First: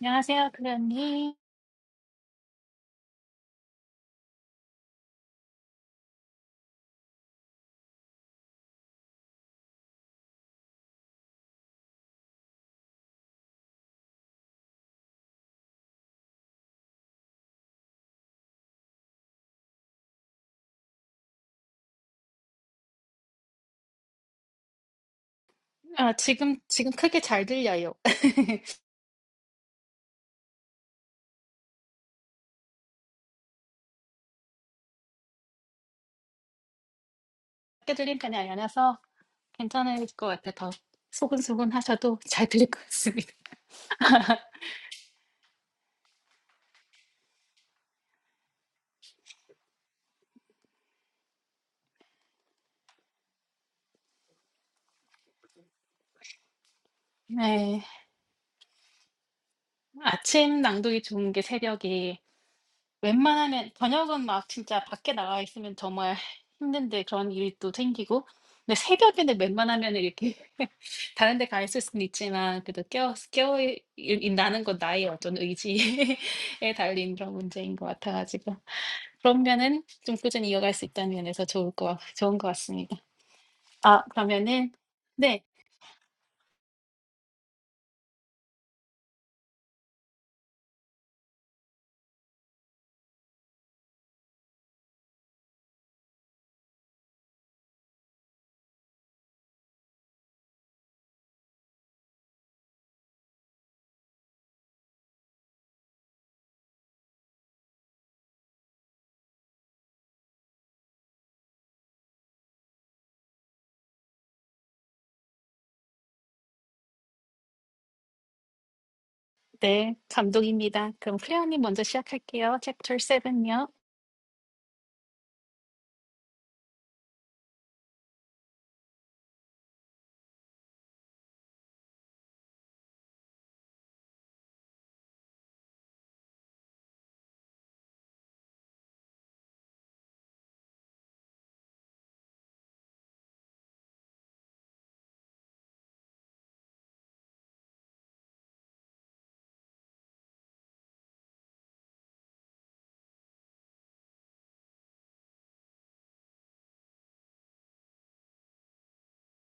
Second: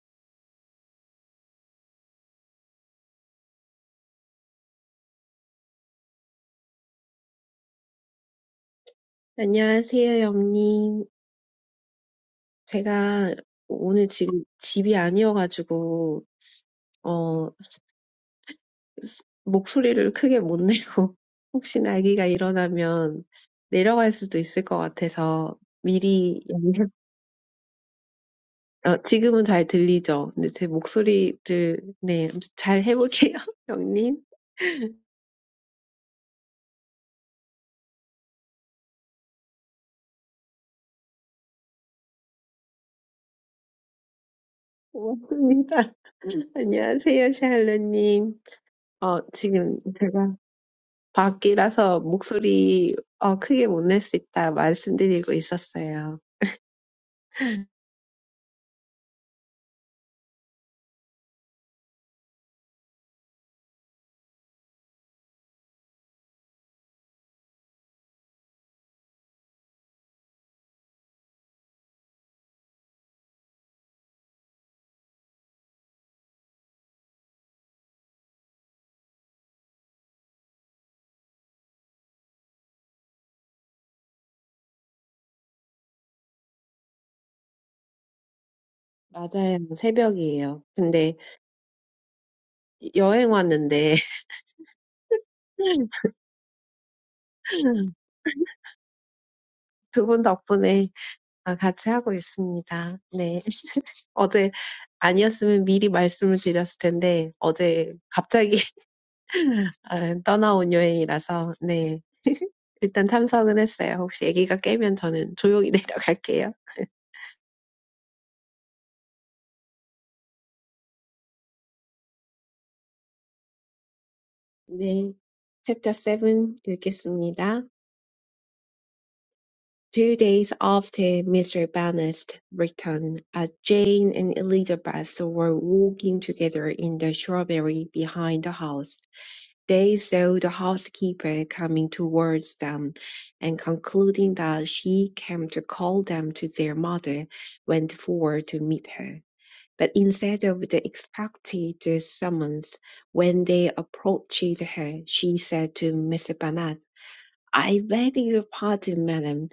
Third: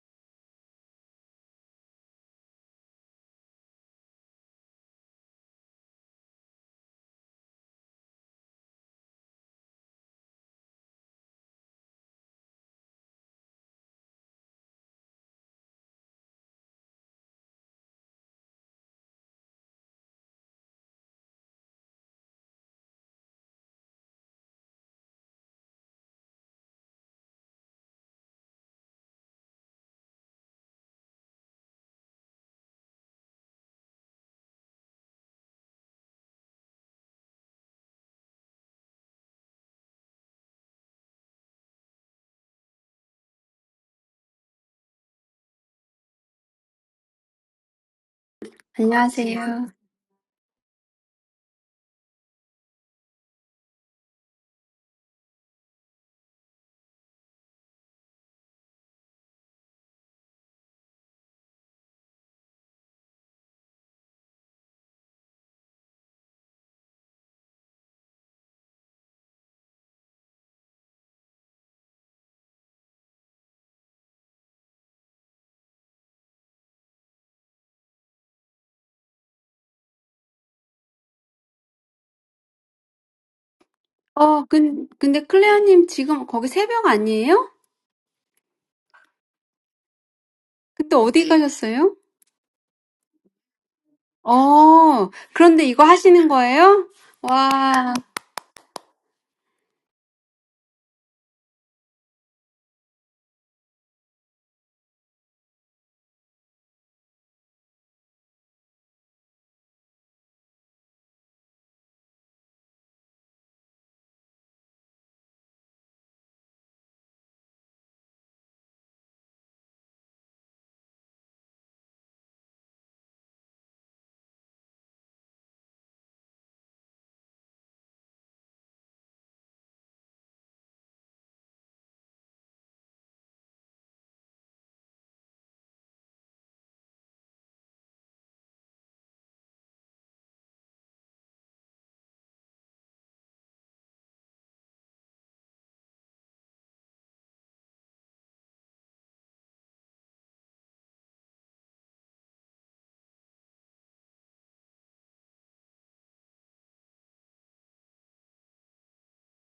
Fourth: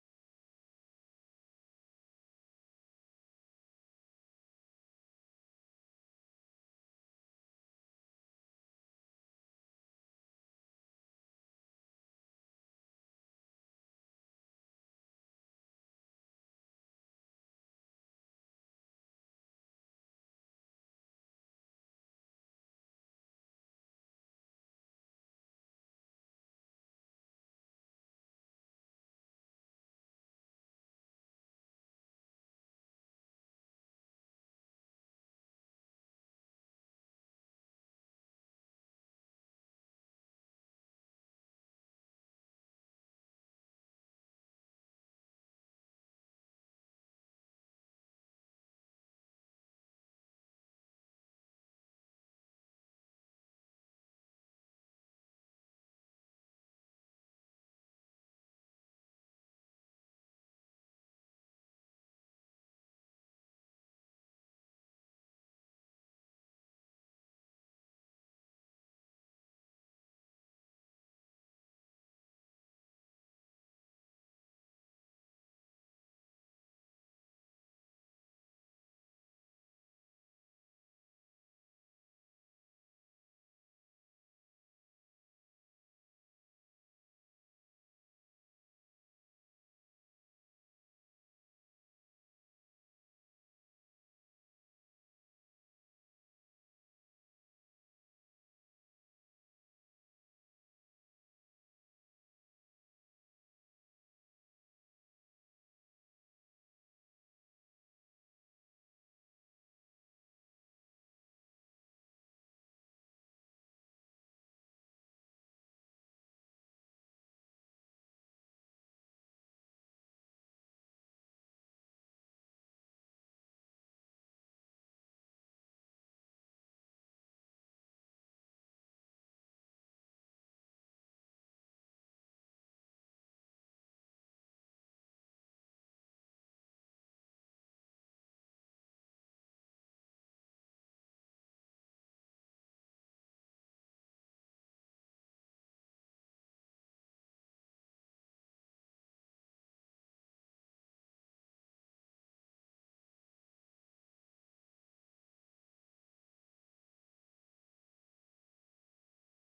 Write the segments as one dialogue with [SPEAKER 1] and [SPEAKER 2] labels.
[SPEAKER 1] 안녕하세요, 클레어님.
[SPEAKER 2] 안녕하세요, 영님. 제가 오늘 지금 집이 아니어가지고, 어, 스- 목소리를 크게 못 내고, 혹시나 아기가 일어나면 내려갈 수도 있을 것 같아서,
[SPEAKER 1] 아,
[SPEAKER 2] 미리,
[SPEAKER 1] 지금,
[SPEAKER 2] 연결-
[SPEAKER 1] 지금 크게 잘 들려요.
[SPEAKER 2] 어, 지금은 잘 들리죠? 근데 제 목소리를, 네, 잘 해볼게요, 영님.
[SPEAKER 1] 크게 들린 편이 아니라서 괜찮을 것 같아요. 더 소근소근 하셔도 잘 들릴 것 같습니다.
[SPEAKER 2] 고맙습니다. 안녕하세요, 샬롯님. 어,
[SPEAKER 3] 안녕하세요.
[SPEAKER 2] 지금 제가 밖이라서 목소리 어, 크게 못 낼 수 있다 말씀드리고 있었어요.
[SPEAKER 1] 네. 아침 낭독이 좋은 게 새벽이 웬만하면 저녁은 막 진짜 밖에 나가 있으면 정말 힘든데 그런 일이 또 생기고 근데 새벽에는 웬만하면 이렇게 다른 데 가 있을 수는 있지만 그래도 깨어, 깨어 있- 있다는 건 나의 어떤 의지에 달린 그런 문제인 것 같아가지고 그러면은 좀 꾸준히 이어갈 수 있다는 면에서 좋을 거, 좋은 것 같습니다. 아,
[SPEAKER 3] 어,
[SPEAKER 1] 그러면은,
[SPEAKER 3] 근, 근데
[SPEAKER 1] 네,
[SPEAKER 3] 클레어님 지금 거기 새벽 아니에요?
[SPEAKER 2] 맞아요. 새벽이에요.
[SPEAKER 3] 그때
[SPEAKER 2] 근데
[SPEAKER 3] 어디 네. 가셨어요?
[SPEAKER 2] 여행 왔는데
[SPEAKER 3] 어, 그런데 이거 하시는 거예요? 와,
[SPEAKER 2] 두 분 덕분에 아, 같이 하고 있습니다. 네. 어제 아니었으면 미리 말씀을 드렸을 텐데 어제 갑자기 아, 떠나온 여행이라서 네. 일단 참석은 했어요. 혹시 아기가 깨면 저는 조용히 내려갈게요.
[SPEAKER 1] 네, 감독입니다. 그럼 클레어님 먼저 시작할게요. 챕터 7요.
[SPEAKER 2] 네. 챕터 7 읽겠습니다. Two days after Mr. Bannister's return, as Jane and Elizabeth were walking together in the shrubbery behind the house, they saw the housekeeper coming towards them, and concluding that she came to call them to their mother, went forward to meet her. But instead of the expected summons, when they approached her, she said to Mr. Bennet, "I beg your pardon, madam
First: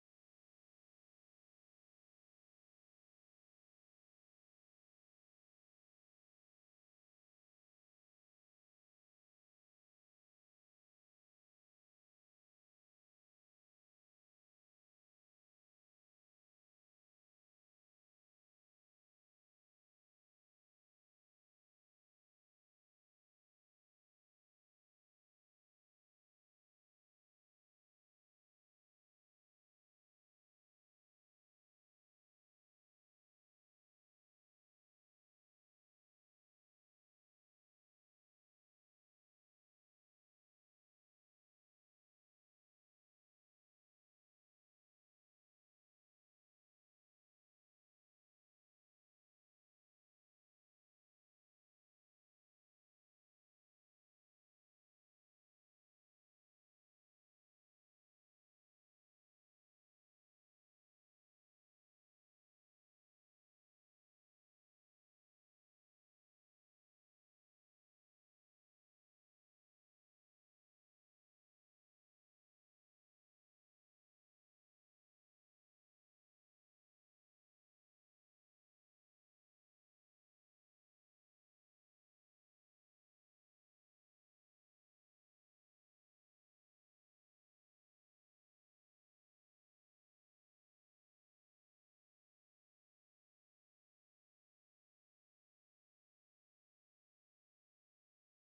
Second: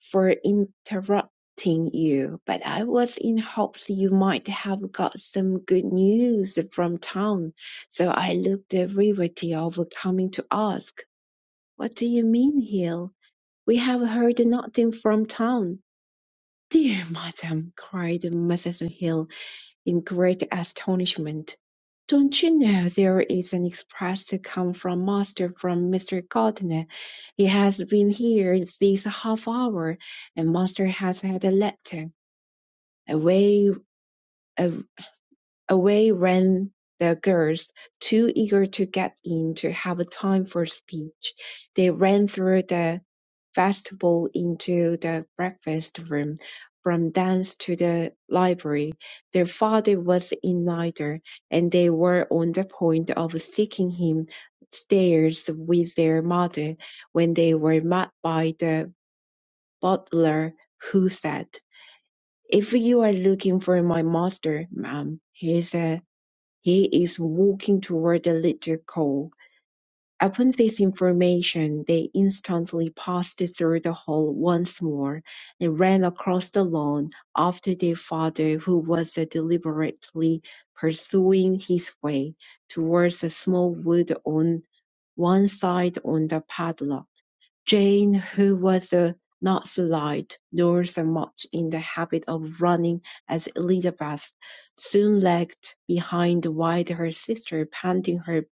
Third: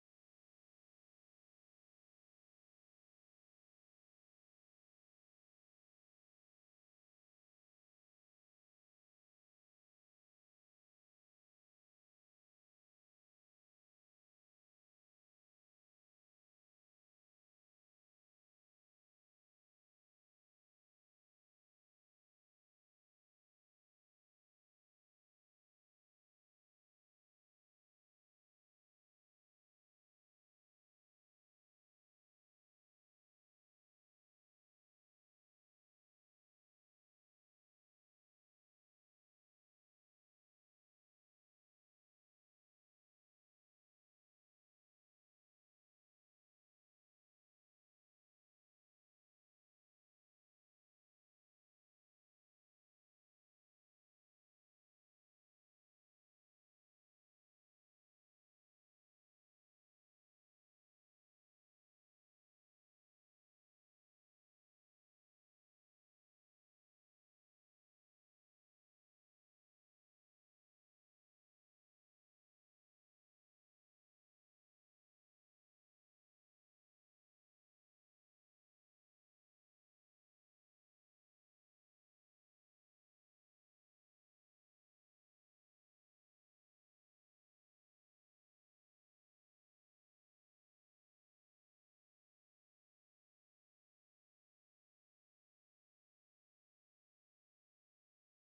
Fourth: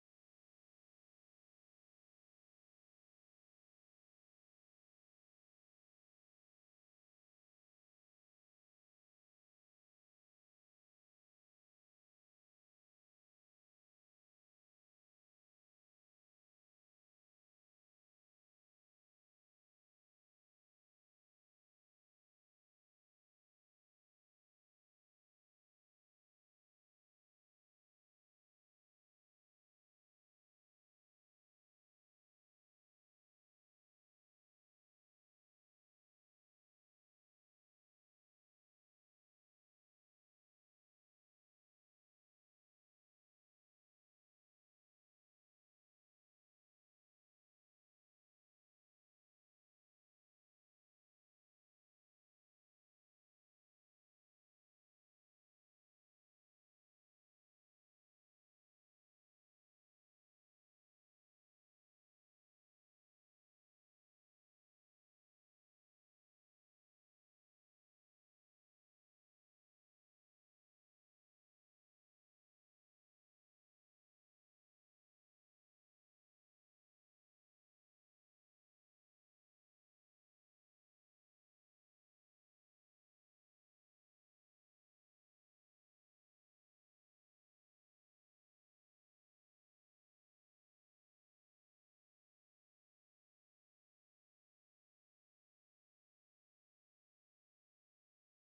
[SPEAKER 2] for interrupting you, but I was in hopes you might have got some good news from town, so I looked at Riverty over coming to ask. What do you mean, Hill? We have heard nothing from town. Dear madam, cried Mrs. Hill, in great astonishment. "Don't you know there is an express come from master from Mr. Gardiner? He has been here this half hour, and master has had a letter." Away, a- away ran the girls, too eager to get in to have time for speech. They ran through the festival into the breakfast room, from dance to the library. Their father was in neither, and they were on the point of seeking him stairs with their mother when they were met by the butler, who said, If you are looking for my master, ma'am, he is, uh, he is walking toward the little cove Upon this information, they instantly passed through the hall once more, and ran across the lawn after their father, who was deliberately pursuing his way towards a small wood on one side of the padlock. Jane, who was a Nazarite, nor so much in the habit of running as Elizabeth, soon lagged behind while her sister, panting her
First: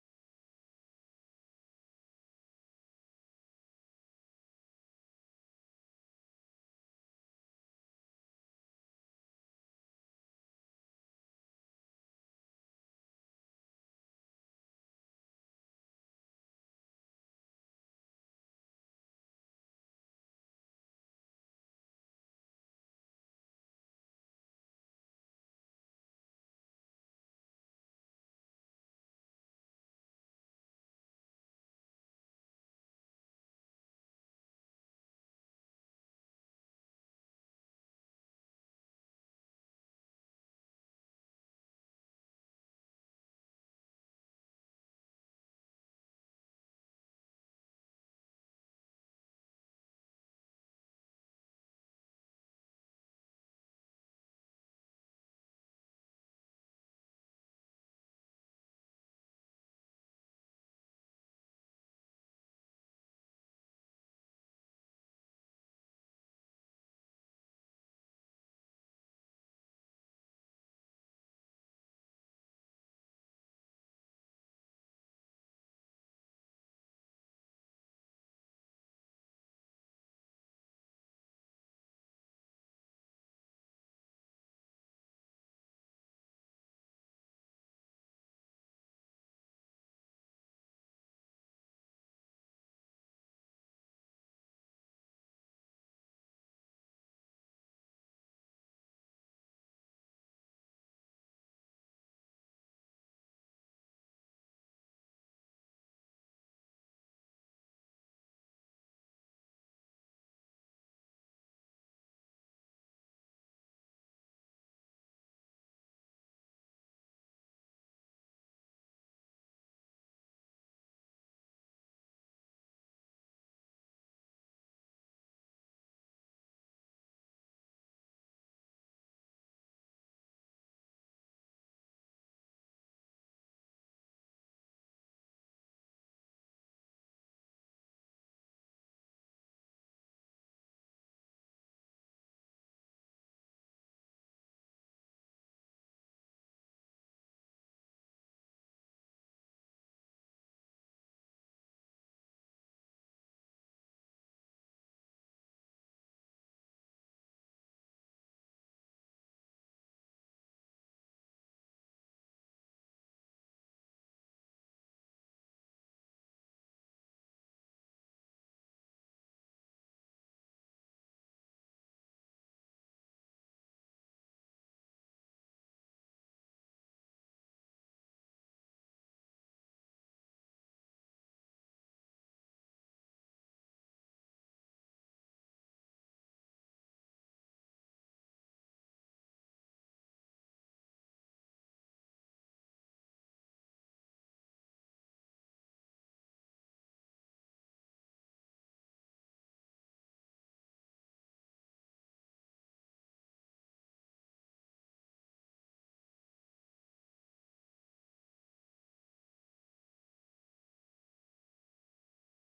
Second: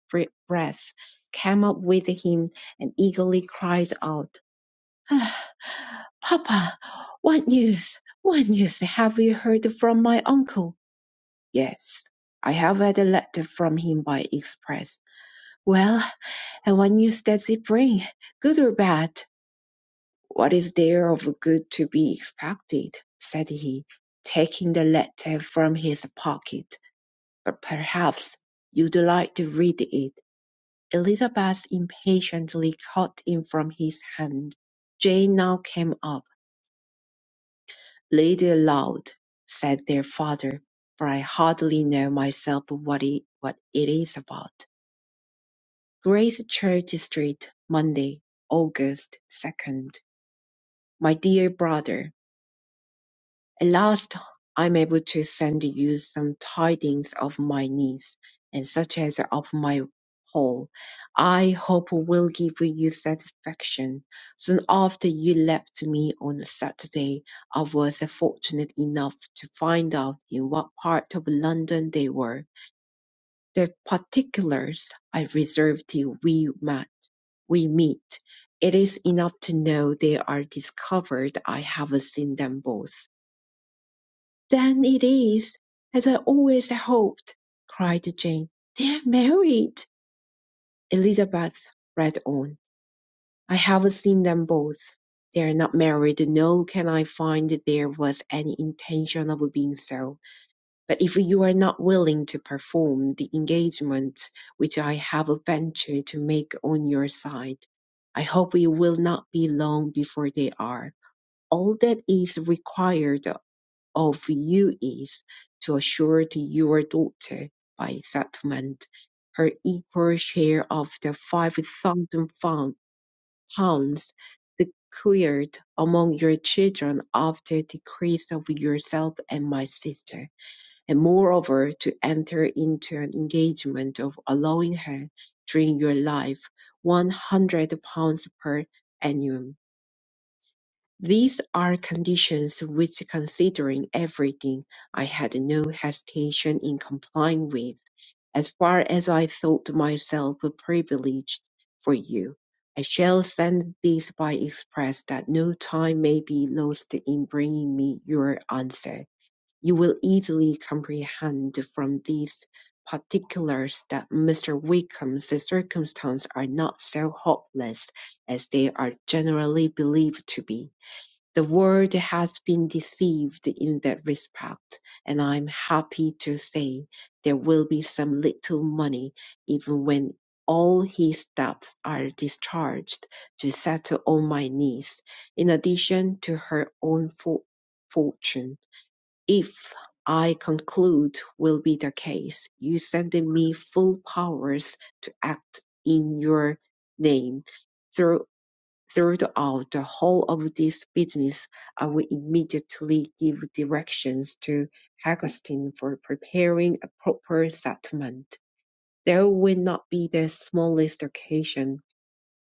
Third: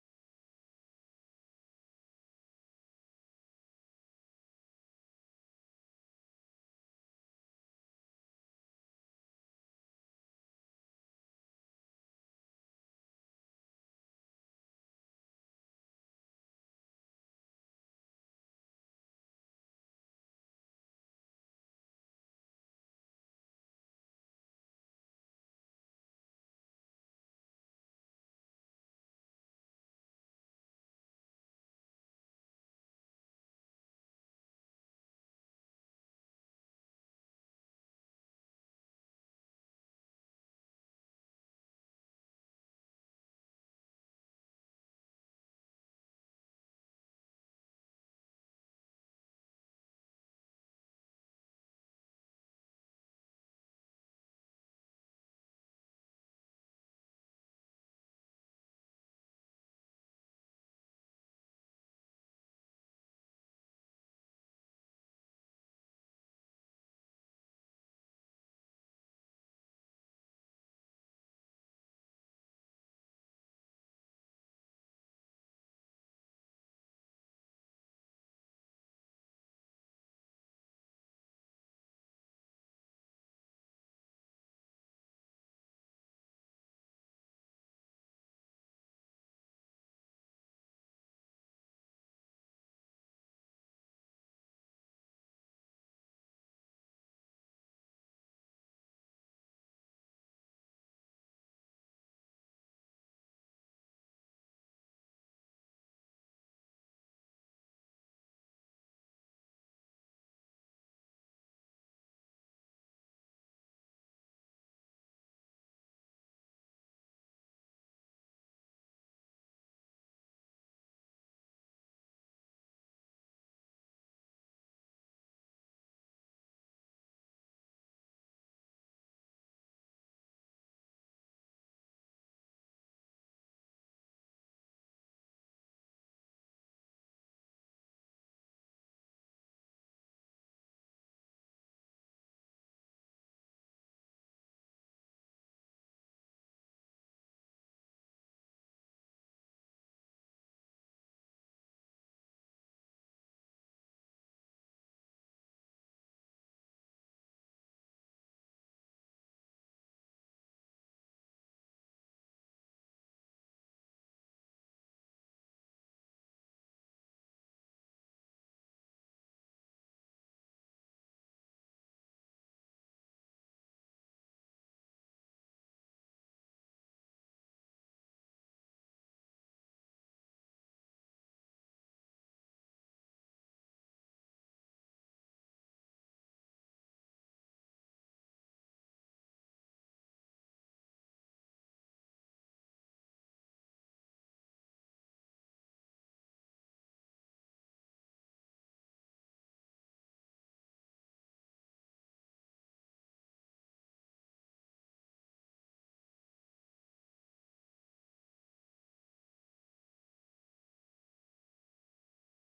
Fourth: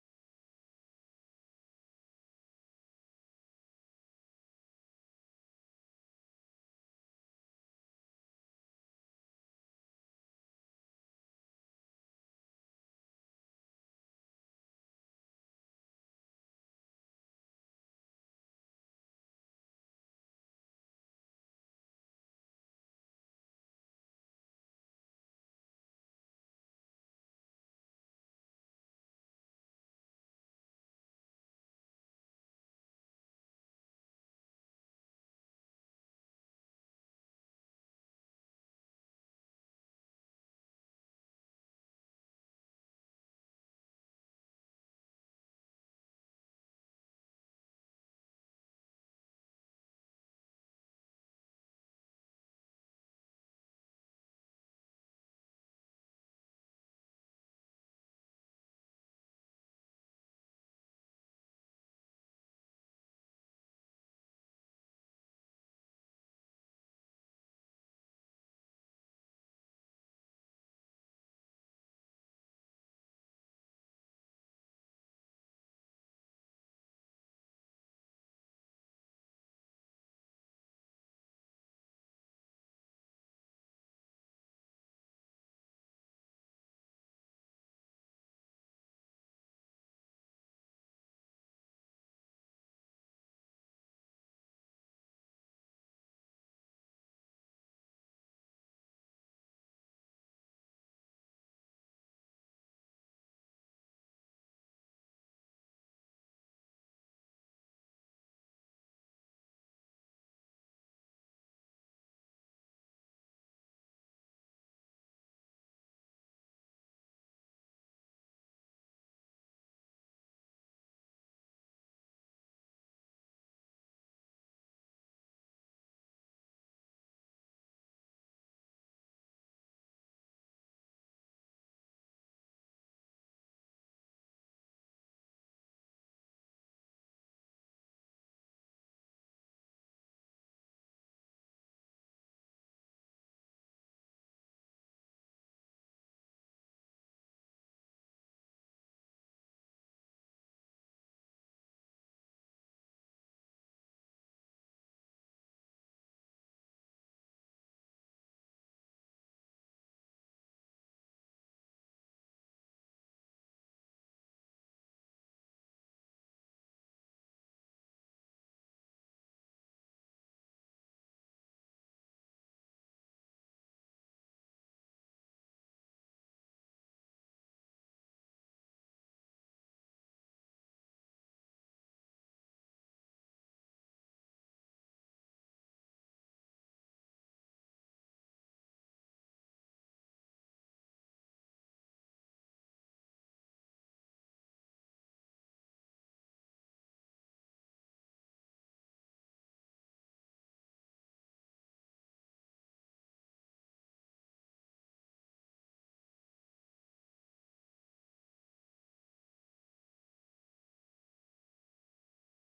[SPEAKER 2] breath, came up with him and eagerly cried out, ah, "Papa, what news? What news have you heard from my uncle?" "Yes, I have had a letter from him by express." "Well, and what news does it bring? Good or bad?" What is there of good to be expected? said he, taking the letter from his pocket. But perhaps you'd like to read it. Elizabeth impatiently caught it from his hand. Jane now came up. Read it aloud, said their father, for I hardly know myself what it, what it is about. Grace Church Street, Monday, August 2nd. My dear brother, At last I am able to send you some tidings of my needs, and such as are of my whole, I hope will give you satisfaction. Soon after you left me on Saturday, I was fortunate enough to find out in what part of London they were. The particulars I reserve till we met. We meet. It is enough to know they are discovered. I have seen them both. "Then it is, as I always hoped," cried Jane. "They are married!" Elizabeth read on. "I have seen them both. They are not married, nor can I find there was any intention of being so. But if you are not willing to perform the engagement which I have ventured to make on your side, I hope it will not be long before they are. All that is required of you is to assure to your daughter by settlement her equal share of the five thousand pounds secured among your children after the decrease of yourself and my sister, and moreover to enter into an engagement of allowing her during your life one hundred pounds per annum these are conditions which considering everything, I had no hesitation in complying with, as far as I thought myself privileged for you. I shall send this by express that no time may be lost in bringing me your answer. You will easily comprehend from these particulars that Mr. Wickham's circumstances are not so hopeless as they are generally believed to be. The world has been deceived in that respect, and I'm happy to say there will be some little money even when all his debts are discharged to settle on my niece, in addition to her own fo- fortune. If I conclude will be the case, you send me full powers to act in your name Throughout the whole of this business, I will immediately give directions to Augustine for preparing a proper settlement. There will not be the smallest occasion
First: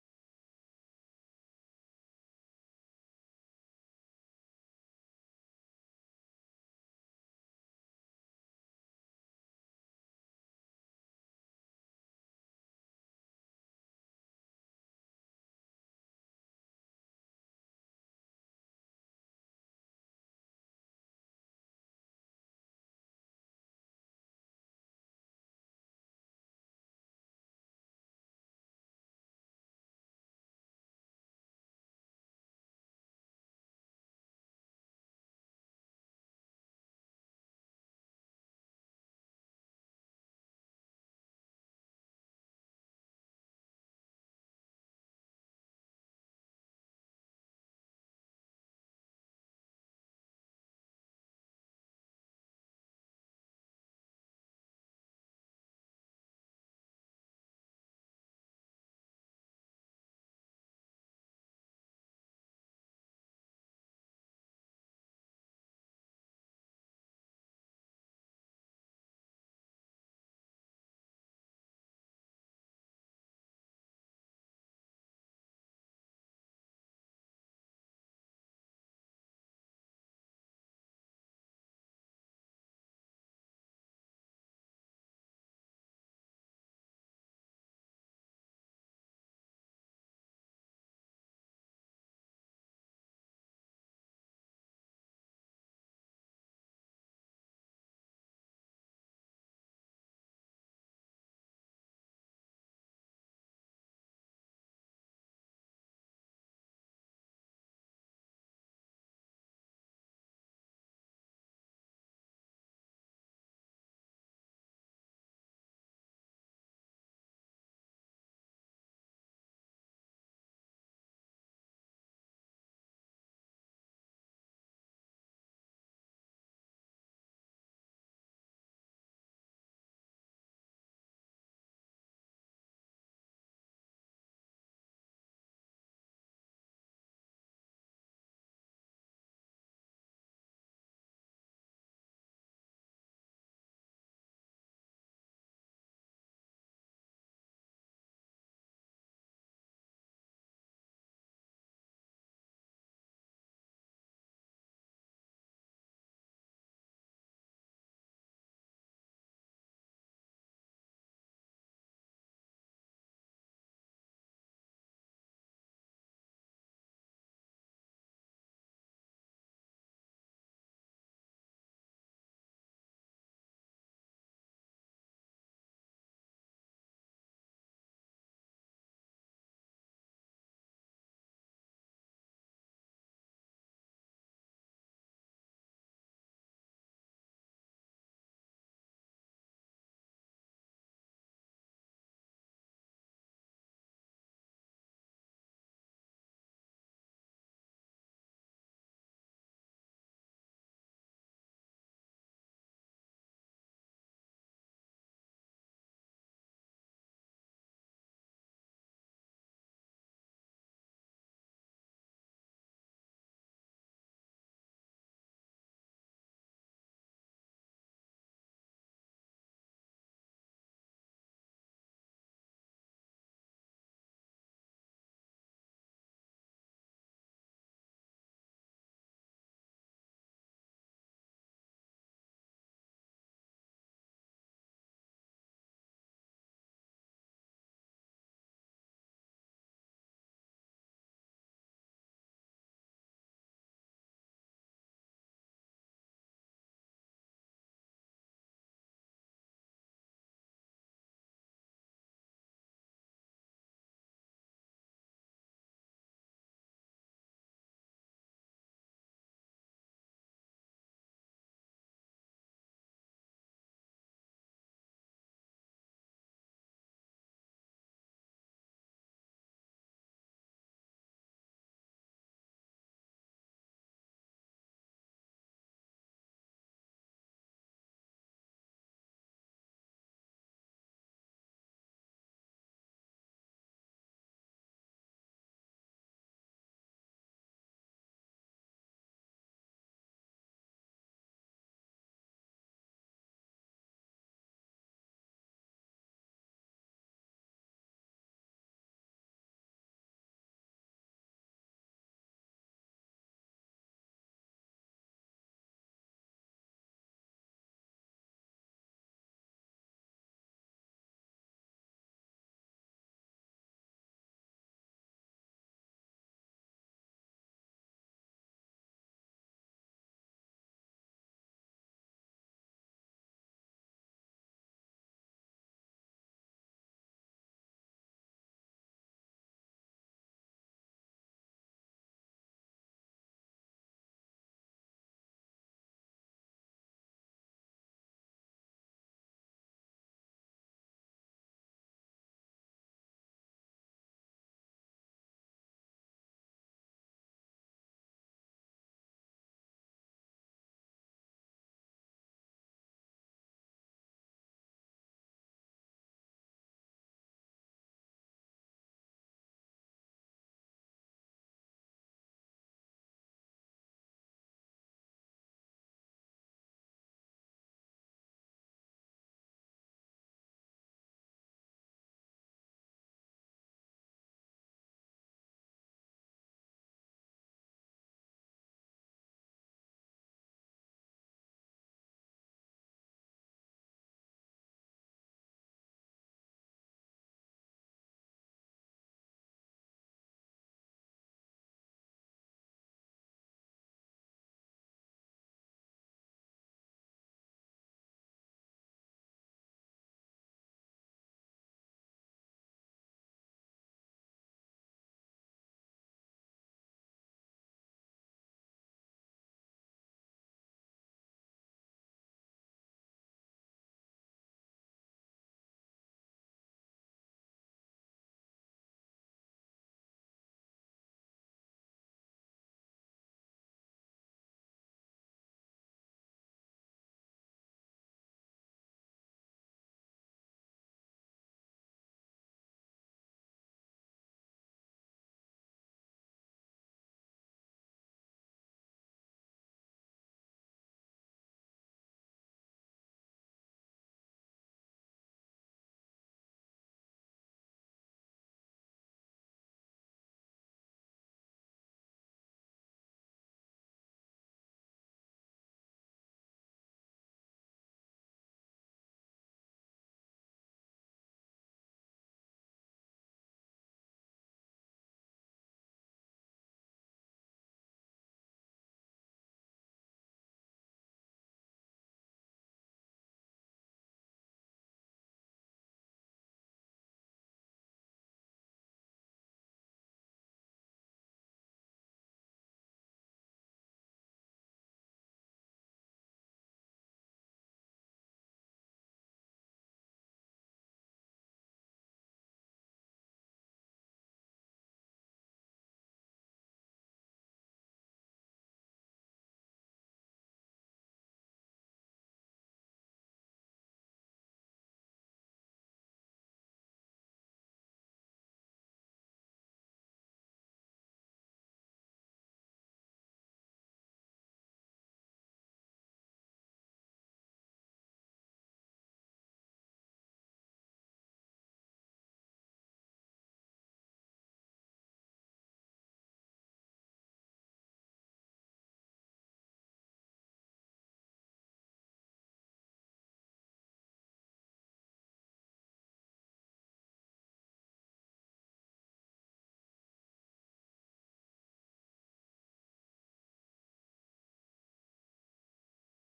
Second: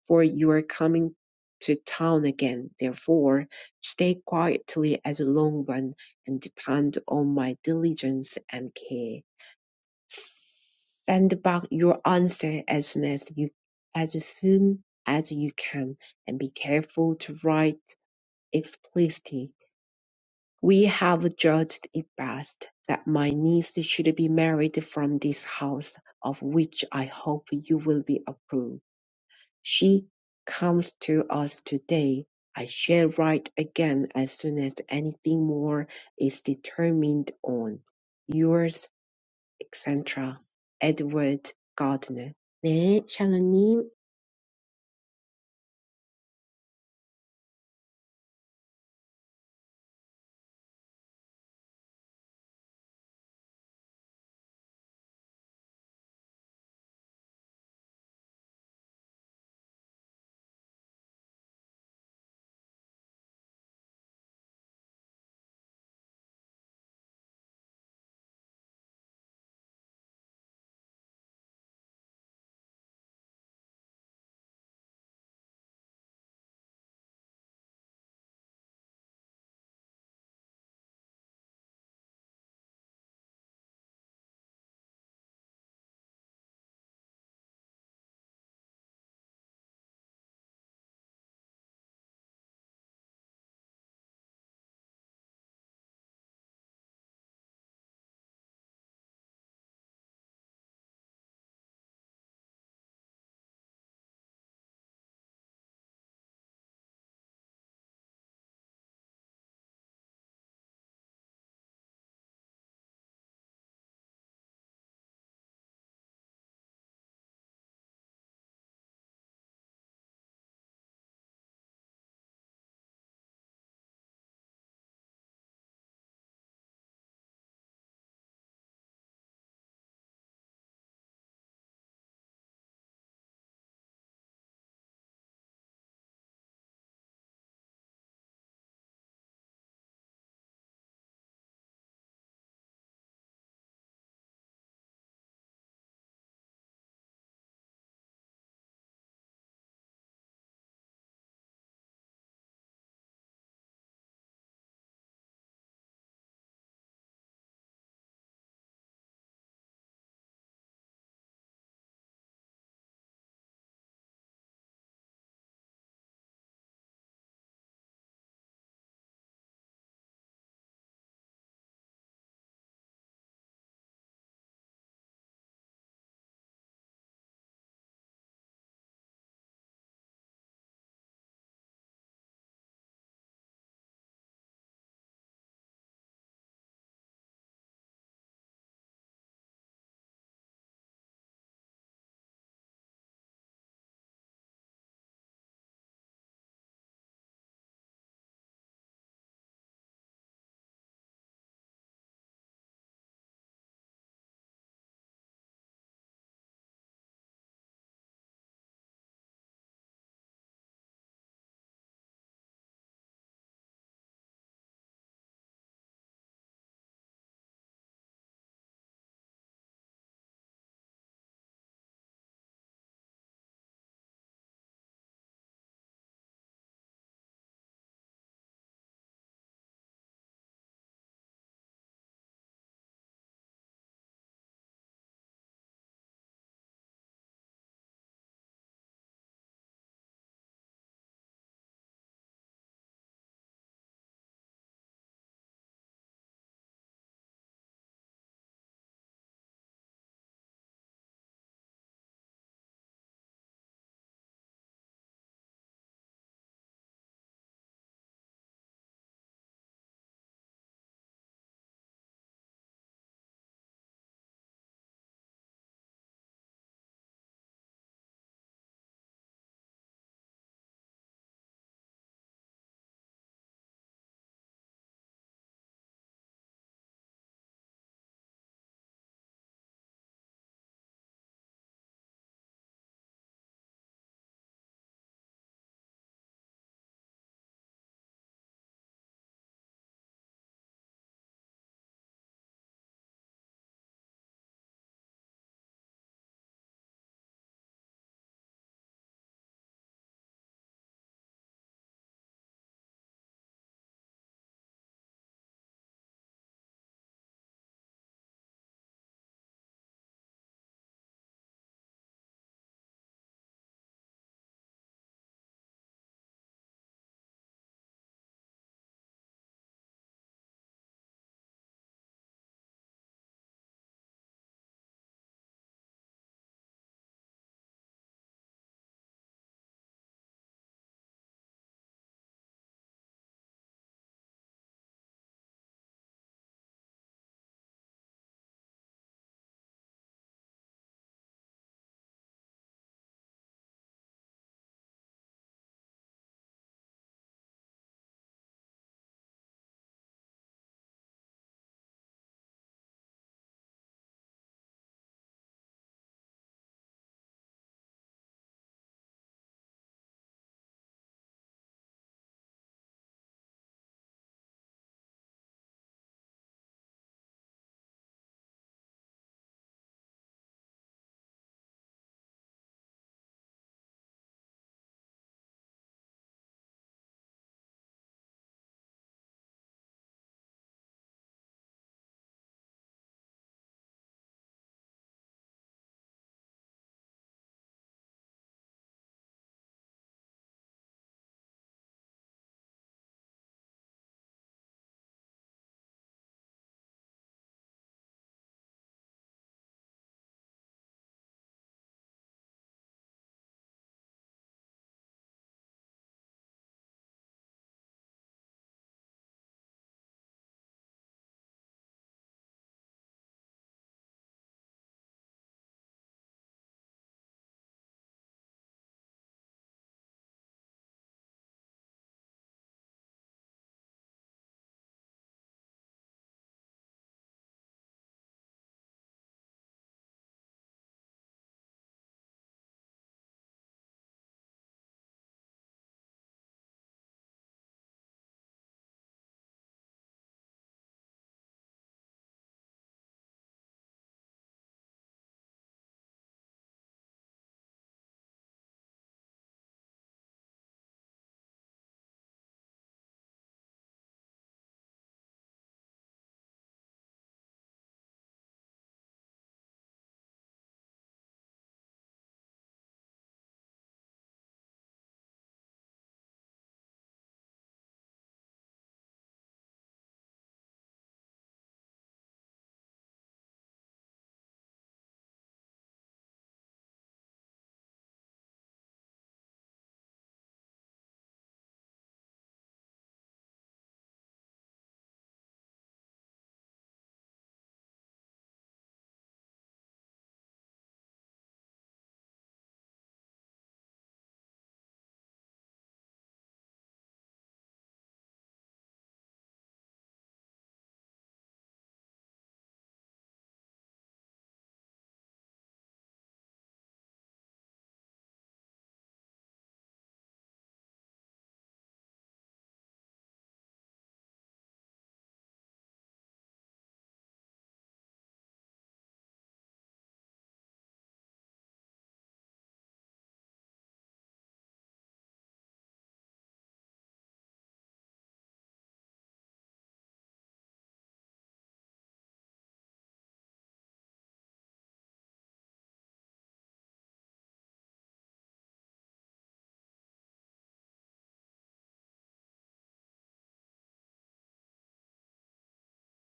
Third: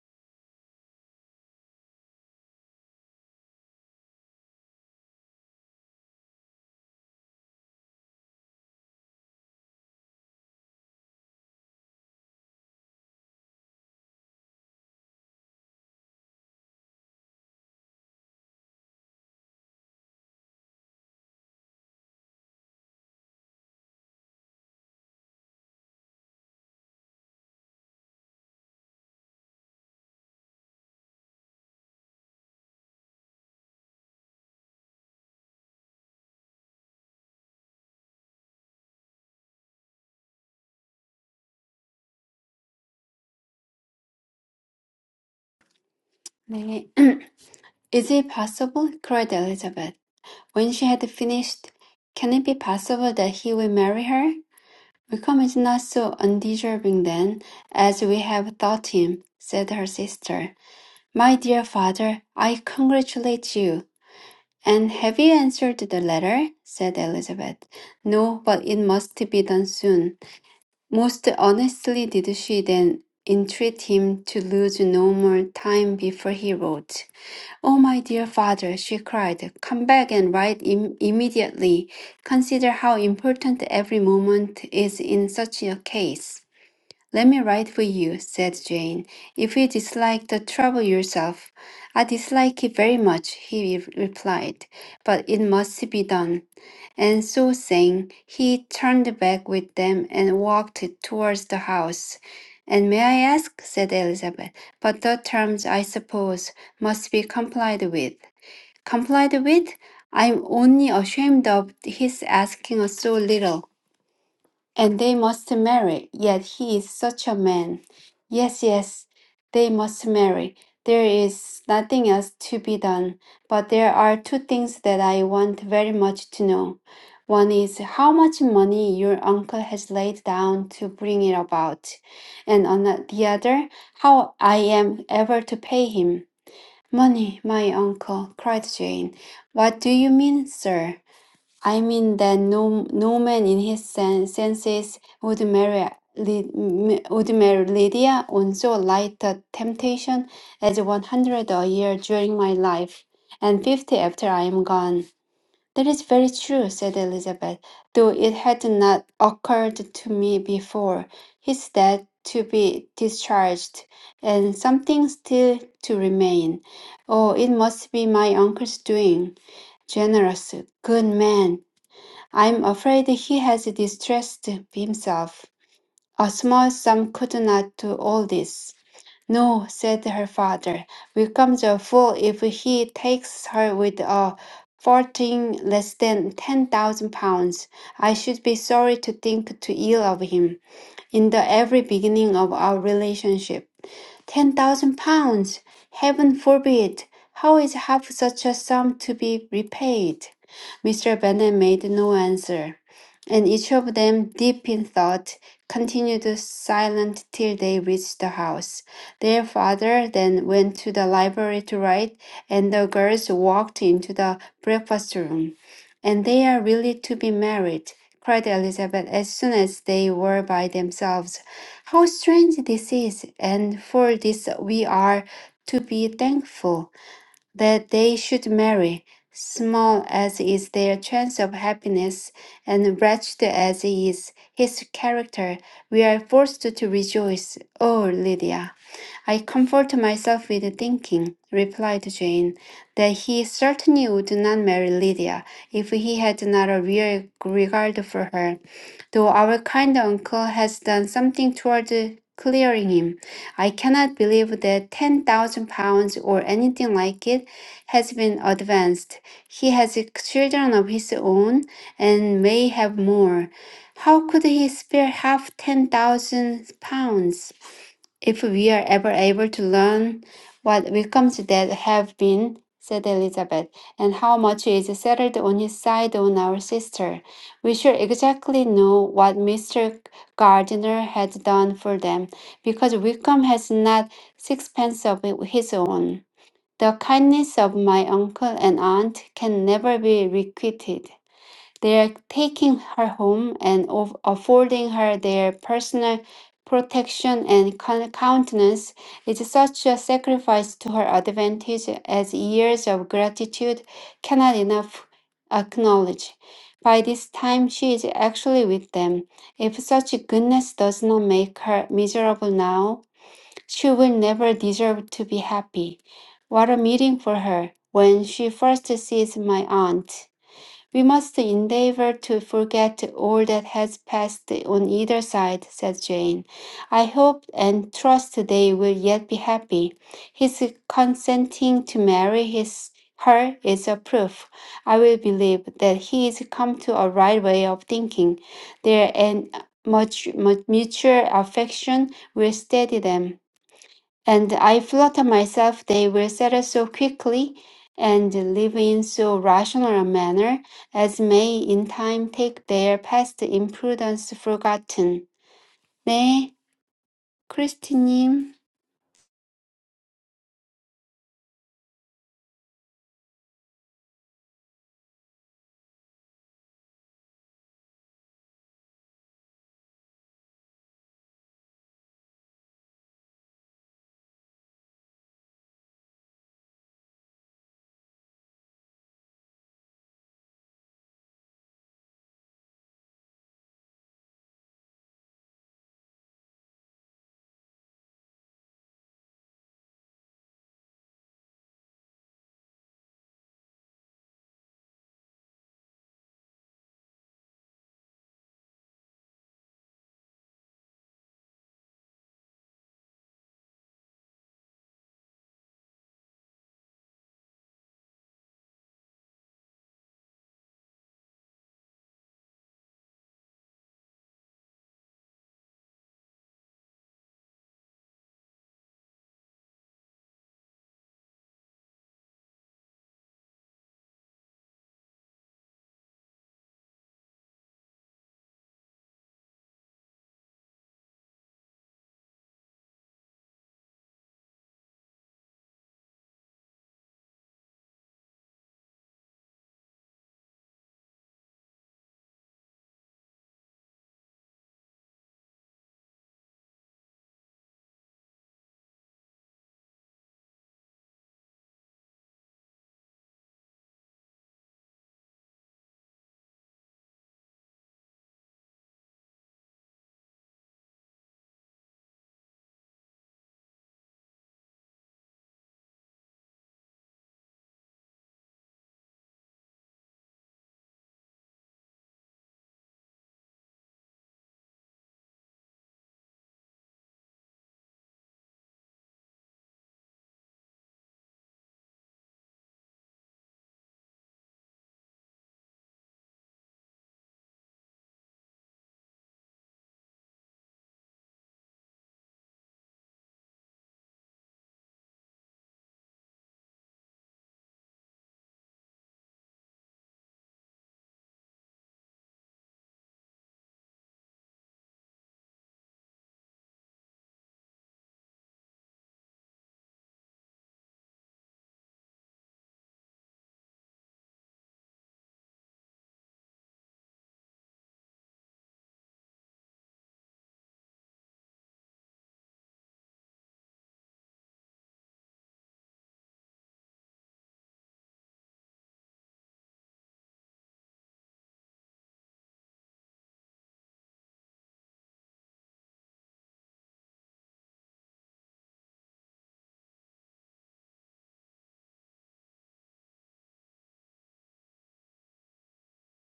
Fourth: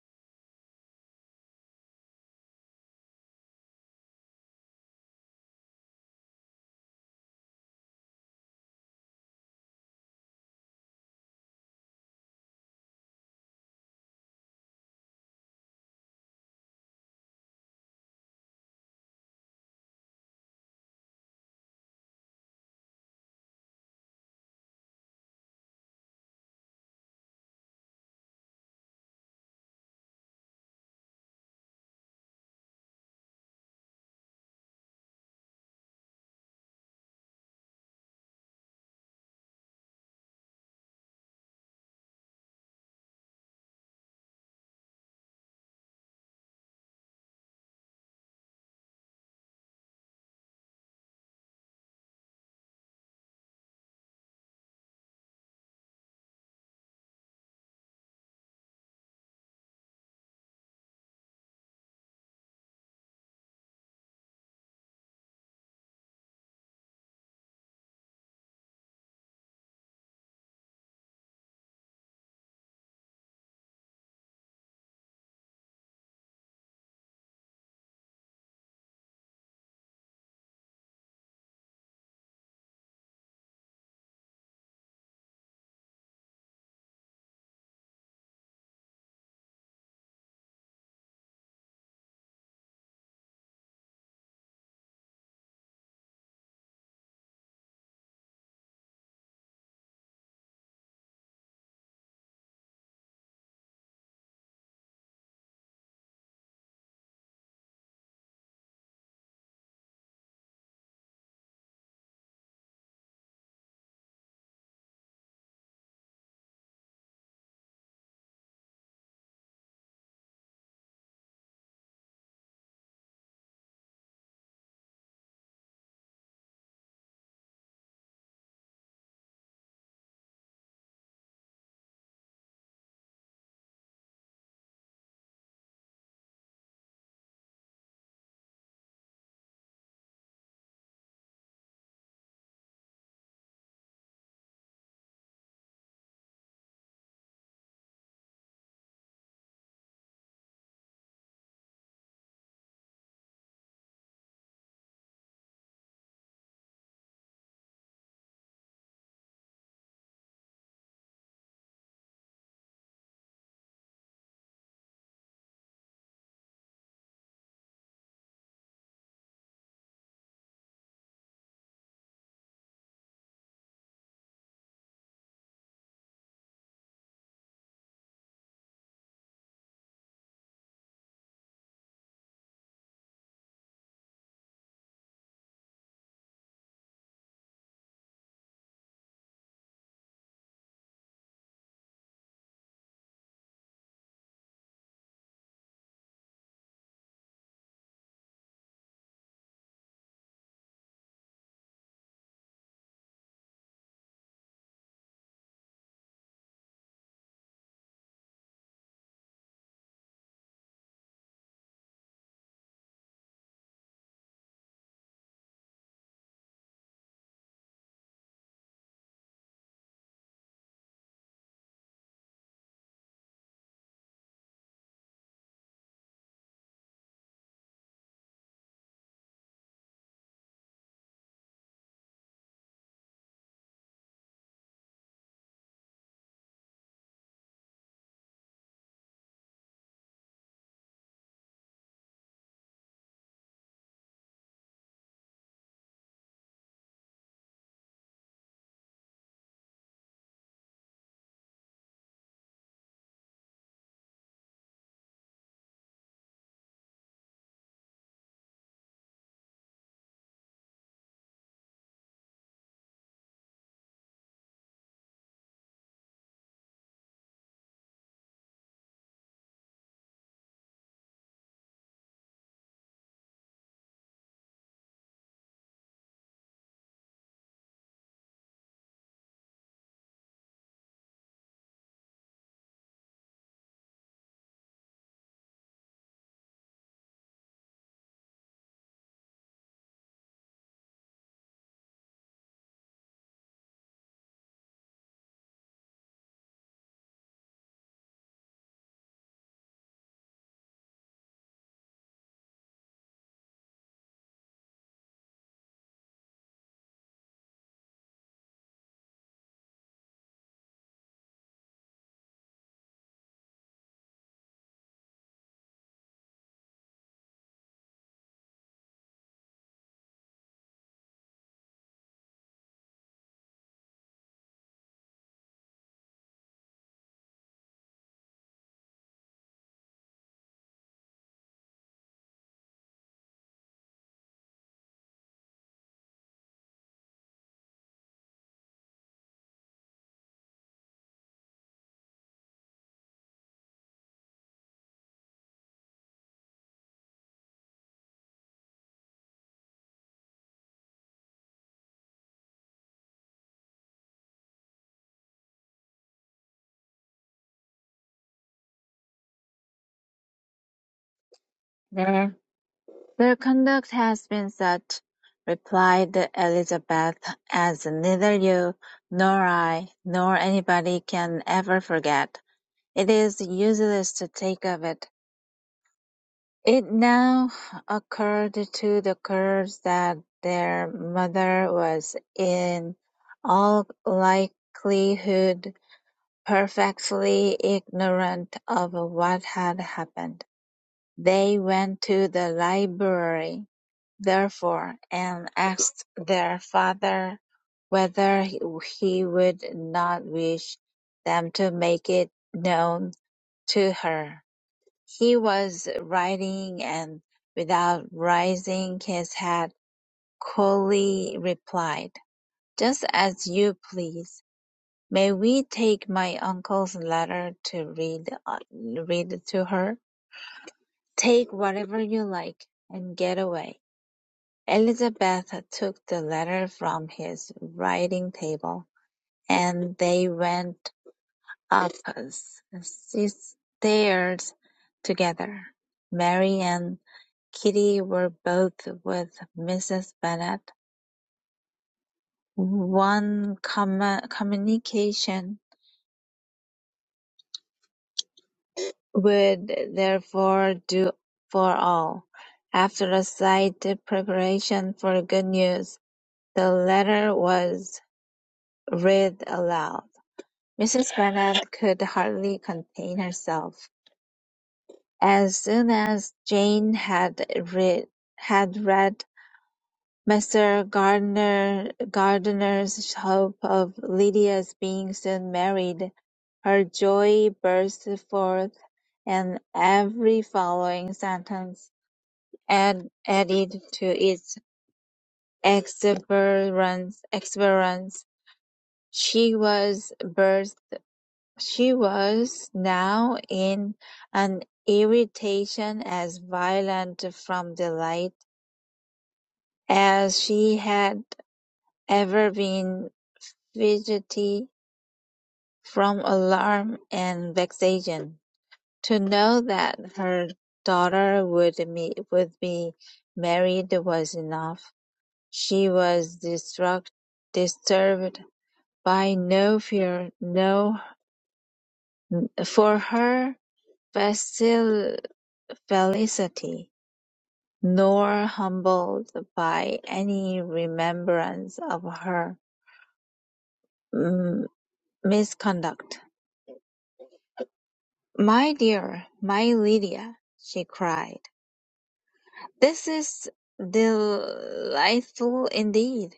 [SPEAKER 2] for your coming to town again. Therefore, stay quietly at Longbourn and depend on my diligence and care. Send back your answer as soon as you as soon as you can, and be careful to write explicitly. We have judged it best that my niece should be married from this house, of which I hope you will be approved. She comes to us today. I shall write again as soon as anything more is determined on. Yours etc. Edward Gardner. Nan Shalini
[SPEAKER 3] 네. Is it possible? cried Elizabeth. When she had finished, can it be possible that he will marry her? Wickham is not so undeserving then, as we have thought him, said her sister. My dear father, I congratulate you. "And have you answered the letter?" said Elizabeth. "No, but it must be done soon." Most earnestly did she then entreat him to lose no more time before he wrote. "Oh, my dear father," she cried, "come back and write im- immediately. Consider how important every moment is in such a case." Let me write for you, said Jane. If you dislike the trouble yourself, I dislike it very much, he re- replied, but it must be done. And so saying, he turned back with them and walked towards the house. And may I ask, said Elizabeth, but the terms, I suppose, must be complied with. Complied with? I'm only ashamed of his asking us so little and they must marry. Yet he is such a man. Yes, yes, they must marry. There is nothing else to be done. But there are two things that I want very much to know. One is how much money your uncle has laid down to bring it about, and on the the other, how I am ever to pay him. Money, my uncle, cried Jane. What do you mean, sir? I mean that no no man in his sen- senses would marry Ly- m- would marry Lydia on so light a temptation as one hundred a year during my life, and fifty after I am gone. That is very true, said Elizabeth, though it had not occurred to me before. His debt to be discharged, and something still to remain. Oh, it must be my uncle's doing. Generous, good man I'm afraid he has distressed himself. A small sum could not do all this. No, said her father, becomes a fool if he takes her with a fortune less than ten thousand pounds. I should be sorry to think too ill of him in the every beginning of our relationship. Ten thousand pounds! Heaven forbid! How is half such a sum to be repaid? Mr. Bennet made no answer, and each of them, deep in thought, continued silent till they reached the house. Their father then went to the library to write, and the girls walked into the breakfast room. And they are really to be married, cried Elizabeth as soon as they were by themselves. How strange this is, and for this we are to be thankful that they should marry, small as is their chance of happiness, and wretched as is his character, we are forced to rejoice. Oh, Lydia, I comfort myself with thinking, replied Jane, that he certainly would not marry Lydia if he had not a real regard for her though our kind uncle has done something toward clearing him. I cannot believe that ten thousand pounds or anything like it has been advanced. He has children of his own and may have more. How could he spare half ten thousand pounds? if we are ever able to learn what Wickham's dead have been, said Elizabeth, and how much is settled on his side on our sister, we shall exactly know what Mr. Gardiner has done for them, because Wickham has not sixpence of his own. The kindness of my uncle and aunt can never be requited. They're taking her home and of- affording her their personal protection and coun- countenance is such a sacrifice to her advantage as years of gratitude cannot enough acknowledge. By this time, she is actually with them. If such goodness does not make her miserable now, she will never deserve to be happy. What a meeting for her when she first sees my aunt. We must endeavor to forget all that has passed on either side, said Jane. I hope and trust they will yet be happy. His consenting to marry his her is a proof. I will believe that he is come to a right way of thinking. Their and much, much mutual affection will steady them. And I flatter myself they will settle so quickly and live in so rational a manner as may in time take their past imprudence forgotten. 네, 크리스티님.
[SPEAKER 4] "Their conduct has been such," replied Elizabeth, "as neither you, nor I, nor anybody can ever forget. It is useless to think of it." It now occurred to the girls that their mother was in all likelihood perfectly ignorant of what had happened. They went to the library. therefore, and asked their father whether he would not wish them to make it known to her. He was writing and, without raising his head, coolly replied, Just as you please. May we take my uncle's letter to read, uh, read to her? Take whatever you like and get away. Elizabeth took the letter from his writing-table, and they went up six stairs together. Mary and Kitty were both with Mrs. Bennet; one commu- communication would therefore do for all. After a slight preparation for good news, the letter was read aloud. Mrs. Bennet could hardly contain herself. As soon as Jane had read had read Mr. Gardiner Gardiner's hope of Lydia's being soon married, her joy burst forth, and every following sentence add, added to its exuberance. exuberance. She was She was now in an irritation as violent from delight as she had ever been fidgety from alarm and vexation. To know that her daughter would me would be married was enough. She was distruct, disturbed by no fear, no for her facil- felicity. nor humbled by any remembrance of her mm, misconduct. "My dear, my Lydia," she cried, "this is delightful indeed.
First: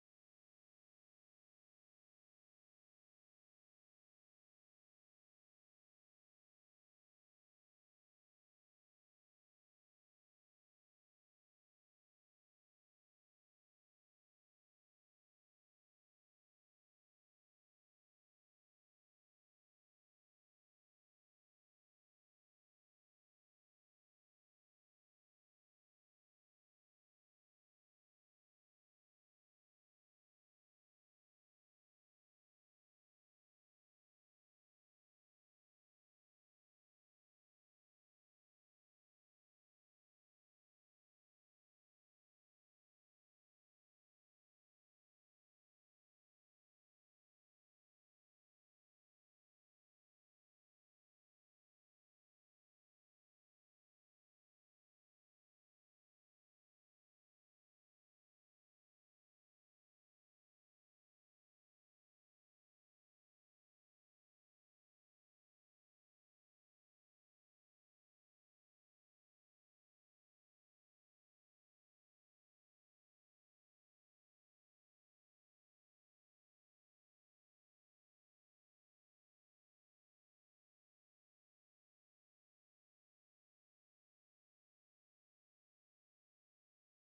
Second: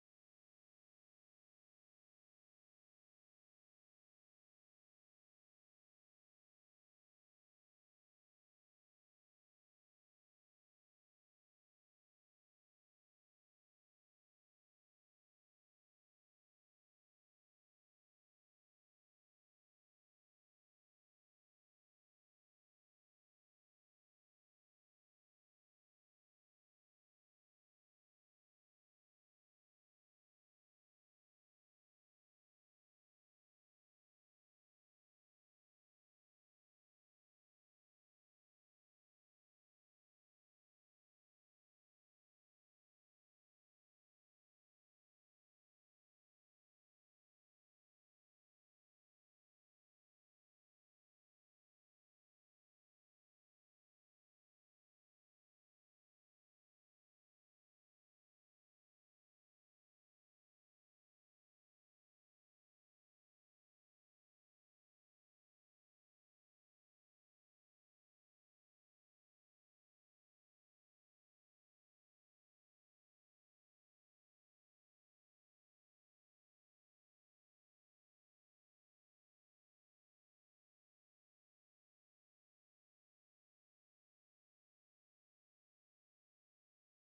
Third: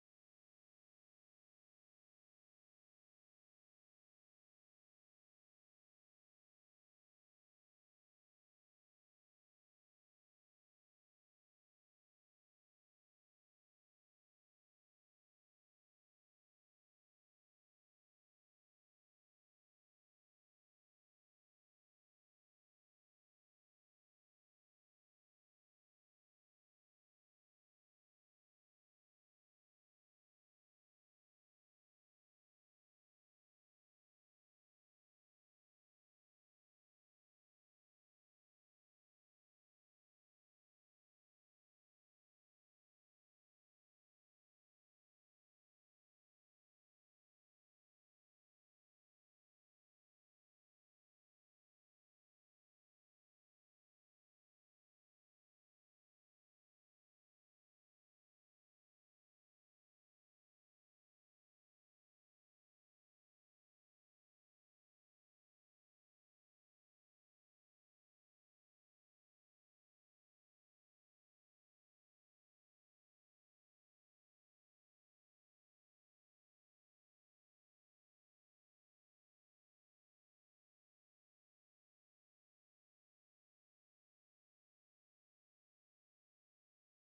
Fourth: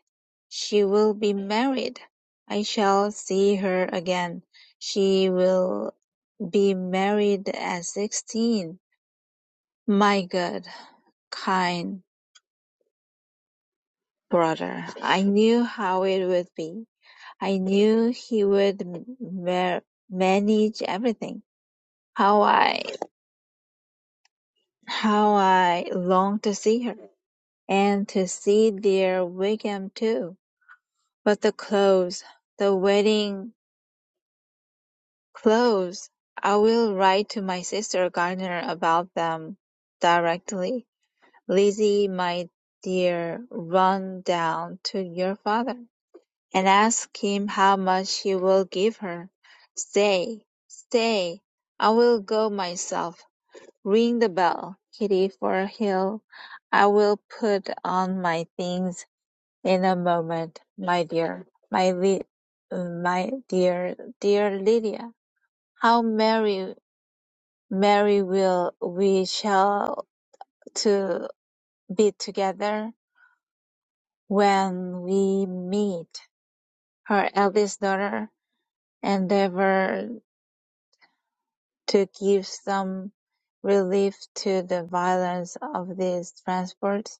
[SPEAKER 4] She will be married. I shall see her again. She will be married at sixteen. My good, kind brother, I knew how it would be. I knew he would ma- manage everything. How I, how I longed to see her, and to see dear Wigham too. But the clothes, the wedding clothes. I will write to my sister Gardner about them directly. Lizzie, my dear, run down to your father. and ask him how much he will give her. "Stay, stay, I will go myself. Ring the bell, Kitty, for Hill. I will put on my things in a moment, my dear, my Li- my dear, dear Lydia. How merry, merry will we shall to be together when we meet." Her eldest daughter endeavoured to give some relief to the violence of these transports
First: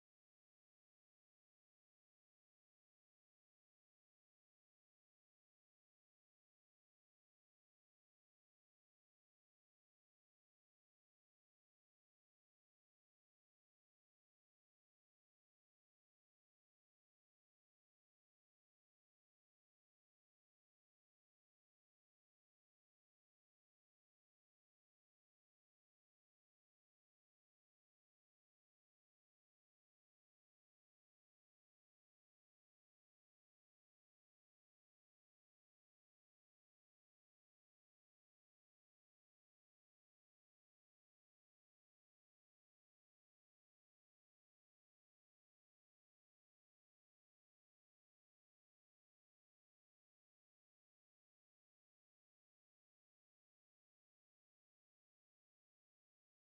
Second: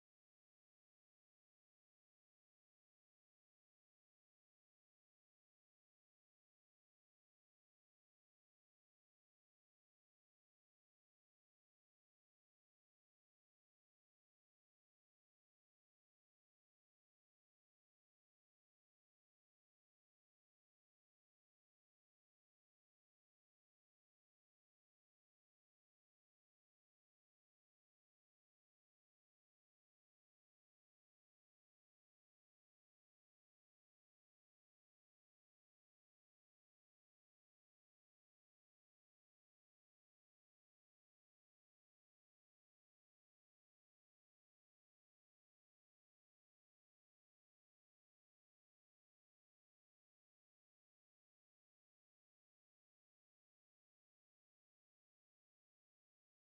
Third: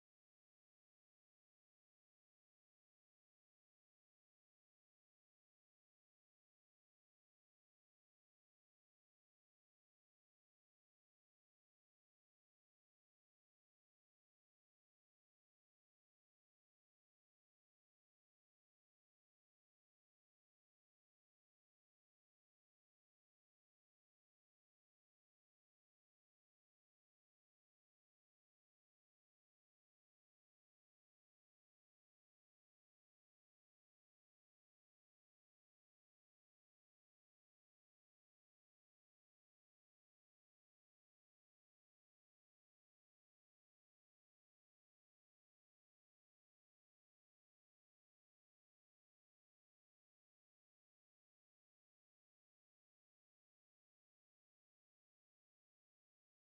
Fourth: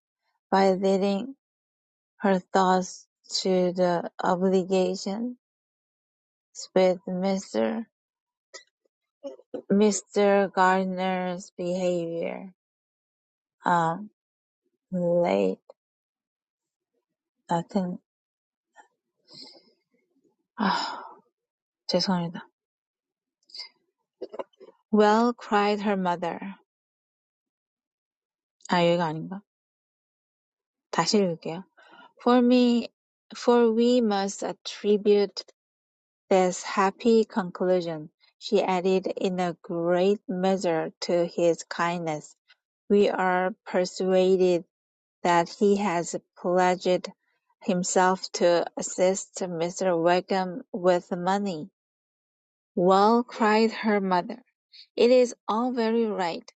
[SPEAKER 4] by leading her thoughts to the obligations with Mr. Mr. Gardner's behavior. Um, late, I think. 아, 죄송합니다. Well, cried her mother. 아, 여기가 아닌가? 다시 읽을게요. For me, for we must attribute This happy conclusion, she added in a great measure to his kindness. We are persuaded that he has pledged himself to assist Mr. Wakem with money. Well, cried her mother, it is all very right.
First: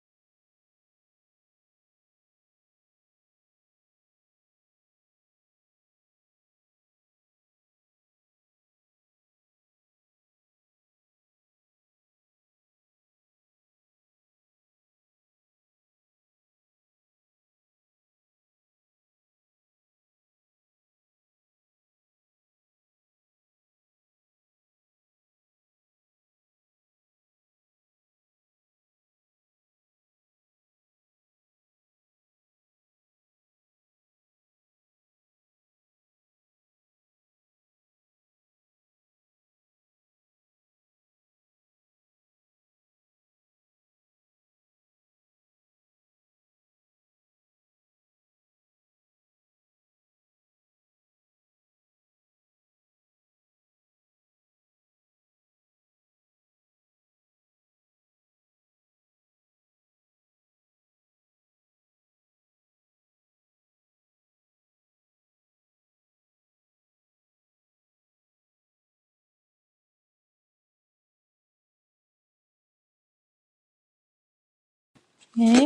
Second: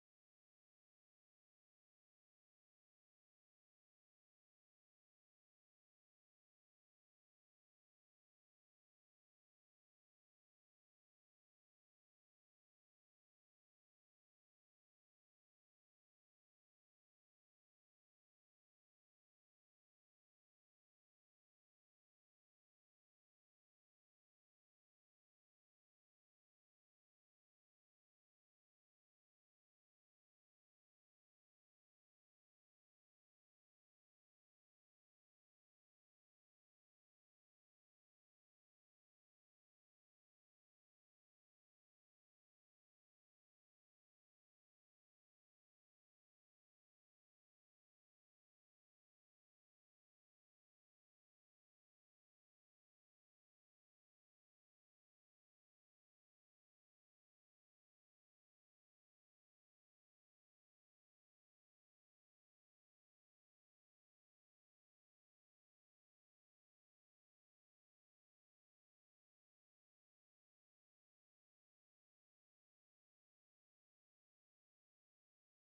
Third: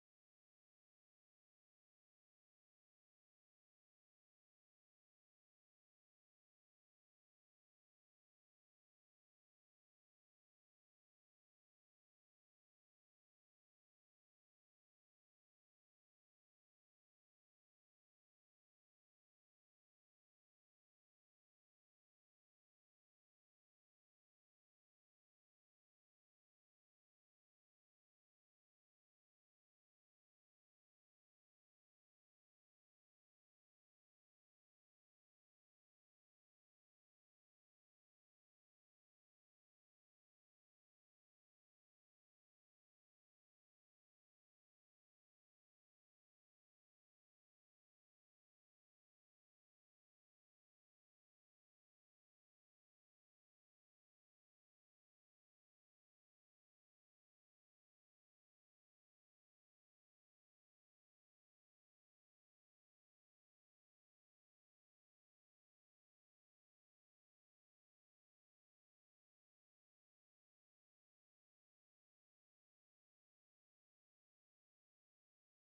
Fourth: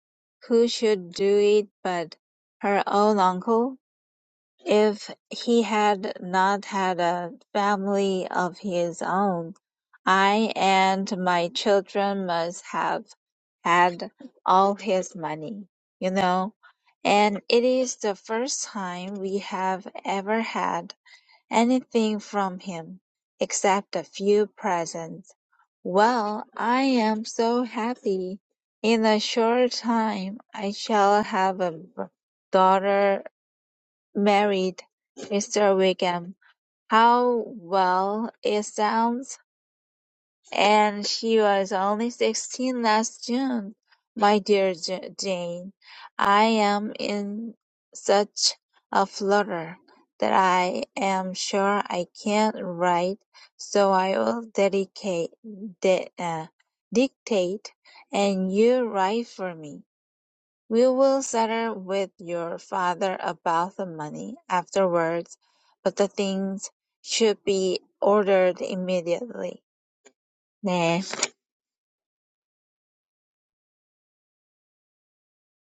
[SPEAKER 4] Who should do it but her own uncle? If he had not had a family of his own, I and my children must have had all his money, you know. And it is the first time we have ever had anything from him except a few presents. Well, I am so happy. In a short time, I shall have a b- daughter married, Mr. Wickham. How well it sounds! And she was only sixteen last June. My dear Ja- Jane, I am in such a flutter that I am sure I can't write, so I will dedicate, di- uh, dictate, and you write for me. We will settle with your father about the money afterwards, but the things should be ordered immediately. 네,
[SPEAKER 1] 네.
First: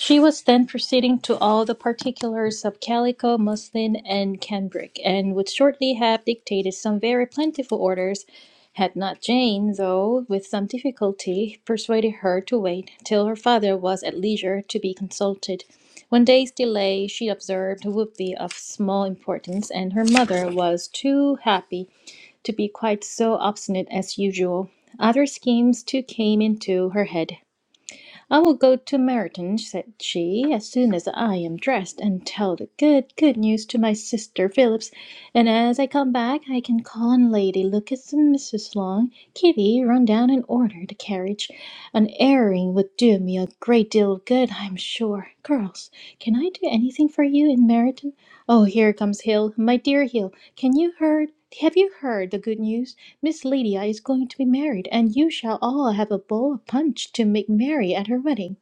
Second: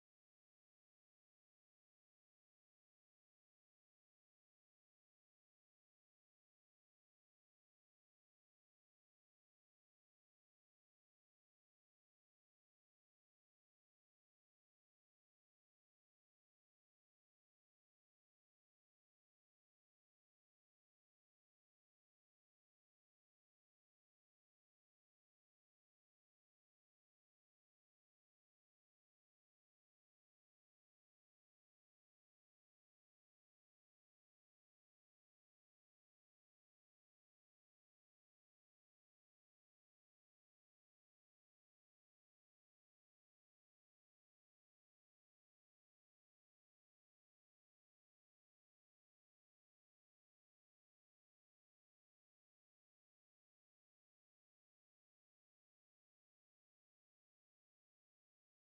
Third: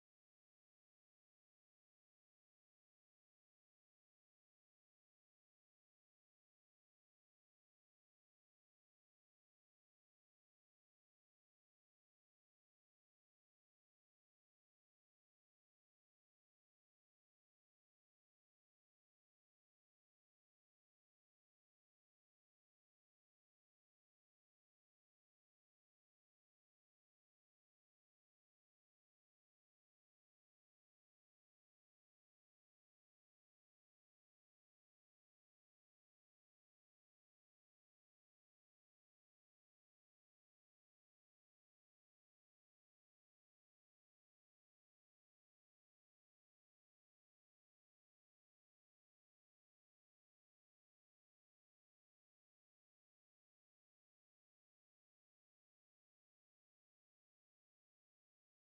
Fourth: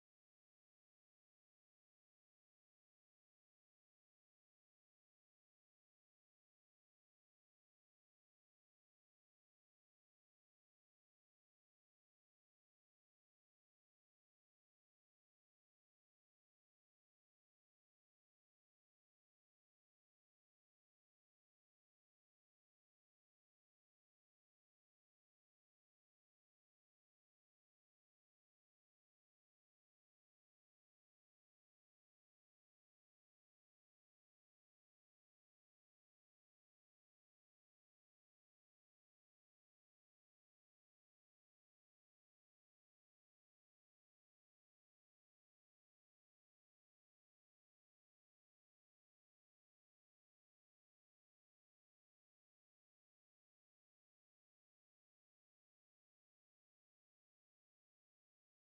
[SPEAKER 1] She was then proceeding to all the particulars of calico, muslin, and cambric, and would shortly have dictated some very plentiful orders, had not Jane, though with some difficulty, persuaded her to wait till her father was at leisure to be consulted. One day's delay, she observed, would be of small importance, and her mother was too happy to be quite so obstinate as usual. Other schemes too came into her head, I will go to Meryton, said she, as soon as I am dressed, and tell the good, good news to my sister Phillips; and as I come back, I can call on Lady Lucas and Mrs. Long. Kitty, run down and order the carriage. An airing would do me a great deal of good, I am sure. Girls, can I do anything for you in Meryton? Oh, here comes Hill, my dear Hill. Can you heard? Have you heard the good news? Miss Lydia is going to be married, and you shall all have a bowl of punch to make merry at her wedding."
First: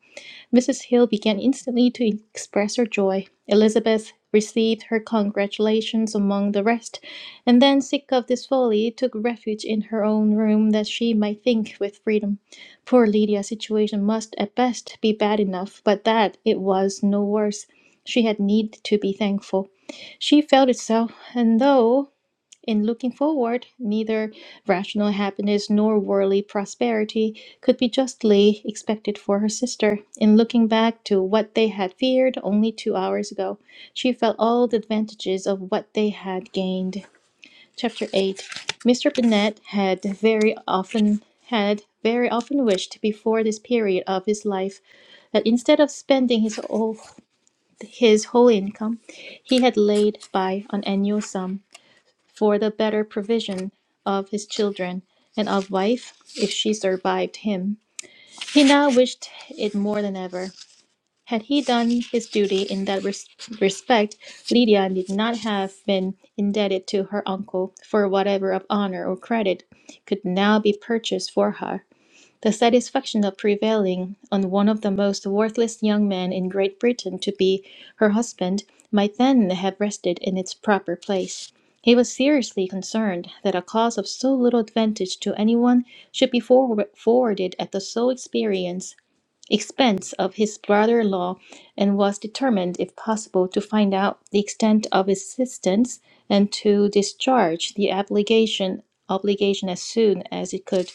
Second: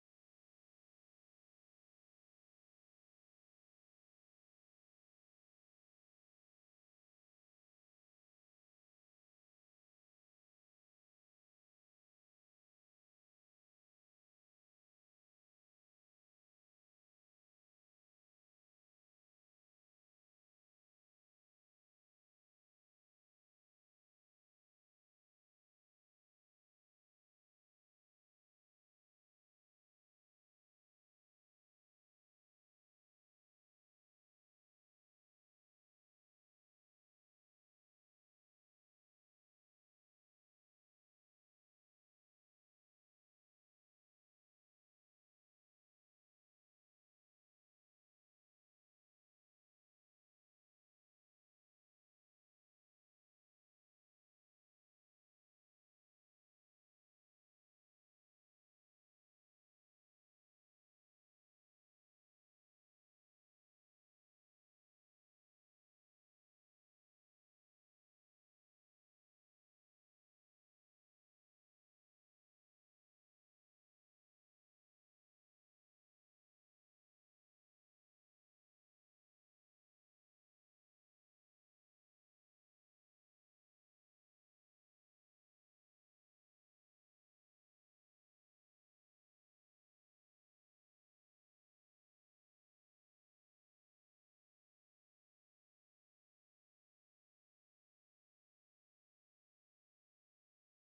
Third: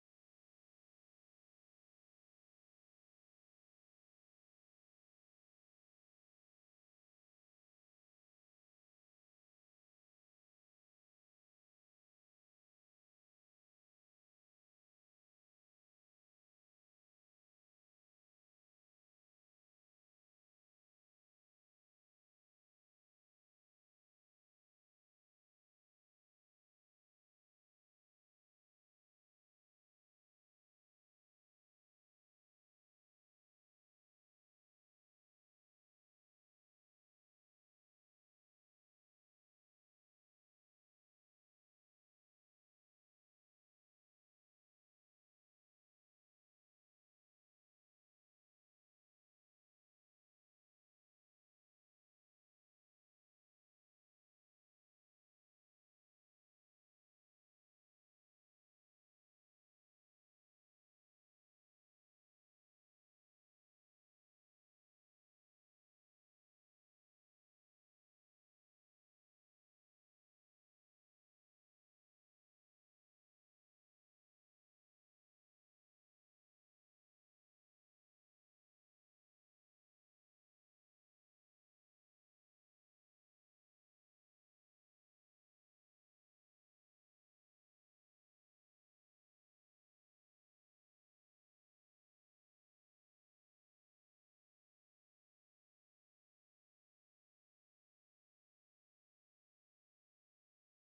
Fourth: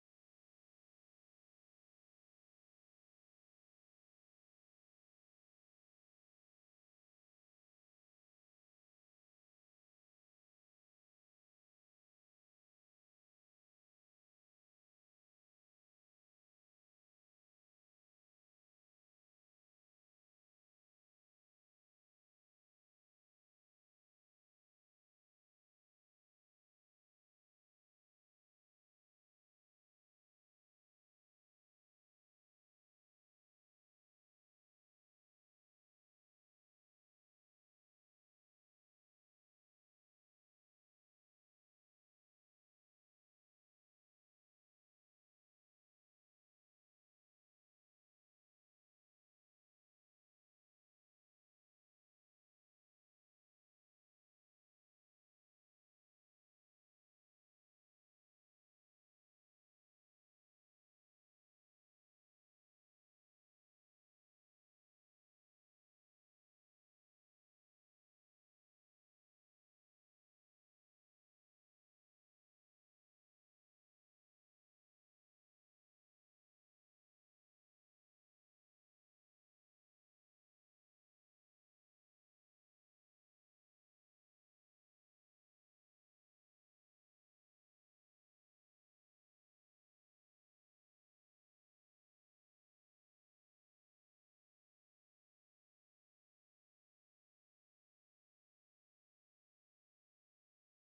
[SPEAKER 1] Mrs. Hill began instantly to express her joy. Elizabeth received her congratulations among the rest, and then, sick of this folly, took refuge in her own room that she might think with freedom. Poor Lydia's situation must, at best, be bad enough, but that it was no worse. She had need to be thankful. She felt it so, and though in looking forward, neither rational happiness nor worldly prosperity could be justly expected for her sister. In looking back to what they had feared only two hours ago, she felt all the advantages of what they had gained. Chapter 8 Mr. Bennet had very often had very often wished before this period of his life that instead of spending his, whole his whole income, he had laid by an annual sum for the better provision of his children and of wife, if she survived him. He now wished it more than ever. Had he done his duty in that res- respect, Lydia need not have been indebted to her uncle for whatever of honor or credit could now be purchased for her. The satisfaction of prevailing on one of the most worthless young men in Great Britain to be her husband might then have rested in its proper place. He was seriously concerned that a cause of so little advantage to any one should be forward- forwarded at the sole experience, expense of his brother-in-law, and was determined, if possible, to find out the extent of his assistance and to discharge the obligation obligation as soon as it could.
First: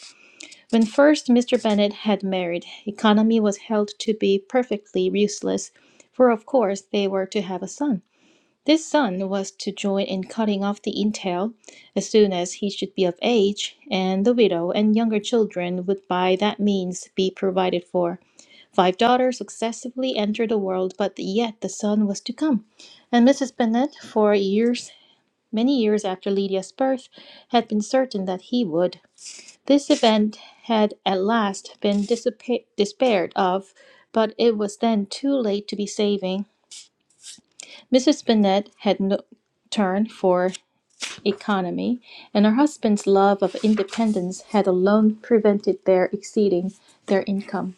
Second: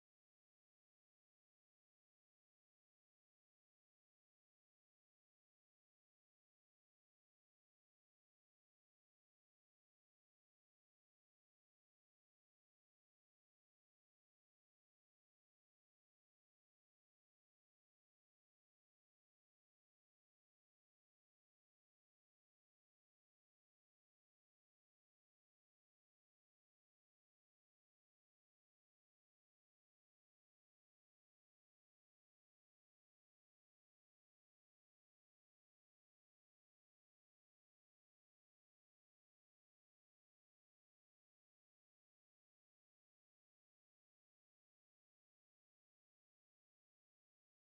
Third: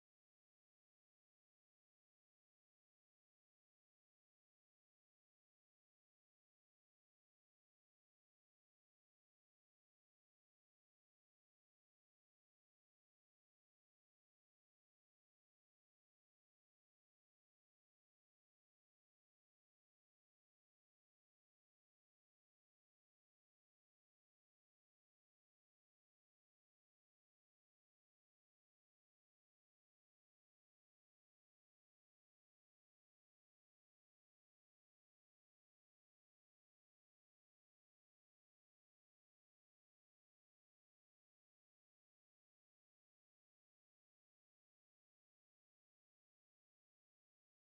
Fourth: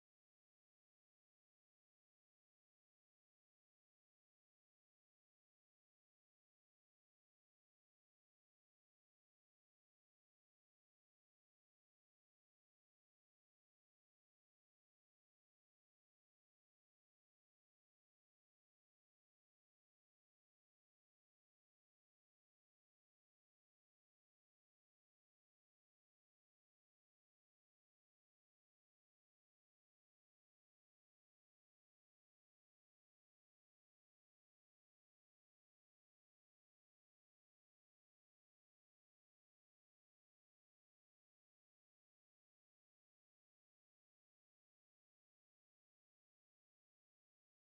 [SPEAKER 1] When first Mr. Bennet had married, economy was held to be perfectly useless, for of course they were to have a son. This son was to join in cutting off the entail as soon as he should be of age, and the widow and younger children would by that means be provided for. Five daughters successively entered the world, but yet the son was to come. And Mrs. Bennet, for years, many years after Lydia's birth, had been certain that he would. This event had at last been dissipa- despaired of, but it was then too late to be saving. Mrs. Bennet had no turn for economy, and her husband's love of independence had alone prevented their exceeding their income.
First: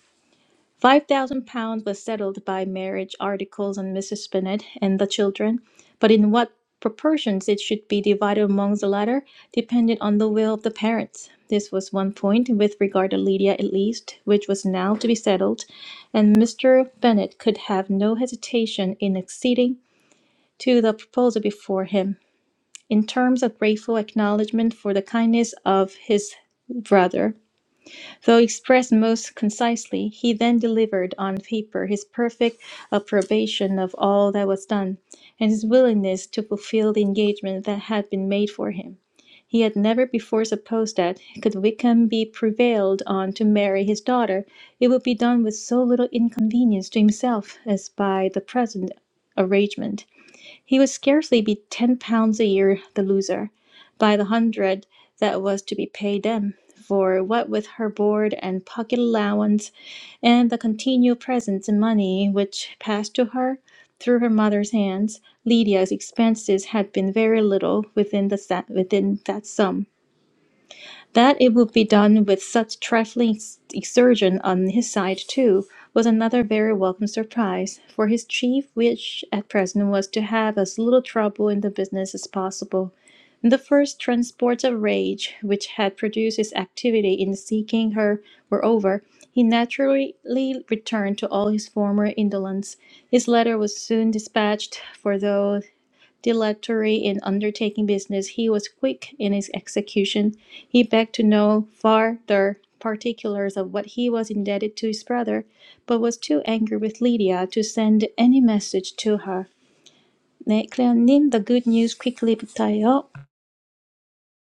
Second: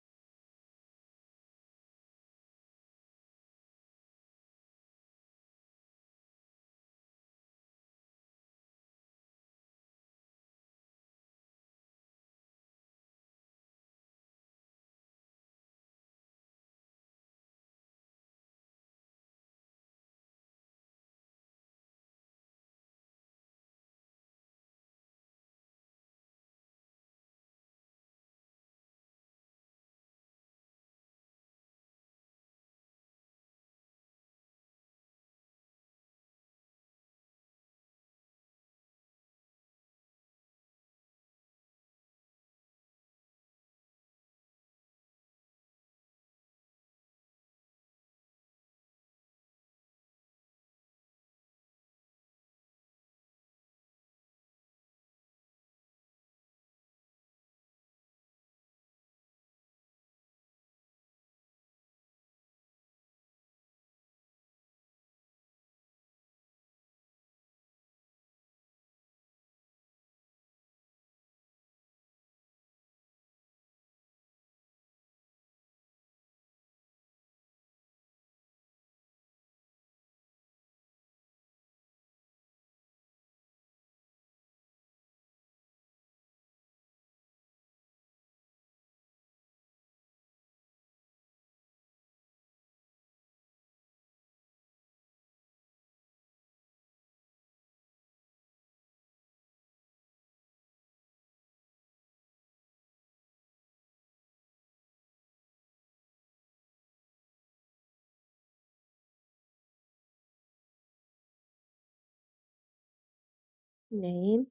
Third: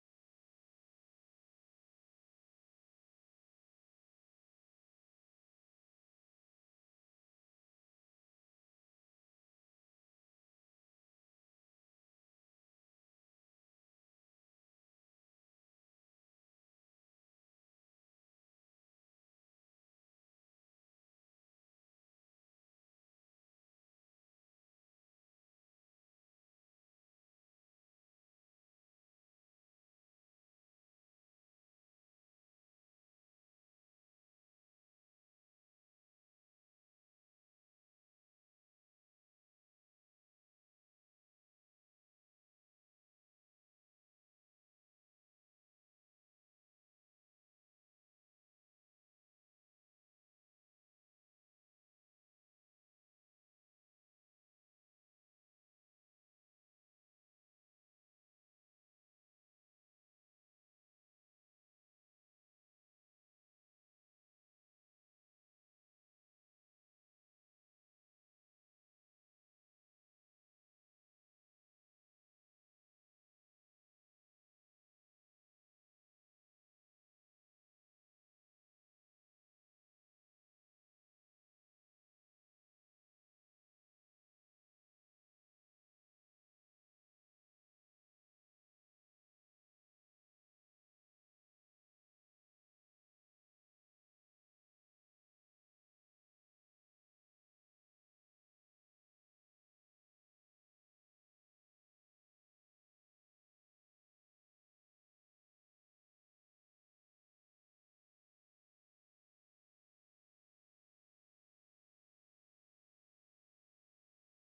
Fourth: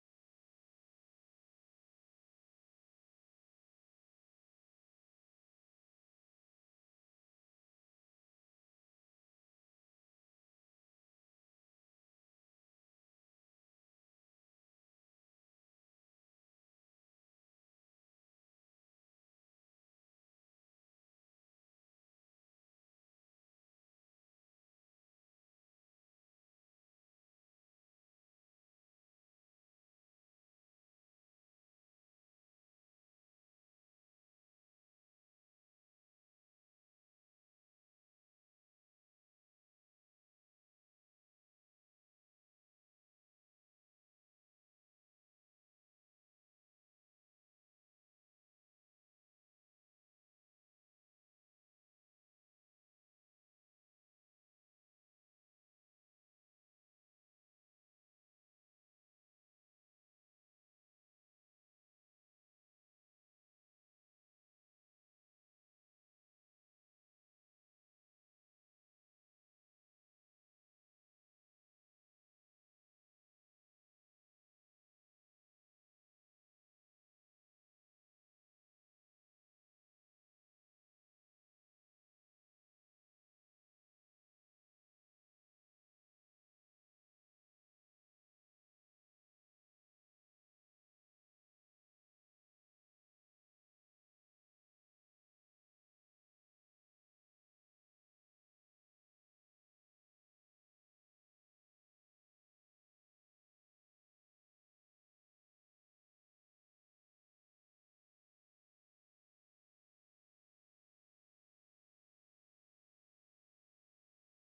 [SPEAKER 1] Five thousand pounds was settled by marriage articles on Mrs. Bennet and the children, but in what proportions it should be divided amongst the latter depended on the will of the parents. This was one point, with regard to Lydia at least, which was now to be settled, and Mr. Bennet could have no hesitation in acceding to the proposal before him, in terms of grateful acknowledgment for the kindness of his brother Though expressed most concisely, he then delivered on paper his perfect approbation of all that was done, and his willingness to fulfill the engagement that had been made for him. He had never before supposed that, could Wickham be prevailed on to marry his daughter, it would be done with so little inconvenience to himself as by the present arrangement. He would scarcely be ten pounds a year the loser. By the hundred that was to be paid them, for what with her board and pocket allowance, and the continual presents and money which passed to her through her mother's hands, Lydia's expenses had been very little within the sa- within that sum. That it would be done with such trifling ex- exertion on his side too was another very welcome surprise, for his chief wish at present was to have as little trouble in the business as possible the first transports of rage which had produced his activity in seeking her were over. He naturally returned to all his former indolence. His letter was soon dispatched, for though dilatory in undertaking business, he was quick in his execution. He begged to know farther particulars of what he was indebted to his brother, but was too angry with Lydia to send any message to her. 네, 클레어님, the good news quickly 부터요.
[SPEAKER 2] name.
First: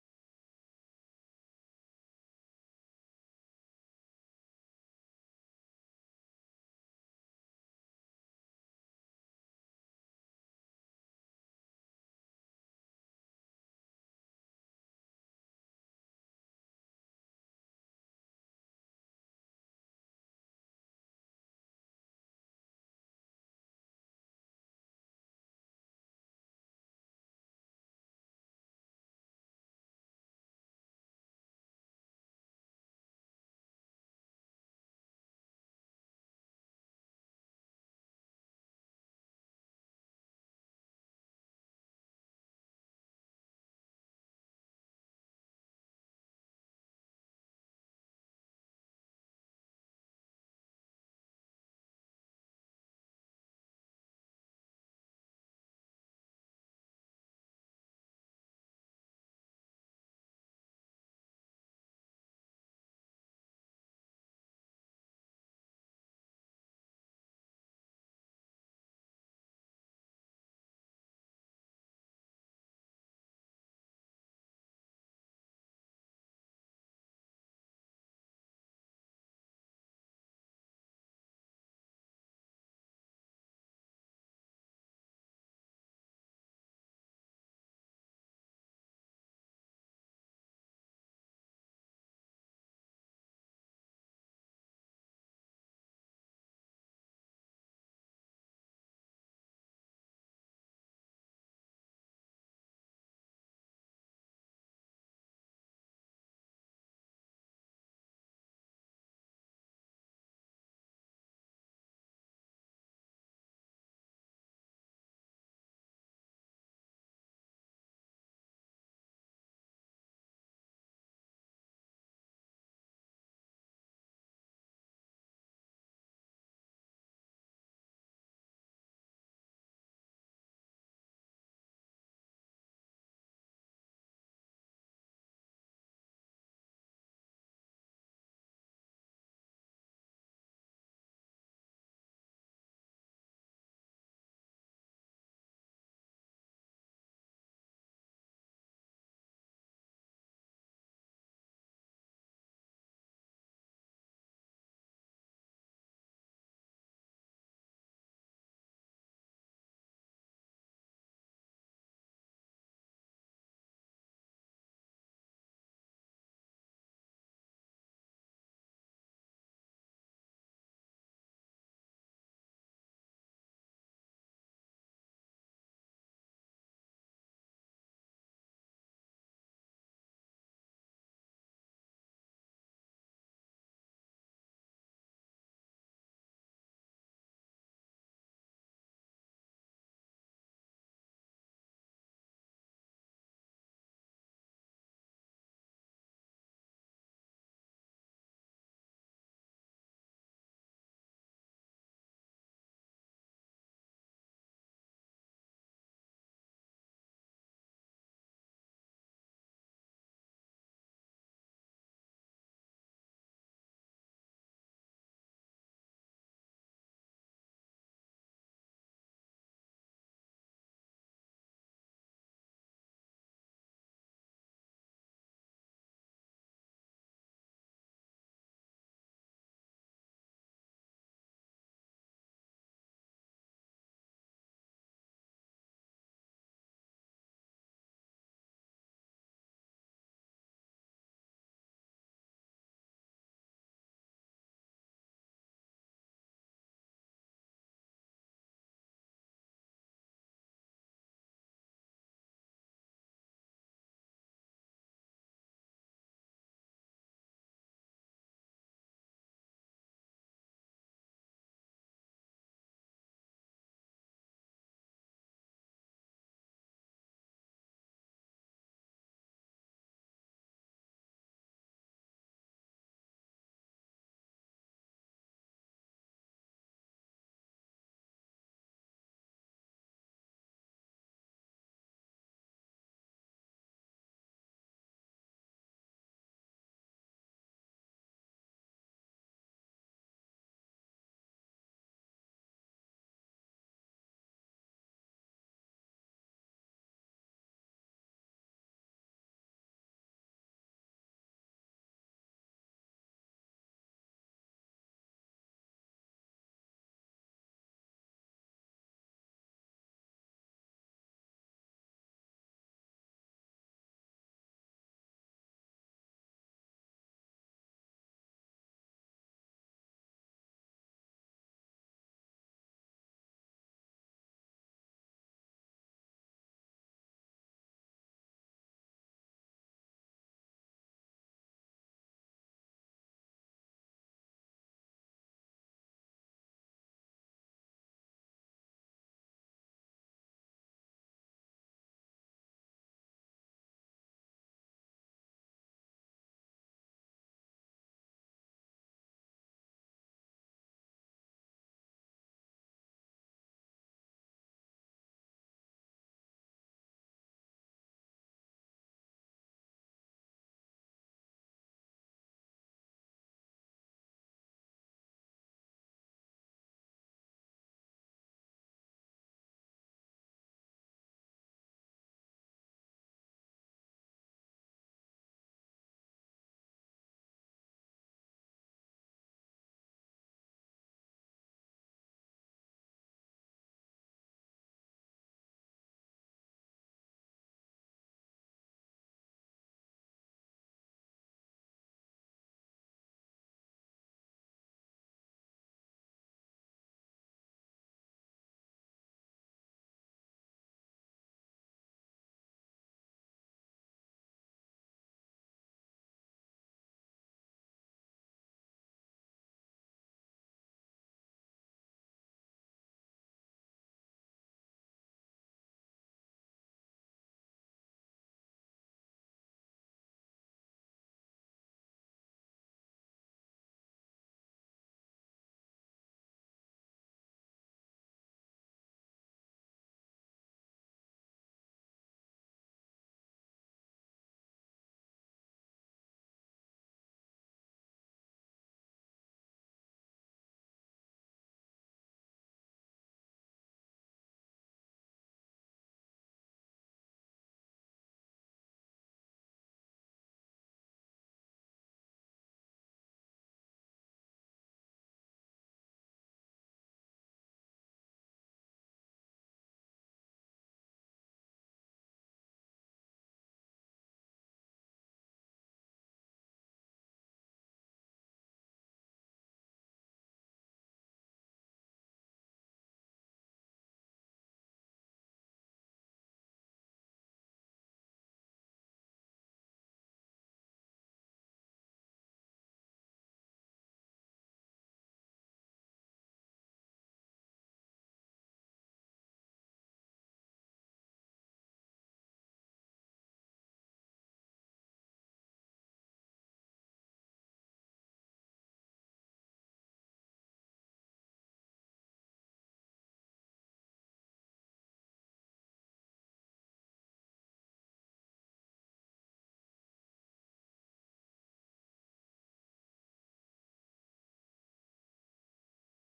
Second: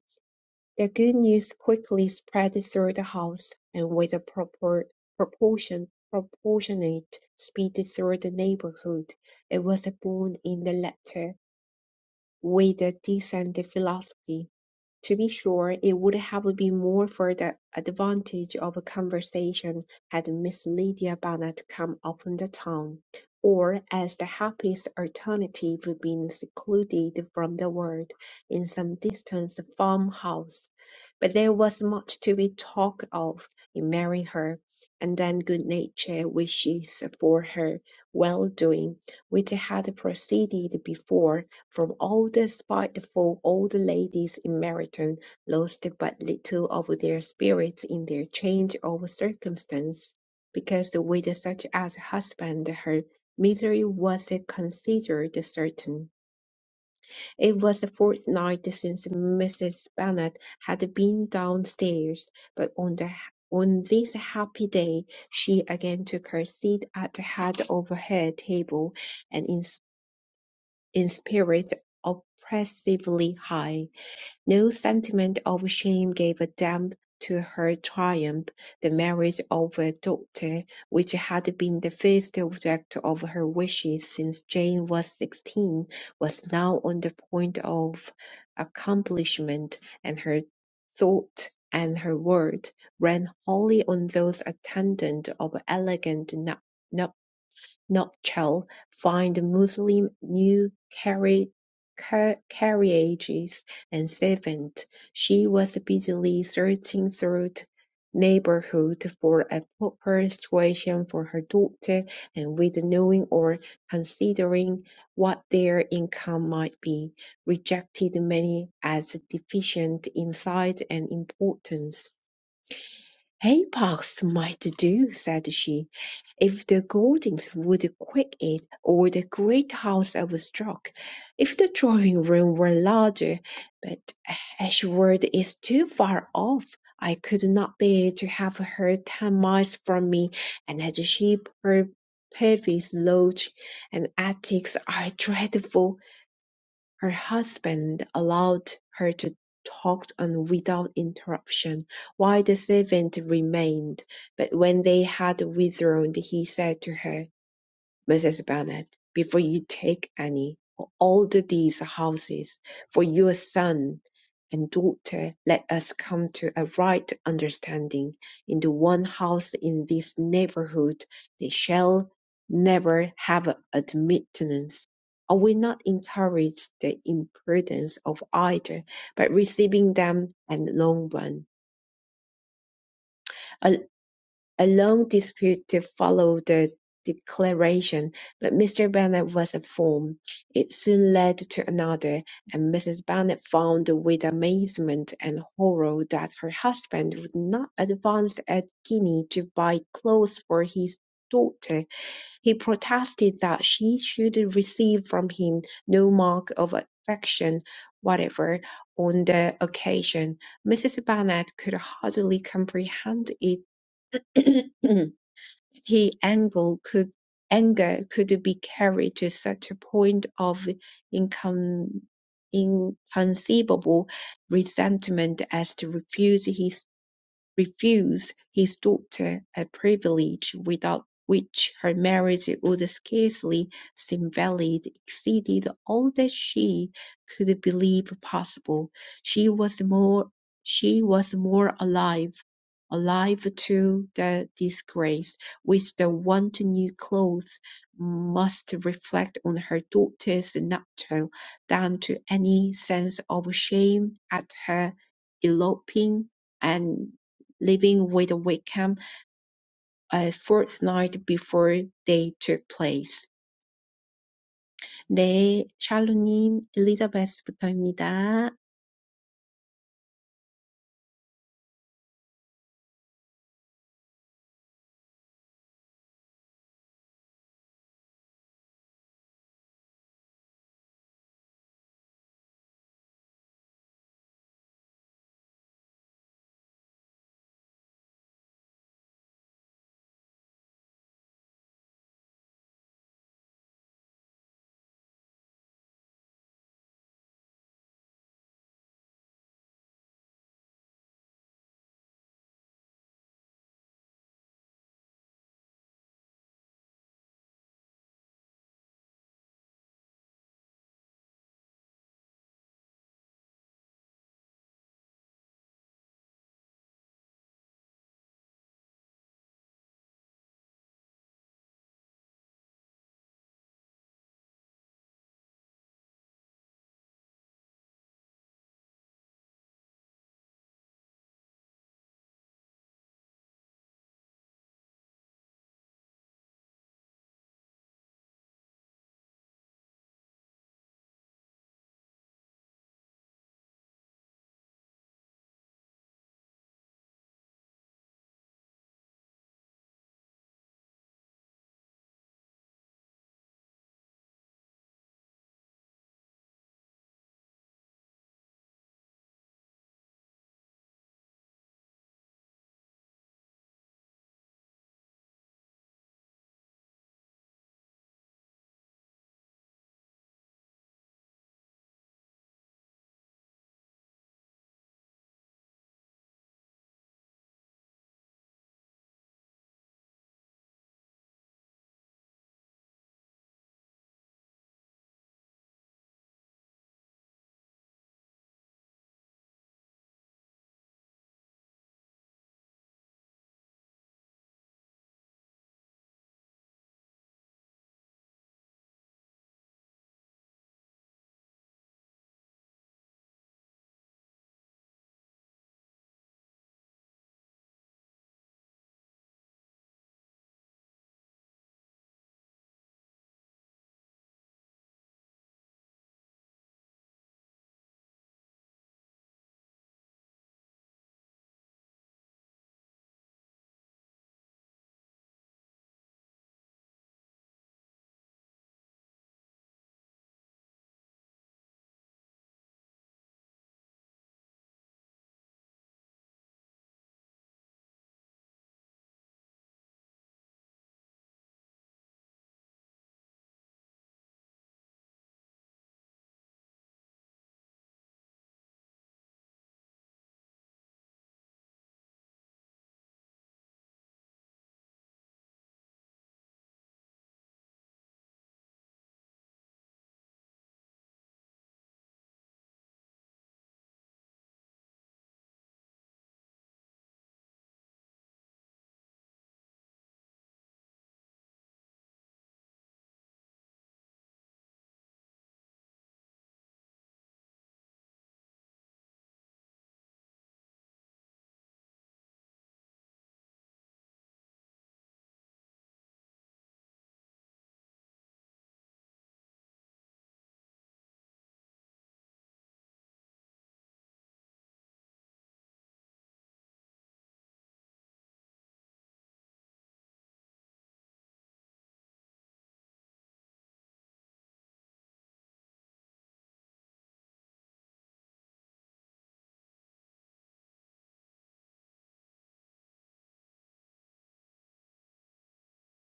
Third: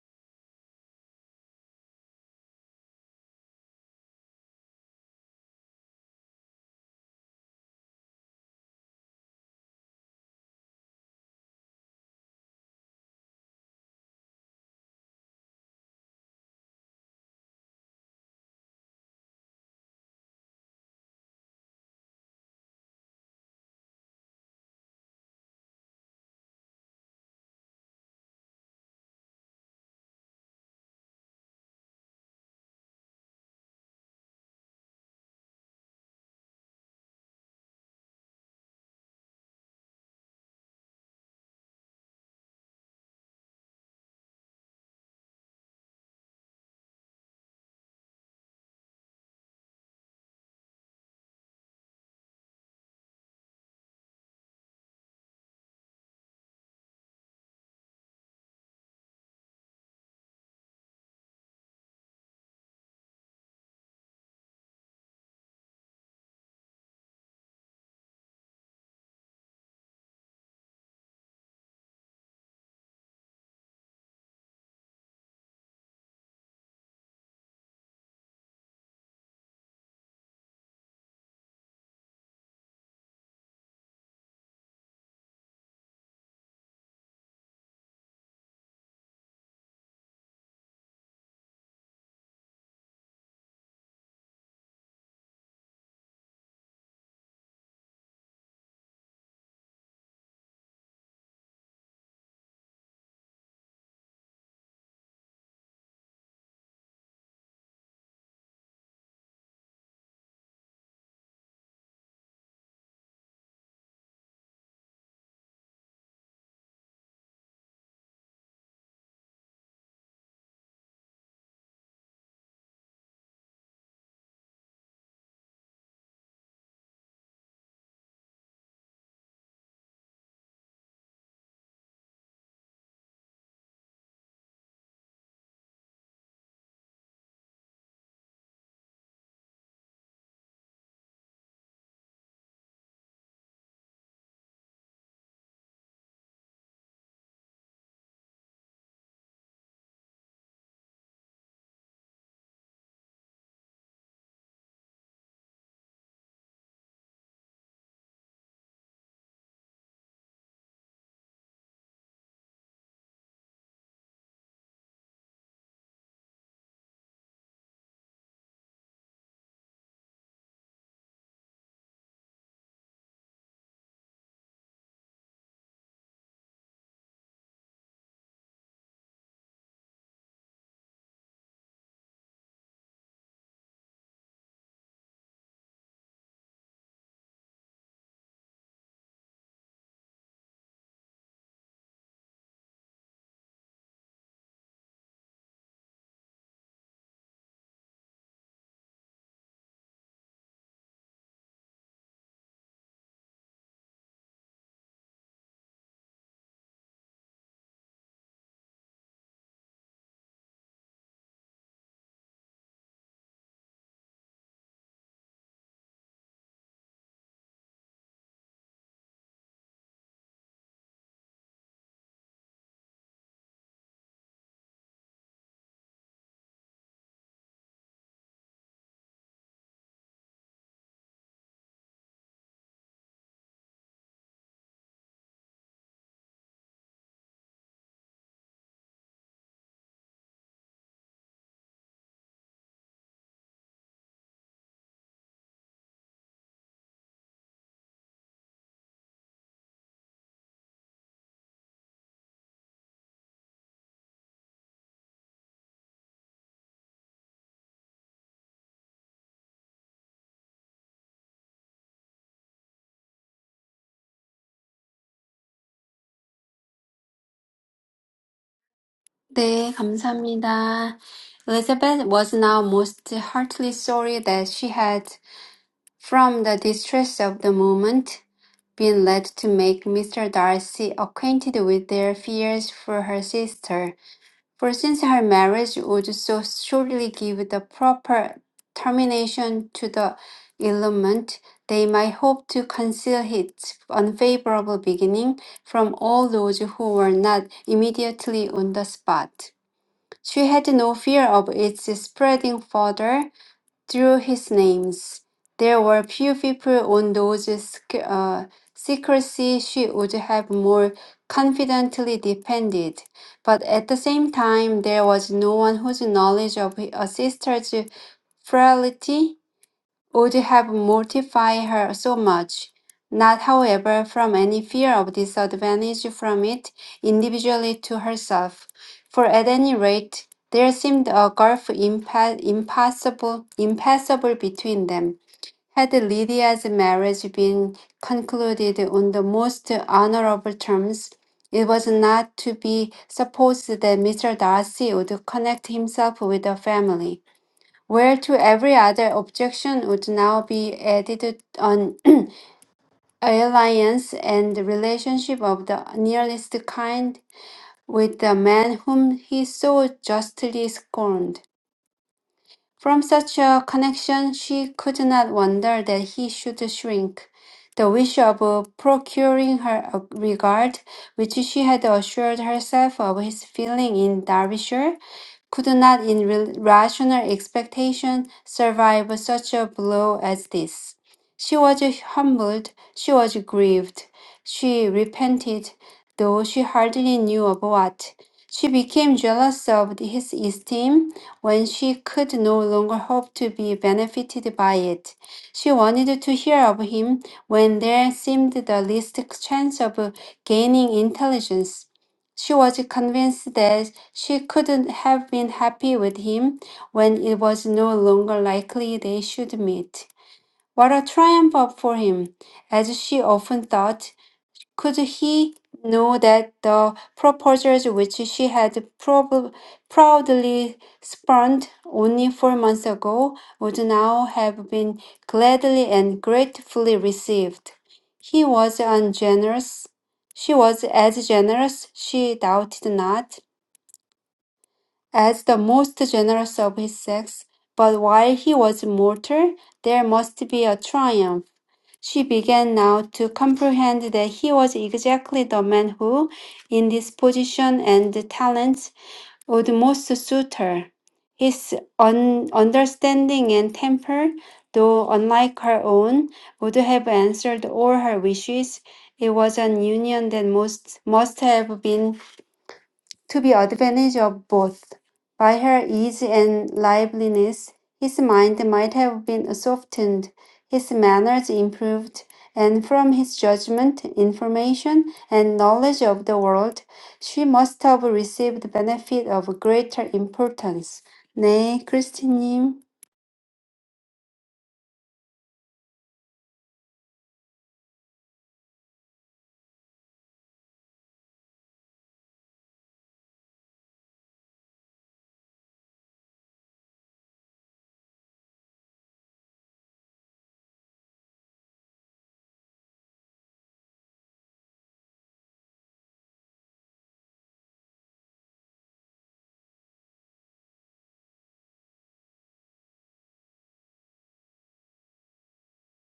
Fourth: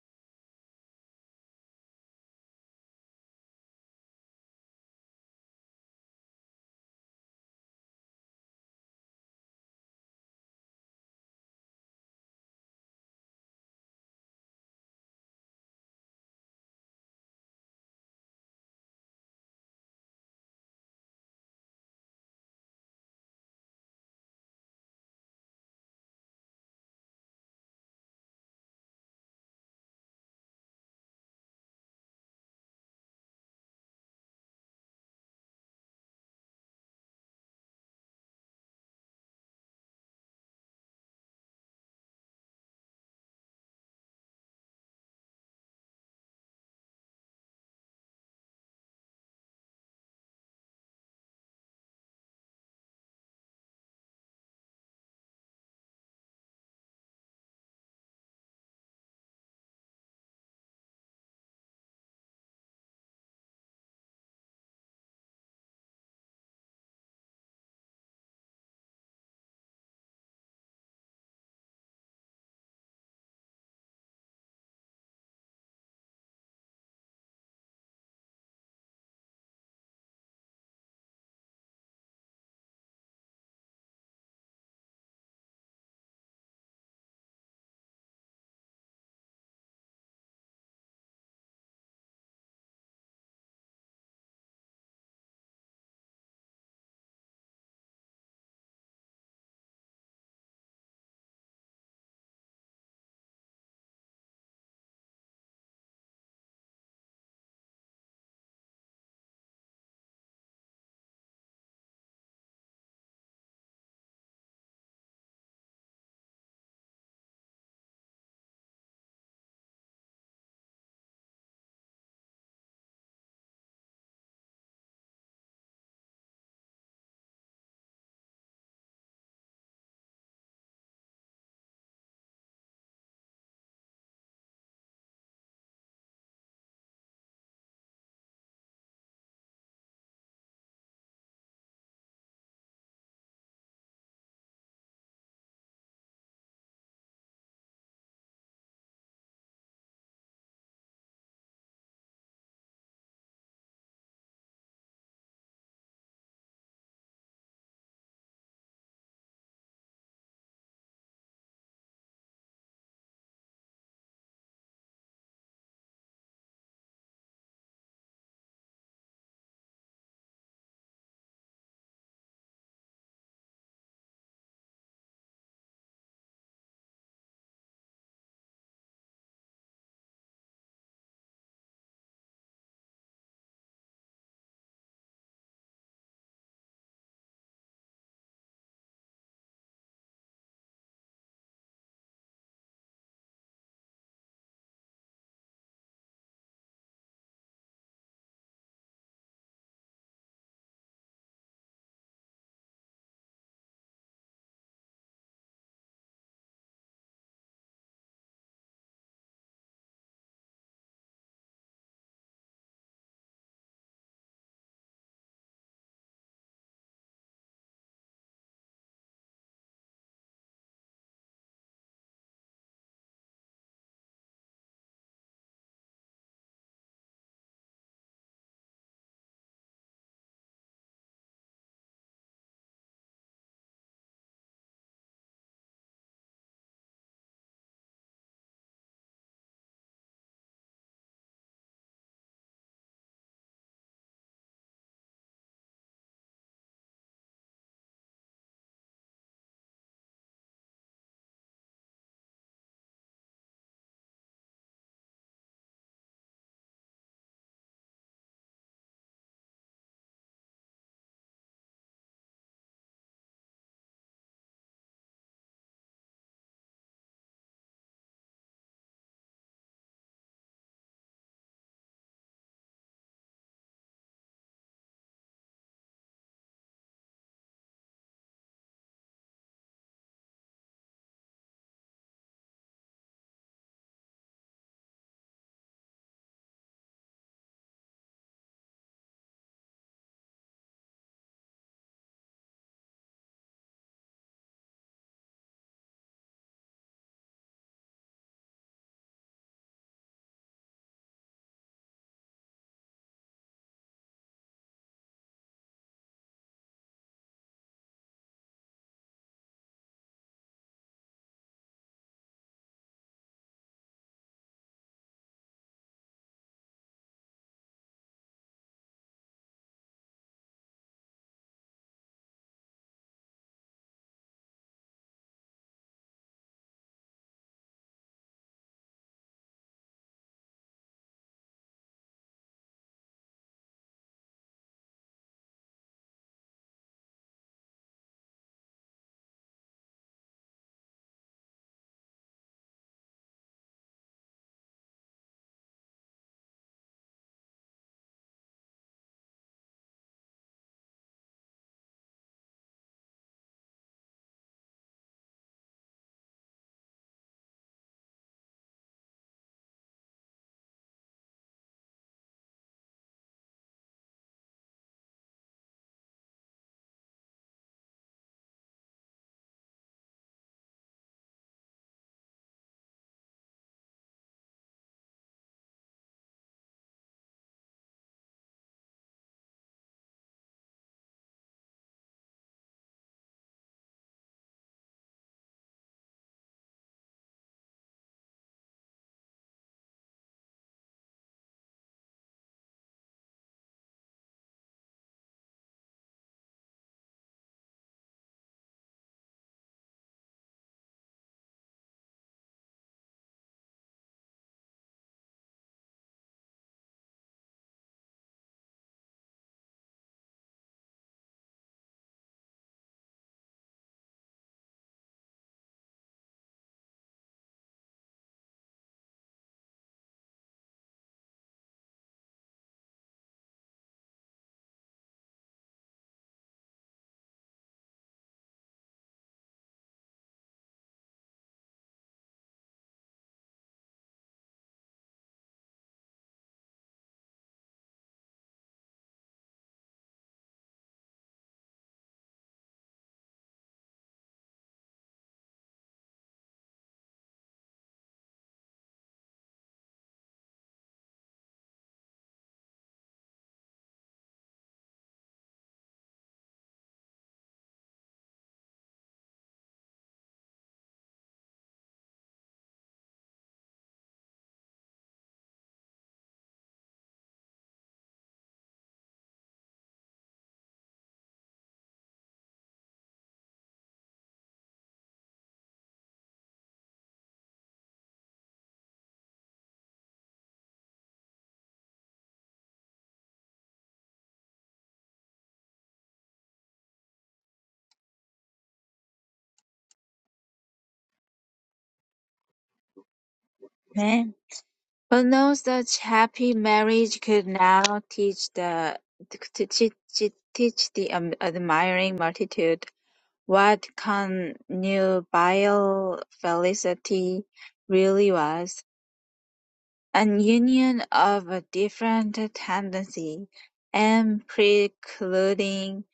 [SPEAKER 2] The good news quickly spread through the house, and with a proper, proportion proportionate speed through the neighborhood. It was born in the letter with a decent philosophy To be sure, it would have been more for the advantage of a conversation had Miss Lydia Bennet come upon the town, or as the happiest alternative been secluded from the world in some distant farmhouse. But there was much to be talked of in marrying her, and then good-natured wishes for her well-doing, which had proceeded before from all the spiteful old ladies in Meryton lost but little of their spirits in their change of circumstance, because with such a husband her misery was considered certain. It was a fortnight since Mrs. Bennet had been downstairs, but on the on this happy day she again took her seat at the head of her table, and in in spirit oppressively high. No sentiment of shame gave a damp to her triumph. The marriage of a daughter, which had been the first object of her wishes since Jane was sixteen, was now on the point of accomplishment, and her thought and her word ran wholly on those attendant of elegant no- Notchal find Muslim new carriages and servants; she was busily searching through the neighborhood for a proper situation for her daughter and with knowing or considering what their income might be, rejected many as deficient in size and importance. Apox might do, said she, if the Goldings would quick it, or the great house overstruck, if the drawing room were larger, but Ashwood is too far off. I could not bear to have her ten miles from me, and as she per- Purvis Lodge and attics are dreadful. Her husband allowed her to talk on without interruption, while the servant remained; but when they had withdrawn, he said to her. Mrs. Bennet, before you take any or alter these houses for your son and daughter, let us come to a right understanding. In the one house in this neighborhood, they shall never have admittance. I will not encourage the imprudence of either, but receiving them at long run. I a long dispute followed the declaration, but Mr. Bennet was informed. It soon led to another, and Mrs. Bennet found with amazement and horror that her husband would not advance a guinea to buy clothes for his daughter. He protested that she should receive from him no mark of affection whatever on the occasion. Mrs. Bennet could hardly comprehend it. His anger could anger could be carried to such a point of incon- inconceivable resentment as to refuse his refused his daughter a privilege without which her marriage would scarcely seem valid exceeded all that she could believe possible. She was more she was more alive alive to the disgrace which the want of new clothes must reflect on her daughter's nuptial than to any sense of shame at her eloping, and. Living with Wickham a fortnight before they took place. 네, 샬로님, 엘리자베스부터입니다.
[SPEAKER 3] 네, 감사합니다. Elizabeth was now most heartily sorry that she had, from the distress of the moment, been led to make Mr. Darcy acquainted with their fears for her sister. For since her marriage would so surely give the proper termination to the elopement, they might hope to conceal its unfavorable beginning from all those who were not immediately on the spot. She had no fear of its spreading further, through his names. There were few people on those sec- uh, secrecy she would have more confidently depended, but at the same time there was no one whose knowledge of a sister's frailty would have mortified her so much, not, however, from any fear of disadvantage from it individually to herself, for at any rate there seemed a gulf impa- impassable, impassable between them. Had Lydia's marriage been concluded on the most honorable terms, it was not to be supposed that Mr. Darcy would connect himself with the family where to every other objection would now be added an alliance and relationship of the nearest kind with the man whom he so justly scorned. From such a connection she could not wonder that he should shrink. The wish of procuring her a regard, which she had assured herself of his feeling in Derbyshire, could not in re- rational expectation survive such a blow as this. She was humbled, she was grieved, she repented, though she hardly knew of what. She became jealous of his esteem when she could no longer hope to be benefited by it. She wanted to hear of him when there seemed the least chance of gaining intelligence. She was convinced that she couldn't have been happy with him when it was no longer likely they should meet. What a triumph for him, as she often thought, could he know that the proposals which she had prob- proudly spurned only four months ago would now have been gladly and gratefully received? He was ungenerous. She was as generous, she doubted not as the most generous of his sex, but while he was mortal, there must be a triumph. She began now to comprehend that he was exactly the man who, in this position and talents, would most suit her. His un- understanding and temper, though unlike her own, would have answered all her wishes. It was an union that most must have been to be advantage of both. By her ease and liveliness, his mind might have been softened, his manners improved, and from his judgment, information, and knowledge of the world, she must have received benefit of greater importance. 네, 크리스티님.
[SPEAKER 4] 네. But knows that happy marriage could now teach the to teach, teach the um, admiring multitude what connubial felicity really was An union of a different tendency, and precluding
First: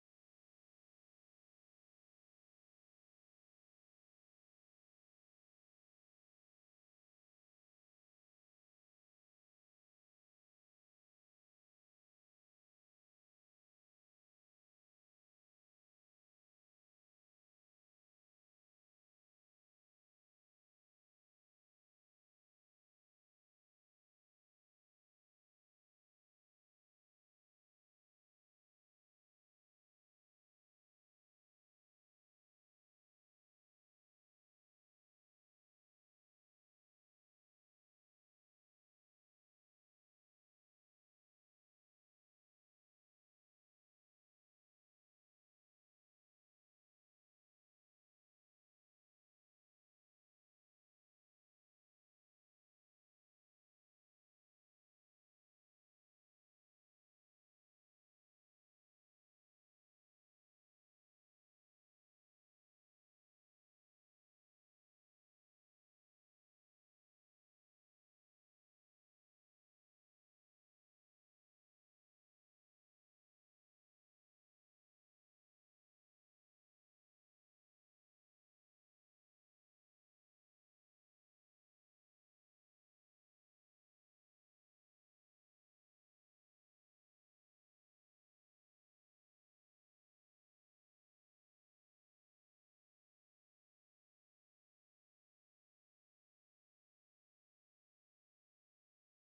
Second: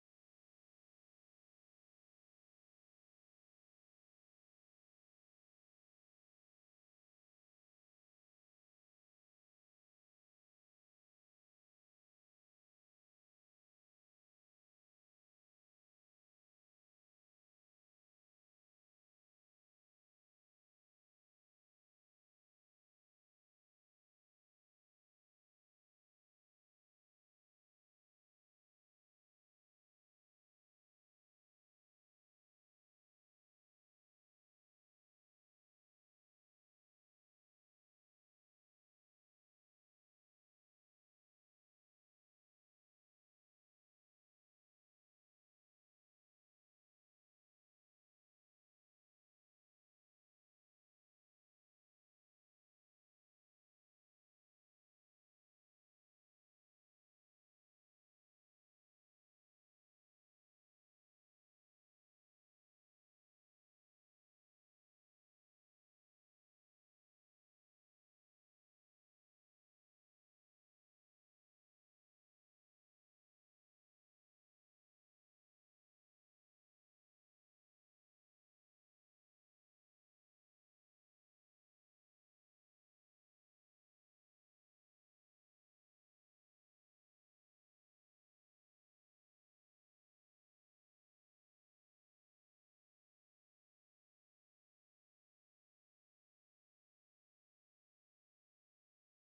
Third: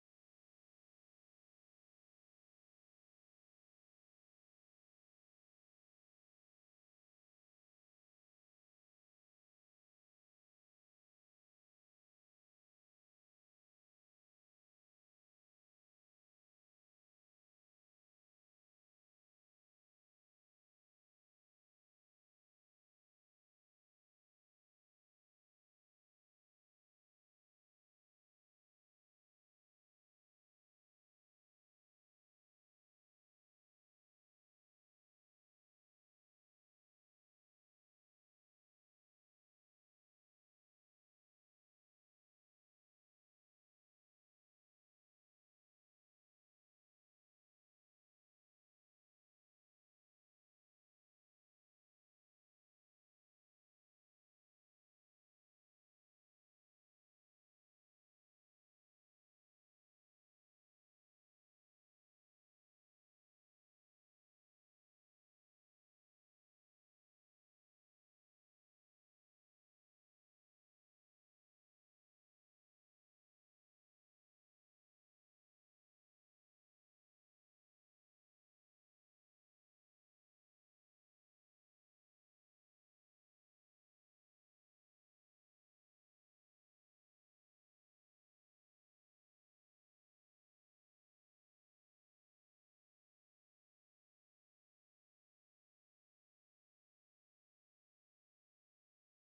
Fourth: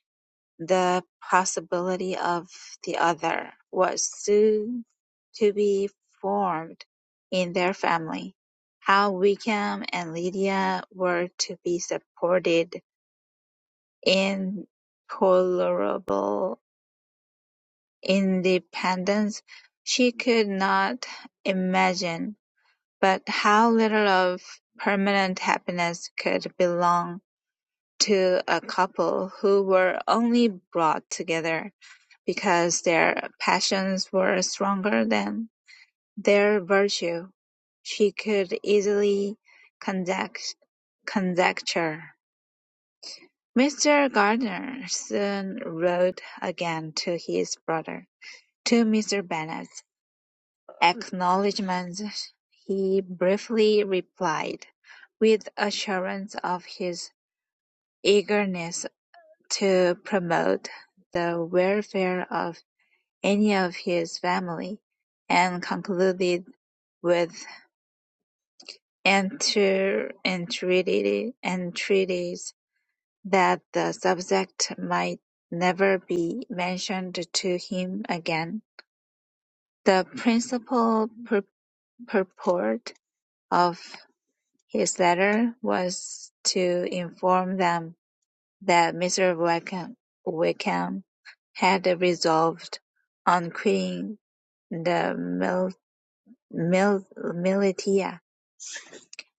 [SPEAKER 4] the possibility of the other, was soon to be formed in their family. How Wickham and Lydia were to be supported in tolerable independence she could not imagine. But how little of permanent happiness could belong to a couple who were only brought together because their passions were stronger than their virtue, she could easily conjecture. Mr. Gardner soon wrote again to his brother, to Mr. Bennet. acknowledgments he briefly replied, with assurance of his eagerness to promote the welfare of any of his family, and concluded with enter, entreaty, entreaties that the subject might never be mentioned to him again. The principal pur- purport of His letter was to inform them that Mr. Wickham Wickham had resolved on quitting the mil- mil- militia.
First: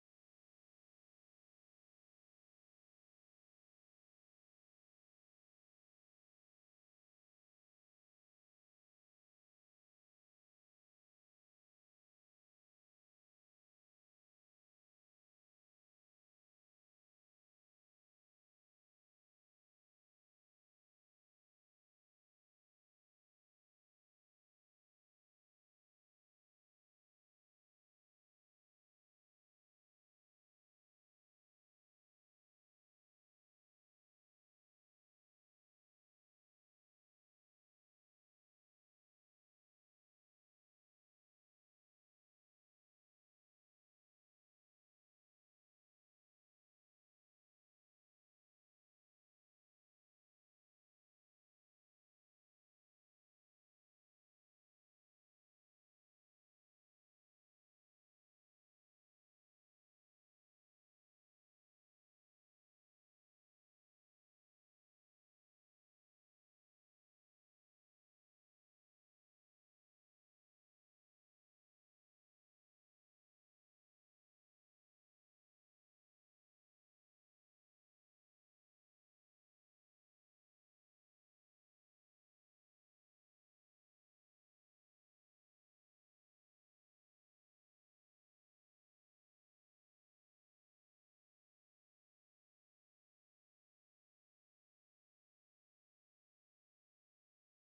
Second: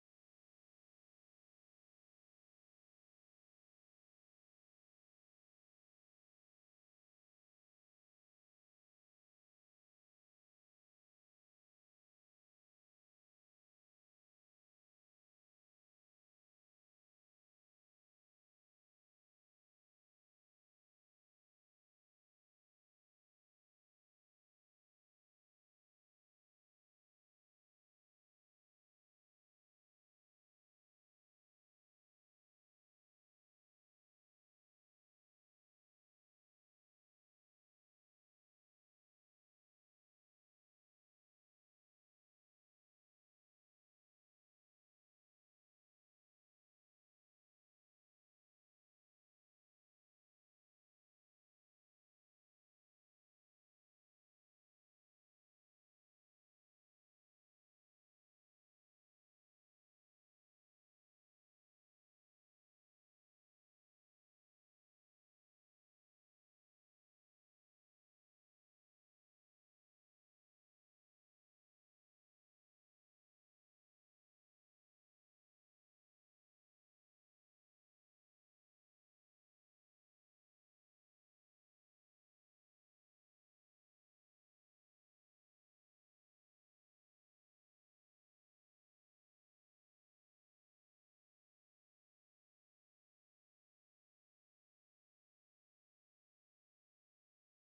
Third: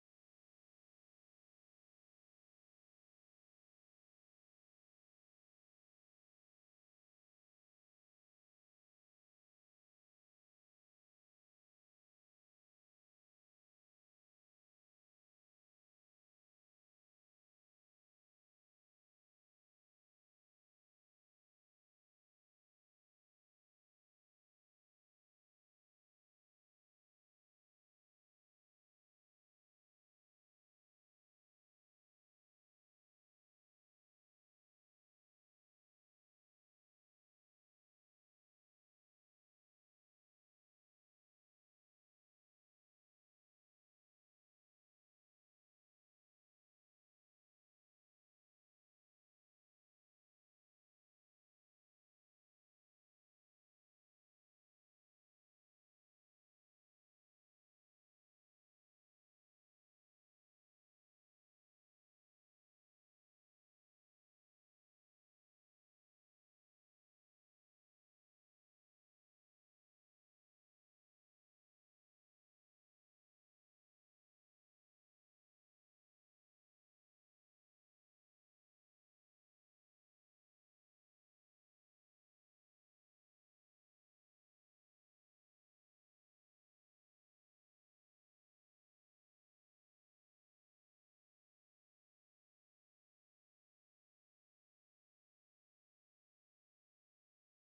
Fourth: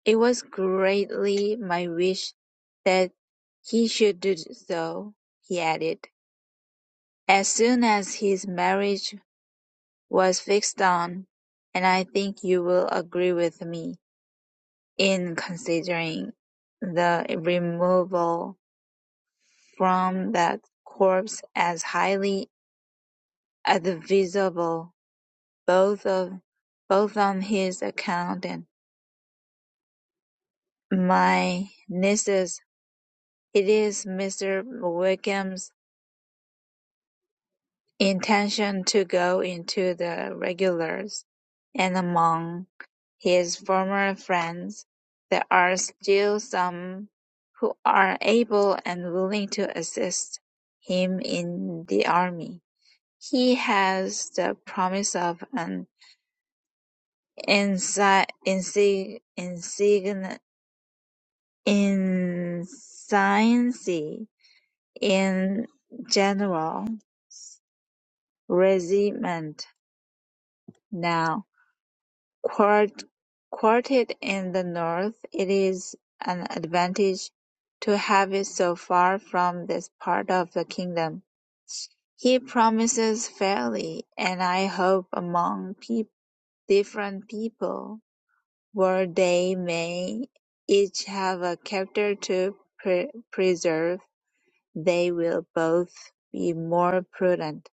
[SPEAKER 4] It was greatly my wish that he should do so, he added, as soon as his marriage was fixed on, and I think you will agree with me in considering the removal from that corpse as highly advisable, both of both on his account and my niece's. It is Mr. Wickham's intention to go into the regulars, and among his former friends there are still some who are able and willing to assist him in the army. He has the promise of an Ensi- insi- insign- Insignia in general, regiment now, quart- quartered in the north, it is an advantage to have it so far from this part of the kingdom. He promises fairly, and I hope among peop different people. where they may each have a character to pre- preserve, they will both be more prudent.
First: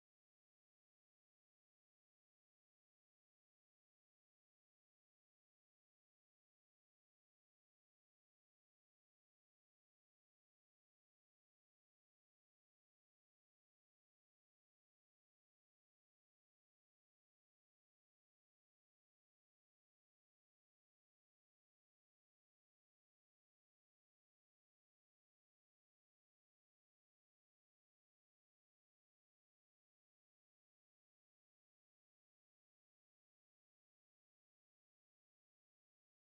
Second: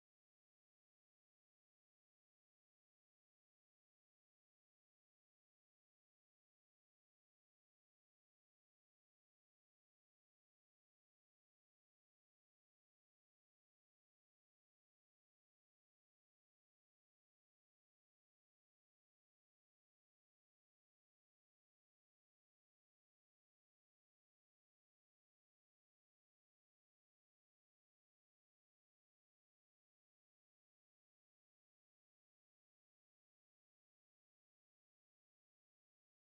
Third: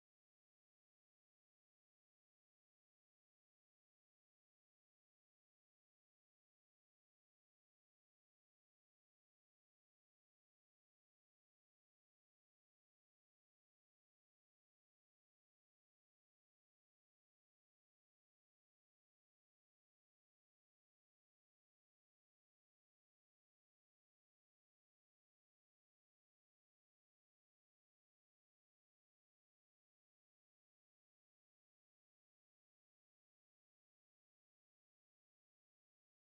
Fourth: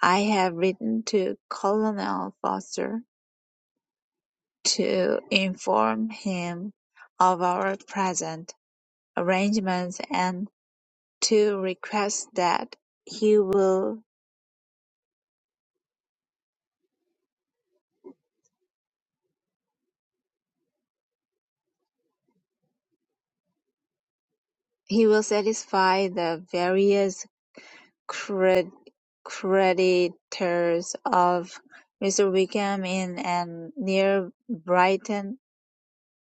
[SPEAKER 4] I have written to Colonel Foster to inform him of our present arrangements and to request that he will he will satisfy the various Creditors of Mr. Wickham in and near Brighton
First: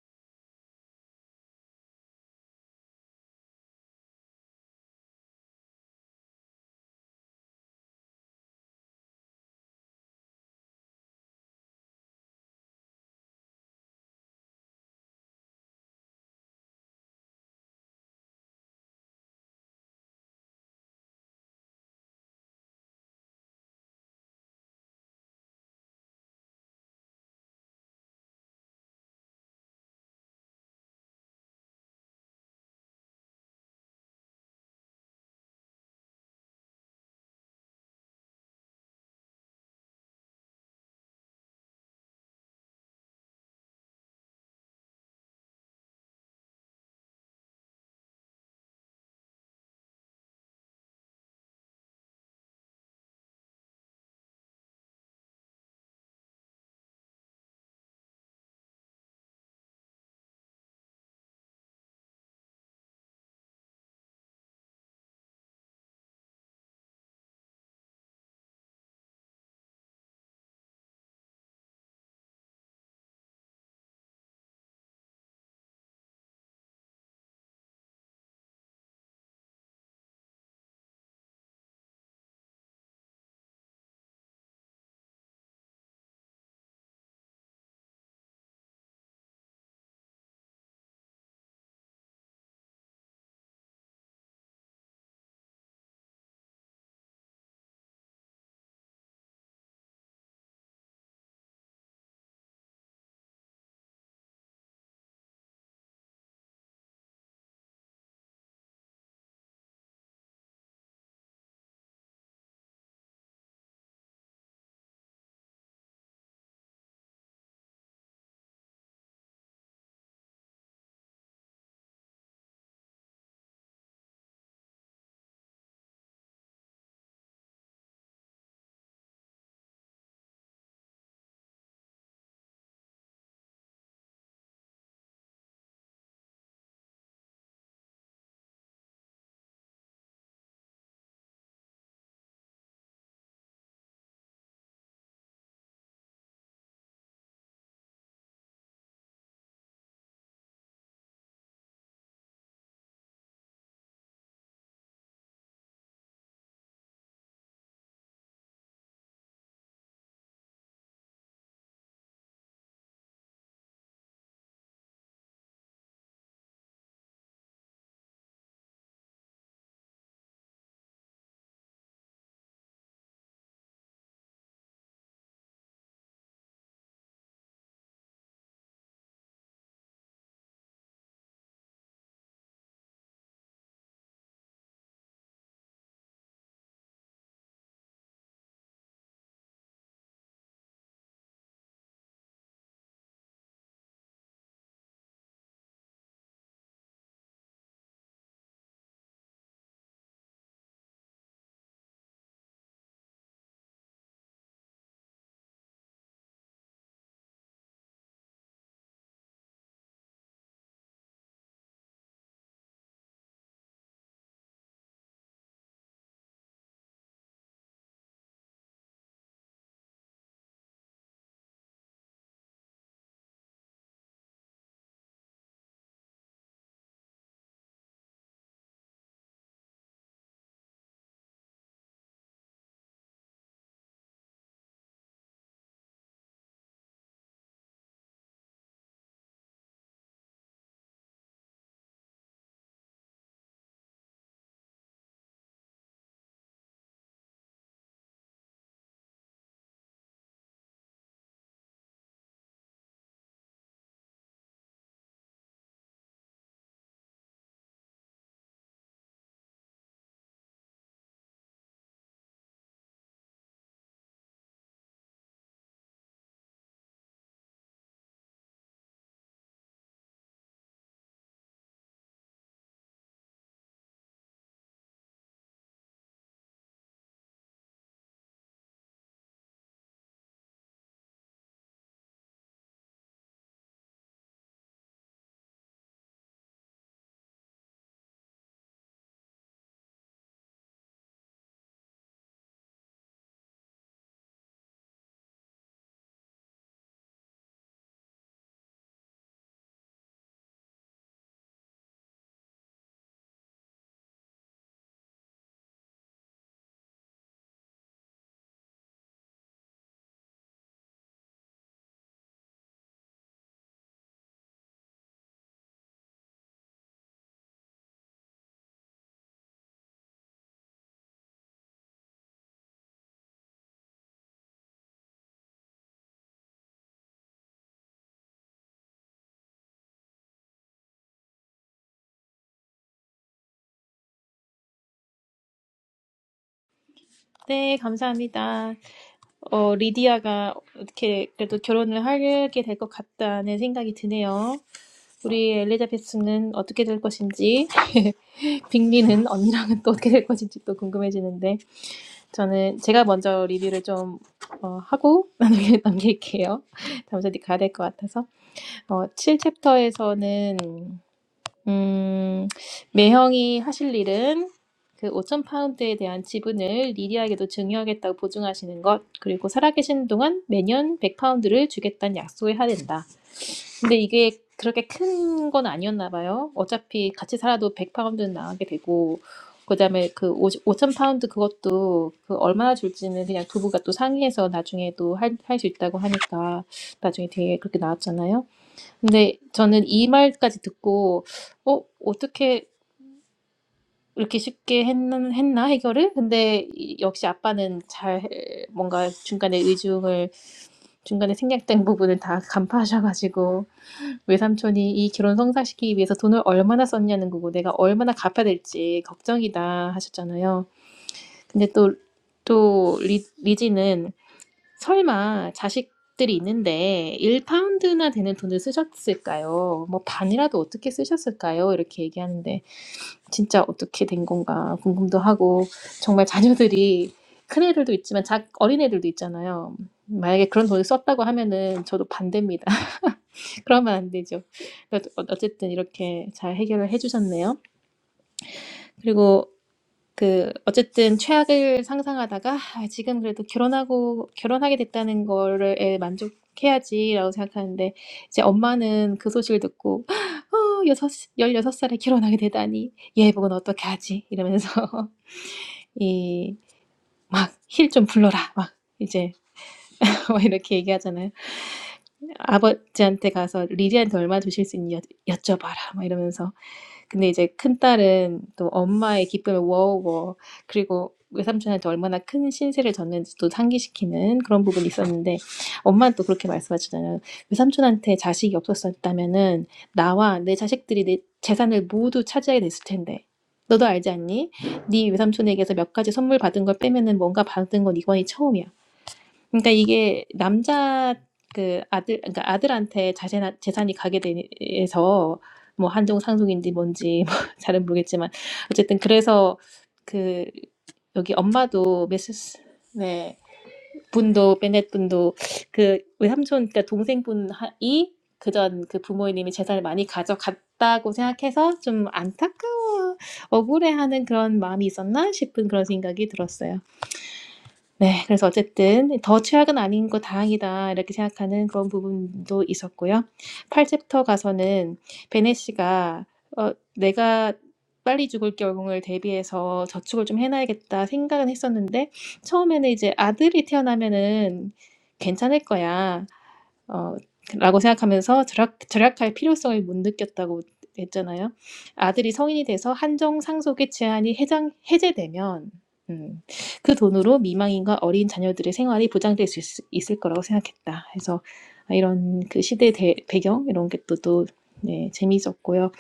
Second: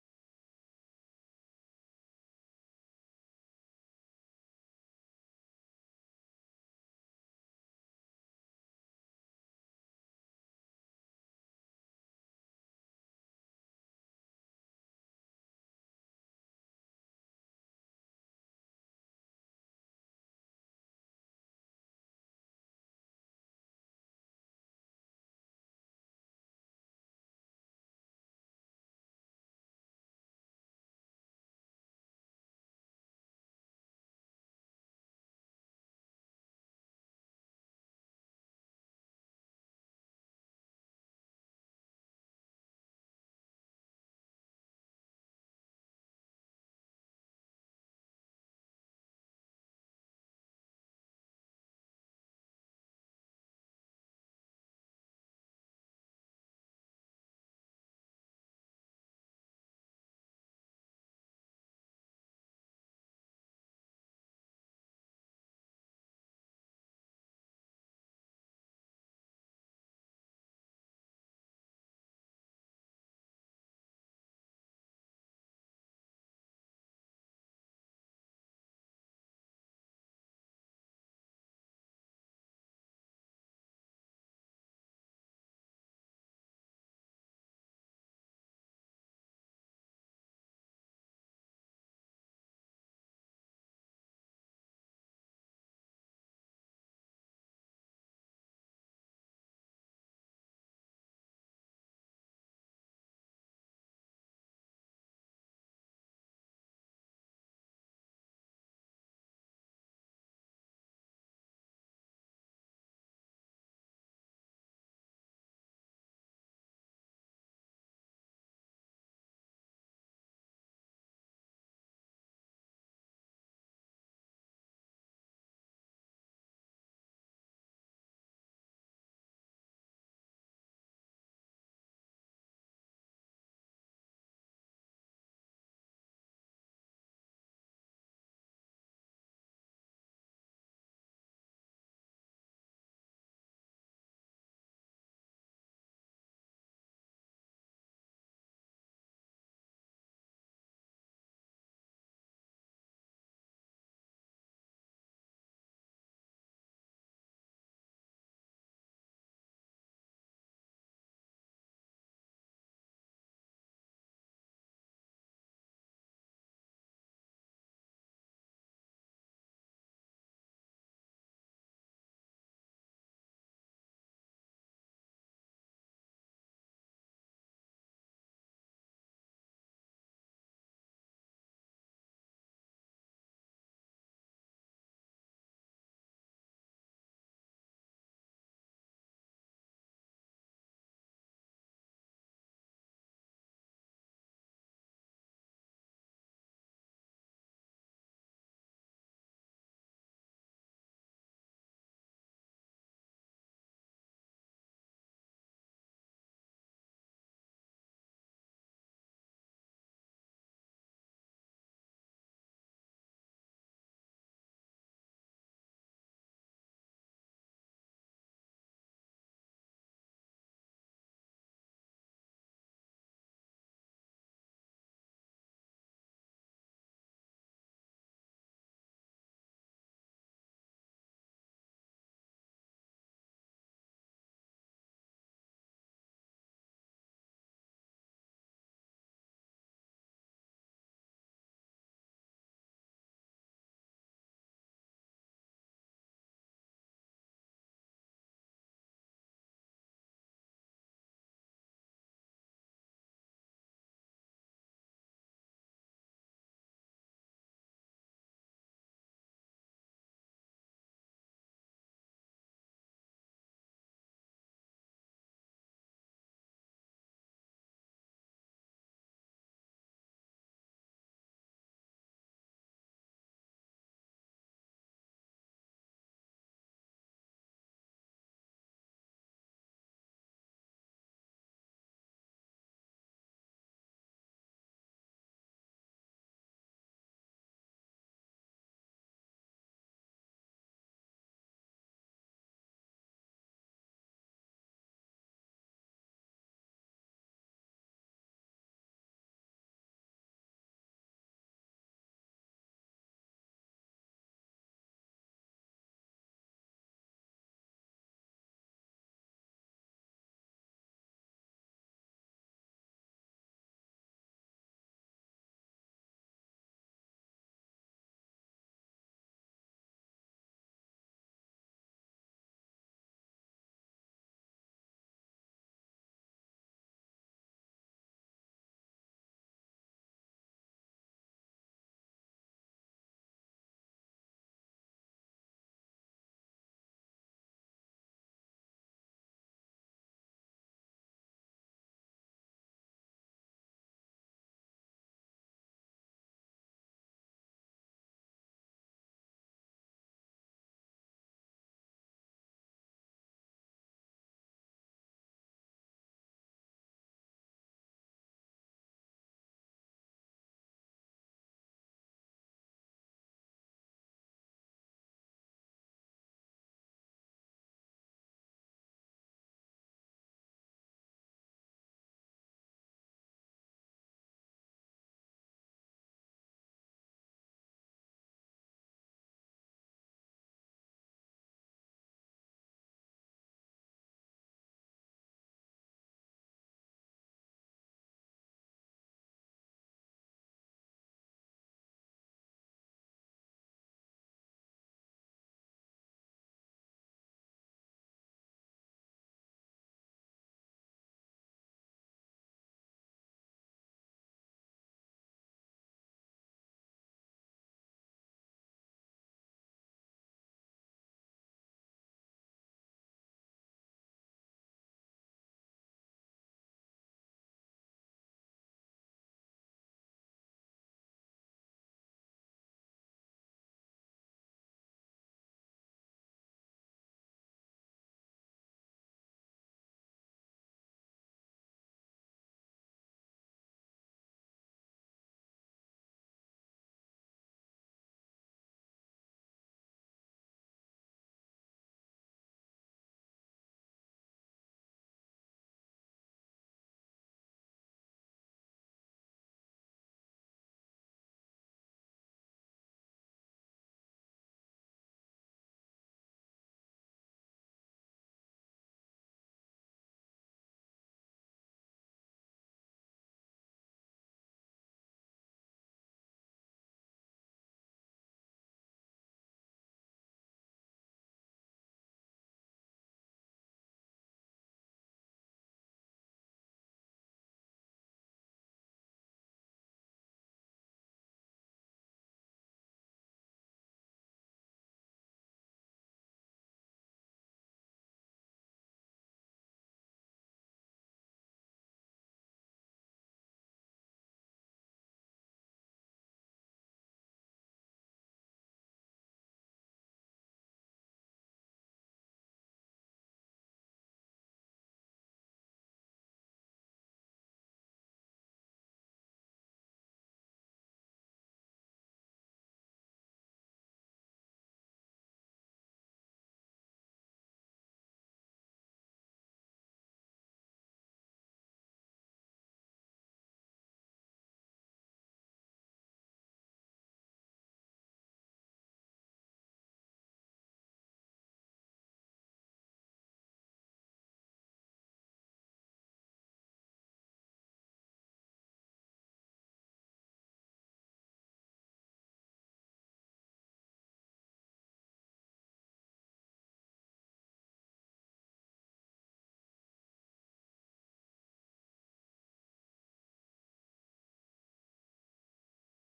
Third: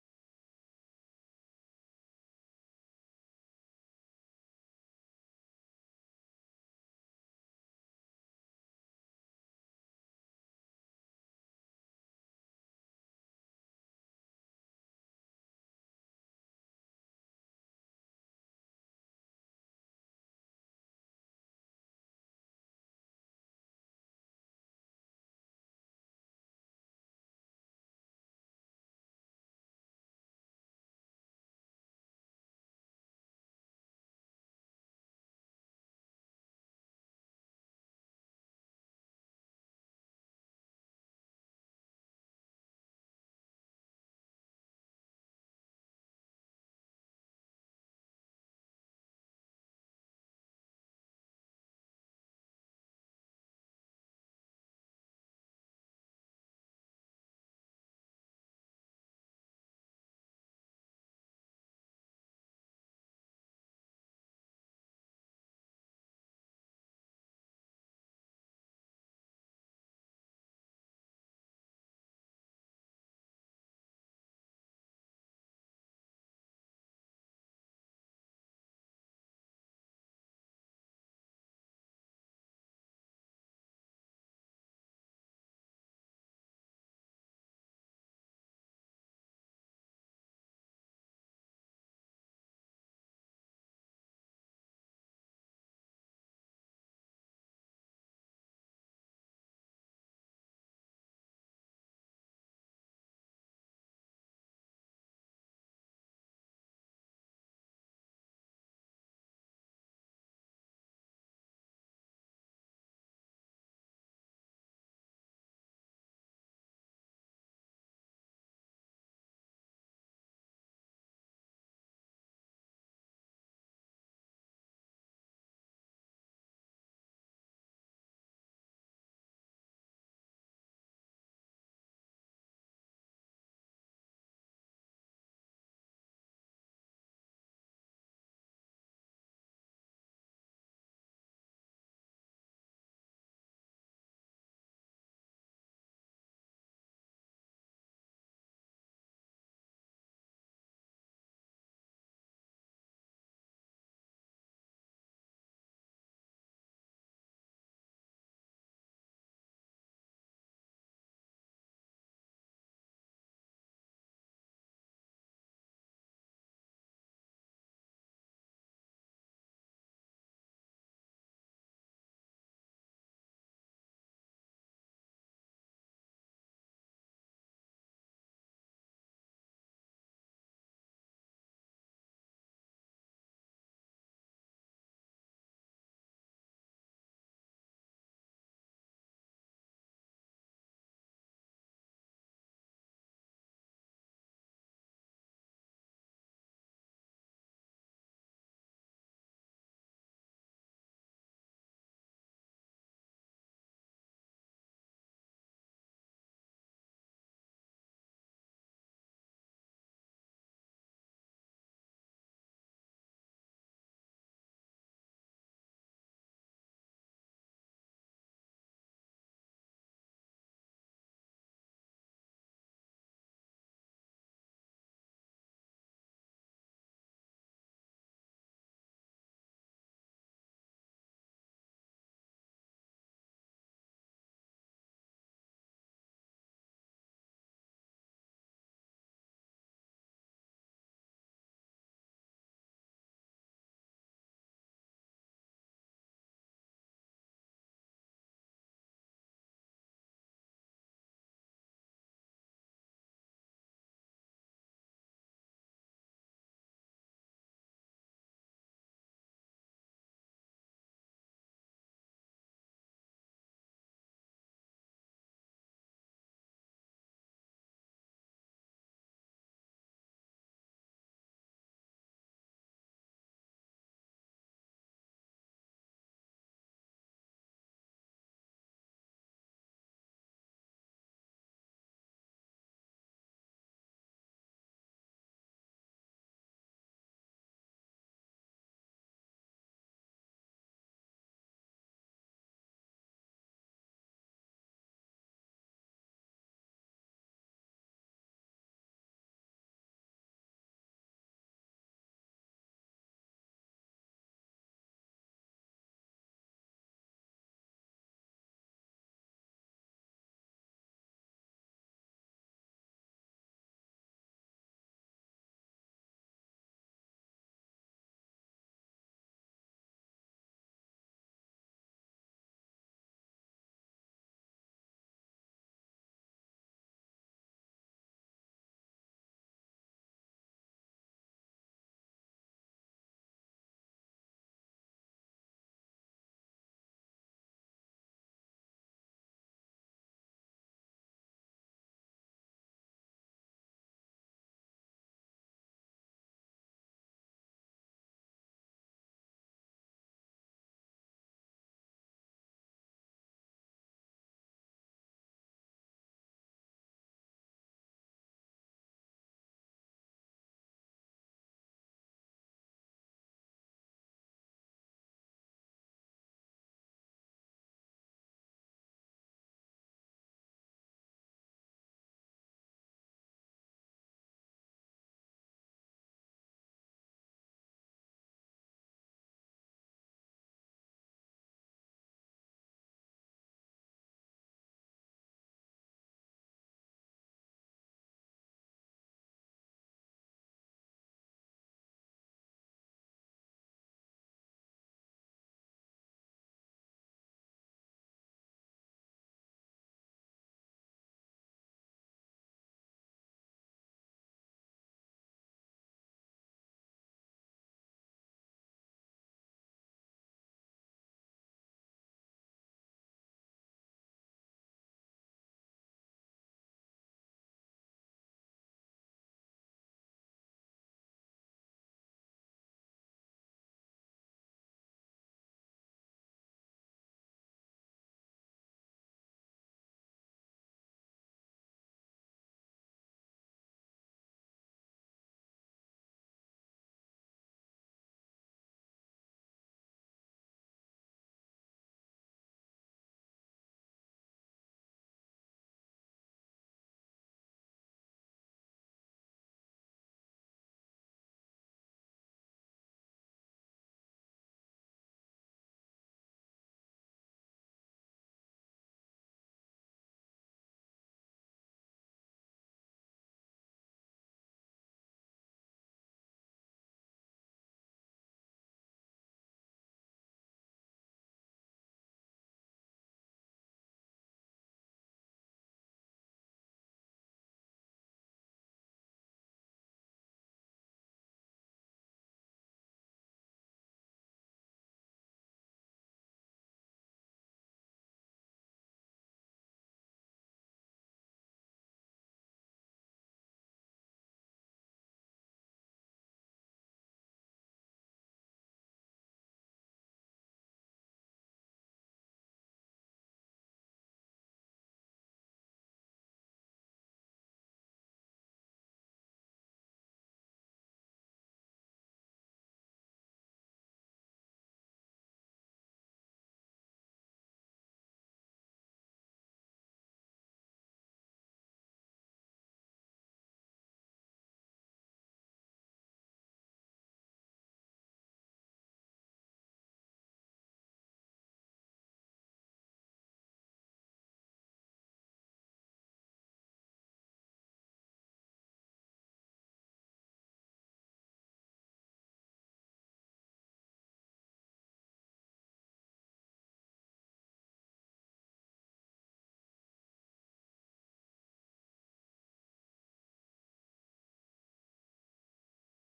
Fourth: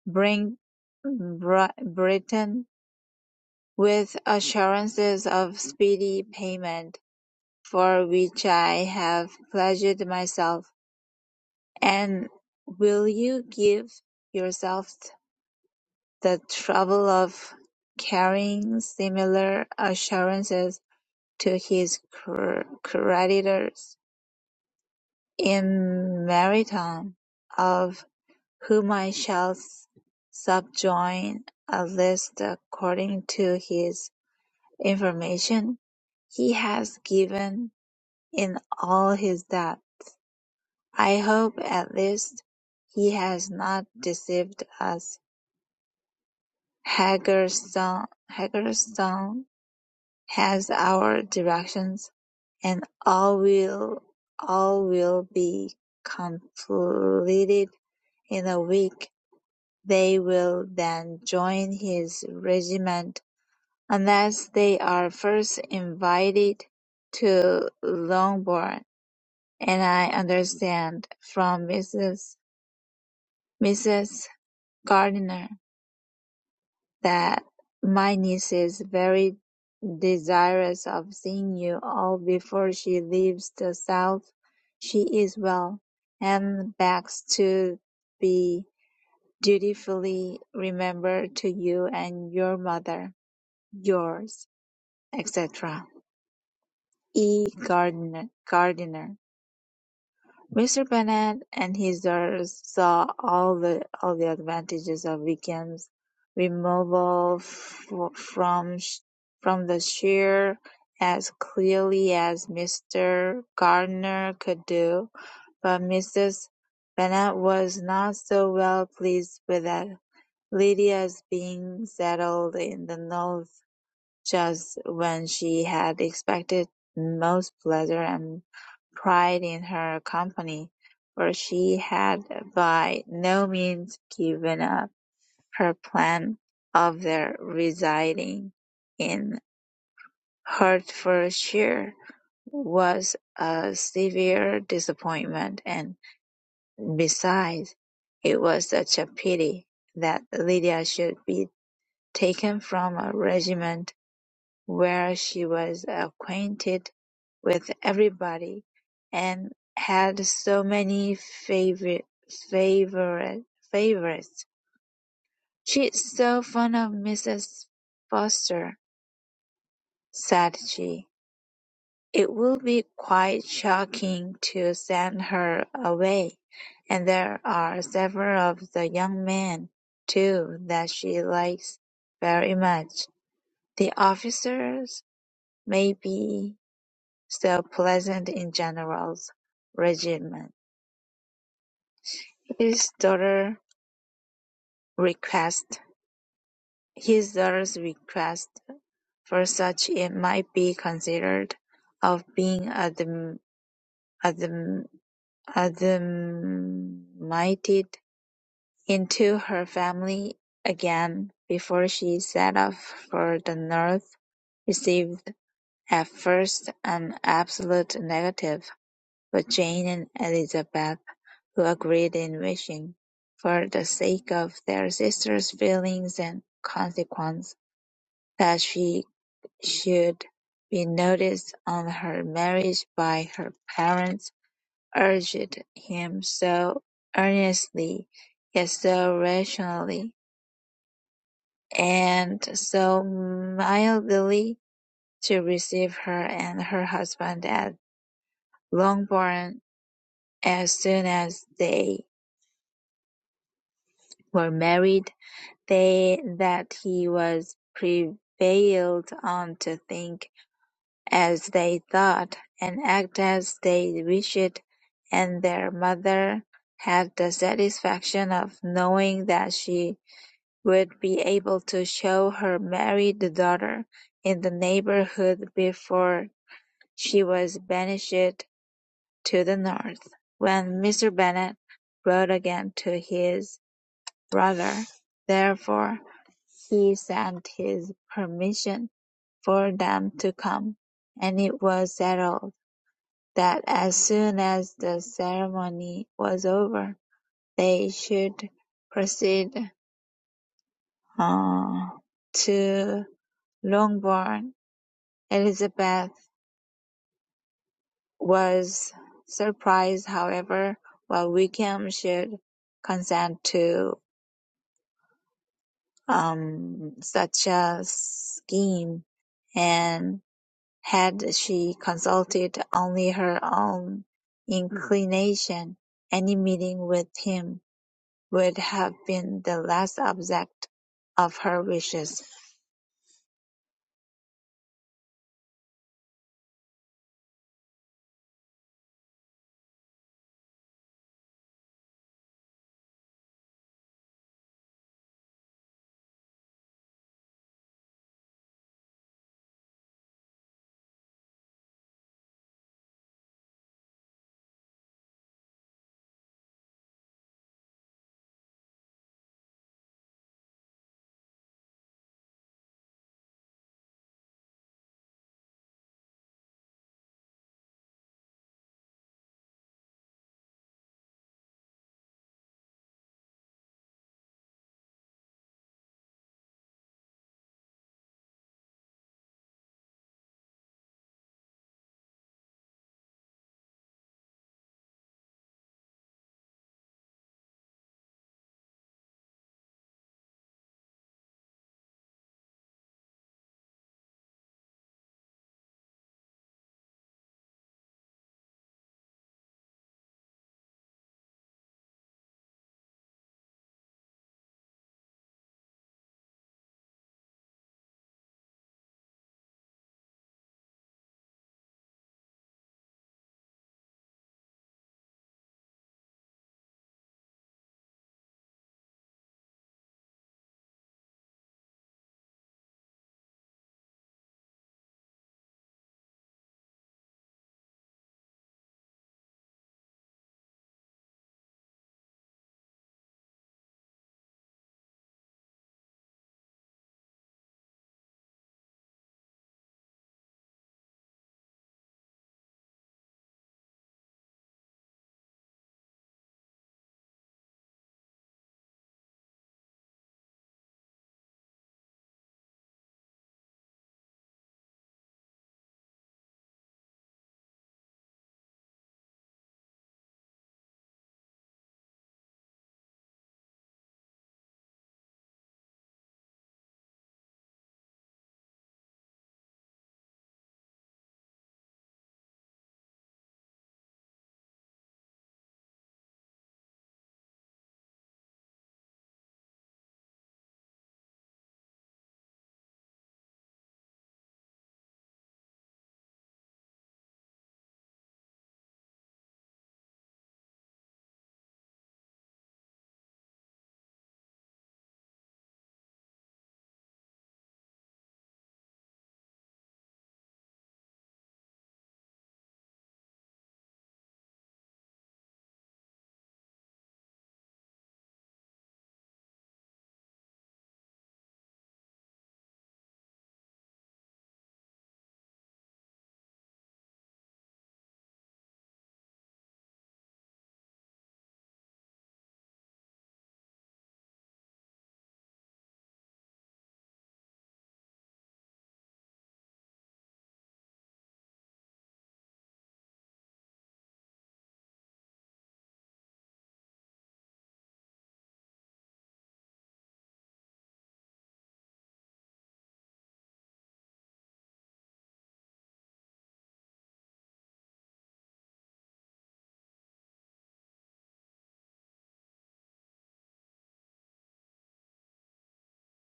[SPEAKER 4] bring Britain with assurances of speedy payment, for which I have pledged myself; and will you give yourself the trouble of carrying similar assurances to his creditors? in maritime, of whom I shall subjoin a list according to his information he has given in all his that, I hope at least, he has not deceived us. Hagerstown, Hagerstown has our directions, and all will all will be completed in a week They will then join his regiment unless they are first invited to Longbourn, and I understand from Mrs. Mrs. Gardiner that my niece is very desirous of seeing you all before she leaves the South. She is well, and begs to be dutifully remembered to you and your mother. yours, etc. E. Gardiner. Gardiner. Mr. Bennet and his daughters saw all the all the advantages of Wickham's removal f- from sh- from the shire as clearly as Mr. Gardiner could do, but Mrs. Bennet was not so well pleased with that Lydia's being settled in the just when she had expected most pleasure and pride in her company, for she had by no means given up her plan of their residing in Hertfordshire was a severe disappointment, and besides, it was such a pity that Lydia should be taken from a regiment where she was acquainted with everybody, and had so many favorite favor- favourites. "She's so fond of Mrs. Foster," said she. "It would be quite shocking to send her away, and there are several of the young men, too, that she likes very much. The officers, may be." Still present in General's regiment, his daughter request his daughters request for such it might be considered of being adm- adm- admitted into her family again before she set off for the north, received at first an absolute negative. But Jane and Elizabeth, who agreed in wishing, for the sake of their sister's feelings and consequence, that she should be noticed on her marriage by her parents, urged him so earnestly, yet so rationally, and so mildly, to receive her and her husband at Longbourn as soon as they were married, they that he was prevailed on to think as they thought, and act as they wished, and their mother had the satisfaction of knowing that she would be able to show her married daughter in the neighborhood before she was banished to the north. When Mr. Bennet wrote again to his brother, therefore, he sent his permission for them to come, and it was settled that as soon as the ceremony was over, they should proceed uh, to Longbourn. Elizabeth was surprised, however, while Wickham should consent to um, such a scheme, and Had she consulted only her own inclination, any meeting with him would have been the last object of her wishes.
[SPEAKER 1] 네, 감사합니다. 어, 리디아가 어떻게 그래도 결혼을 하게 될 것 같다는 생각이 드네요. 우리 엘리자베스는 어떻게 될 것인지, 빅리는 언니랑은 또 어떻게 될 것인지 또 궁금해지는데, 저는 제가 먼저 리뷰를 좀 어, 하고 나중에 남길게요. 잠시 어디 가야 될 것 같아서. 어, 7챕터에서는 음, 매형이 하실 일은 그 5천 파운드에 대한 지분을 리디아에게도 증여하겠다고 보증하시는 것, 그리고 살아계신 동안 매년 100 파운드를 주겠다는 약속을 해야 된다. 근데 이게 그렇게 큰 건 아니었나 봐요. 어차피 같이 살아도 100 파운드는 나가게 되고, 그다음에 그 5천 파운드 그것도 그 얼마나 줄지는 그냥 부부가 또 상의해서 나중에도 할, 할수 있다고 하니까 나중에 되게 그렇게 나왔잖아요. 근데 저는 이 말까지 듣고 어 어떻게 이렇게 쉽게 했는 했나 해결을? 근데 이- 역시 아빠는 잘 뭔가 중간에 의중을 중간에 생략된 부분을 다 간파하셔가지고 외삼촌이 이 결혼 성사시키기 위해서 돈을 얼마나 썼냐는 거고 내가 얼마나 갚아야 될지 걱정이다 하셨잖아요. 근데 또 또 리지는 설마 자식들이 있는데 1파운드나 되는 돈을 쓰셨을까요? 뭐 반이라도 어떻게 쓰셨을까요? 이렇게 얘기하는데 진짜 어떻게 된 건가 궁금도 하고 정말 자녀들이 큰애들도 있지만 작, 어린애들도 있잖아요. 만약에 그런 돈을 썼다고 하면은 저도 반대입니다. 그러면 안 되죠. 그래도 어- 어쨌든 이렇게 잘 해결을 해주셨네요. 그리고 그 어쨌든 최악을 상상하다가 아, 지금 그래도 결혼하고 결혼하게 됐다는 거를 에 만족해야지라고 생각하는데 이제 엄마는 그 소식을 듣고 어, 여섯, 16살에 결혼하게 되다니 예복은 어떻게 하지? 이러면서 이 막 힐 좀 불러라 막 이제 막 이렇게 얘기하잖아요. 아버지한테 가서 리리한테 얼마 주실 수 있니 여- 여쭤봐라 막 이러면서 근데 이제 큰딸은 또 엄마의 기쁨을 우어우 그리고 외삼촌한테 얼마나 큰 신세를 졌는지 또 상기시키는 그런 부분이 있었는데 엄마는 또 그렇게 말씀하시잖아요. 외삼촌한테 자식이 없었다면은 나와 내 자식들이 내 재산을 모두 차지하게 됐을 텐데 너도 알지 않니? 네 외삼촌에게서 몇 가지 선물 받은 걸 빼면은 뭔가 받은 건 이번이 처음이야. 그러니까 이게 남자 그 아들 그러니까 아들한테 자세나, 재산이 가게 돼서 뭐 한동 상속인지 뭔지 뭐 잘은 모르겠지만 어쨌든 그래서 그 여기 엄마도 메스스 네 분도 베넷 분도 그 외삼촌 그러니까 동생분이 그전 그 부모님이 재산을 많이 가져갔다고 생각해서 좀 안타까워 억울해하는 그런 마음이 있었나 싶은 그런 생각이 들었어요. 네. 그래서 어쨌든 '더 최악은 아닌 거 다행이다.' 이렇게 생각하는 그런 부분도 있었고요. 8 챕터 가서는 베네 씨가 어 '내가 빨리 죽을 경우를 대비해서 저축을 좀 해 놔야겠다.' 생각은 했었는데 처음에는 이제 '아들이 태어나면은 괜찮을 거야.' 어 라고 생각하면서 절약 절약할 필요성을 못 느꼈다고 했잖아요. 아들이 성인이 돼서 한정 상속의 제한이 해장 해제되면 음, 그 돈으로 미망인과 어린 자녀들의 생활이 보장될 수 있, 있을 거라고 생각했다. 그래서 아, 이런 그 시대 대, 배경 이런 게 또 또 네, 재미있었고요.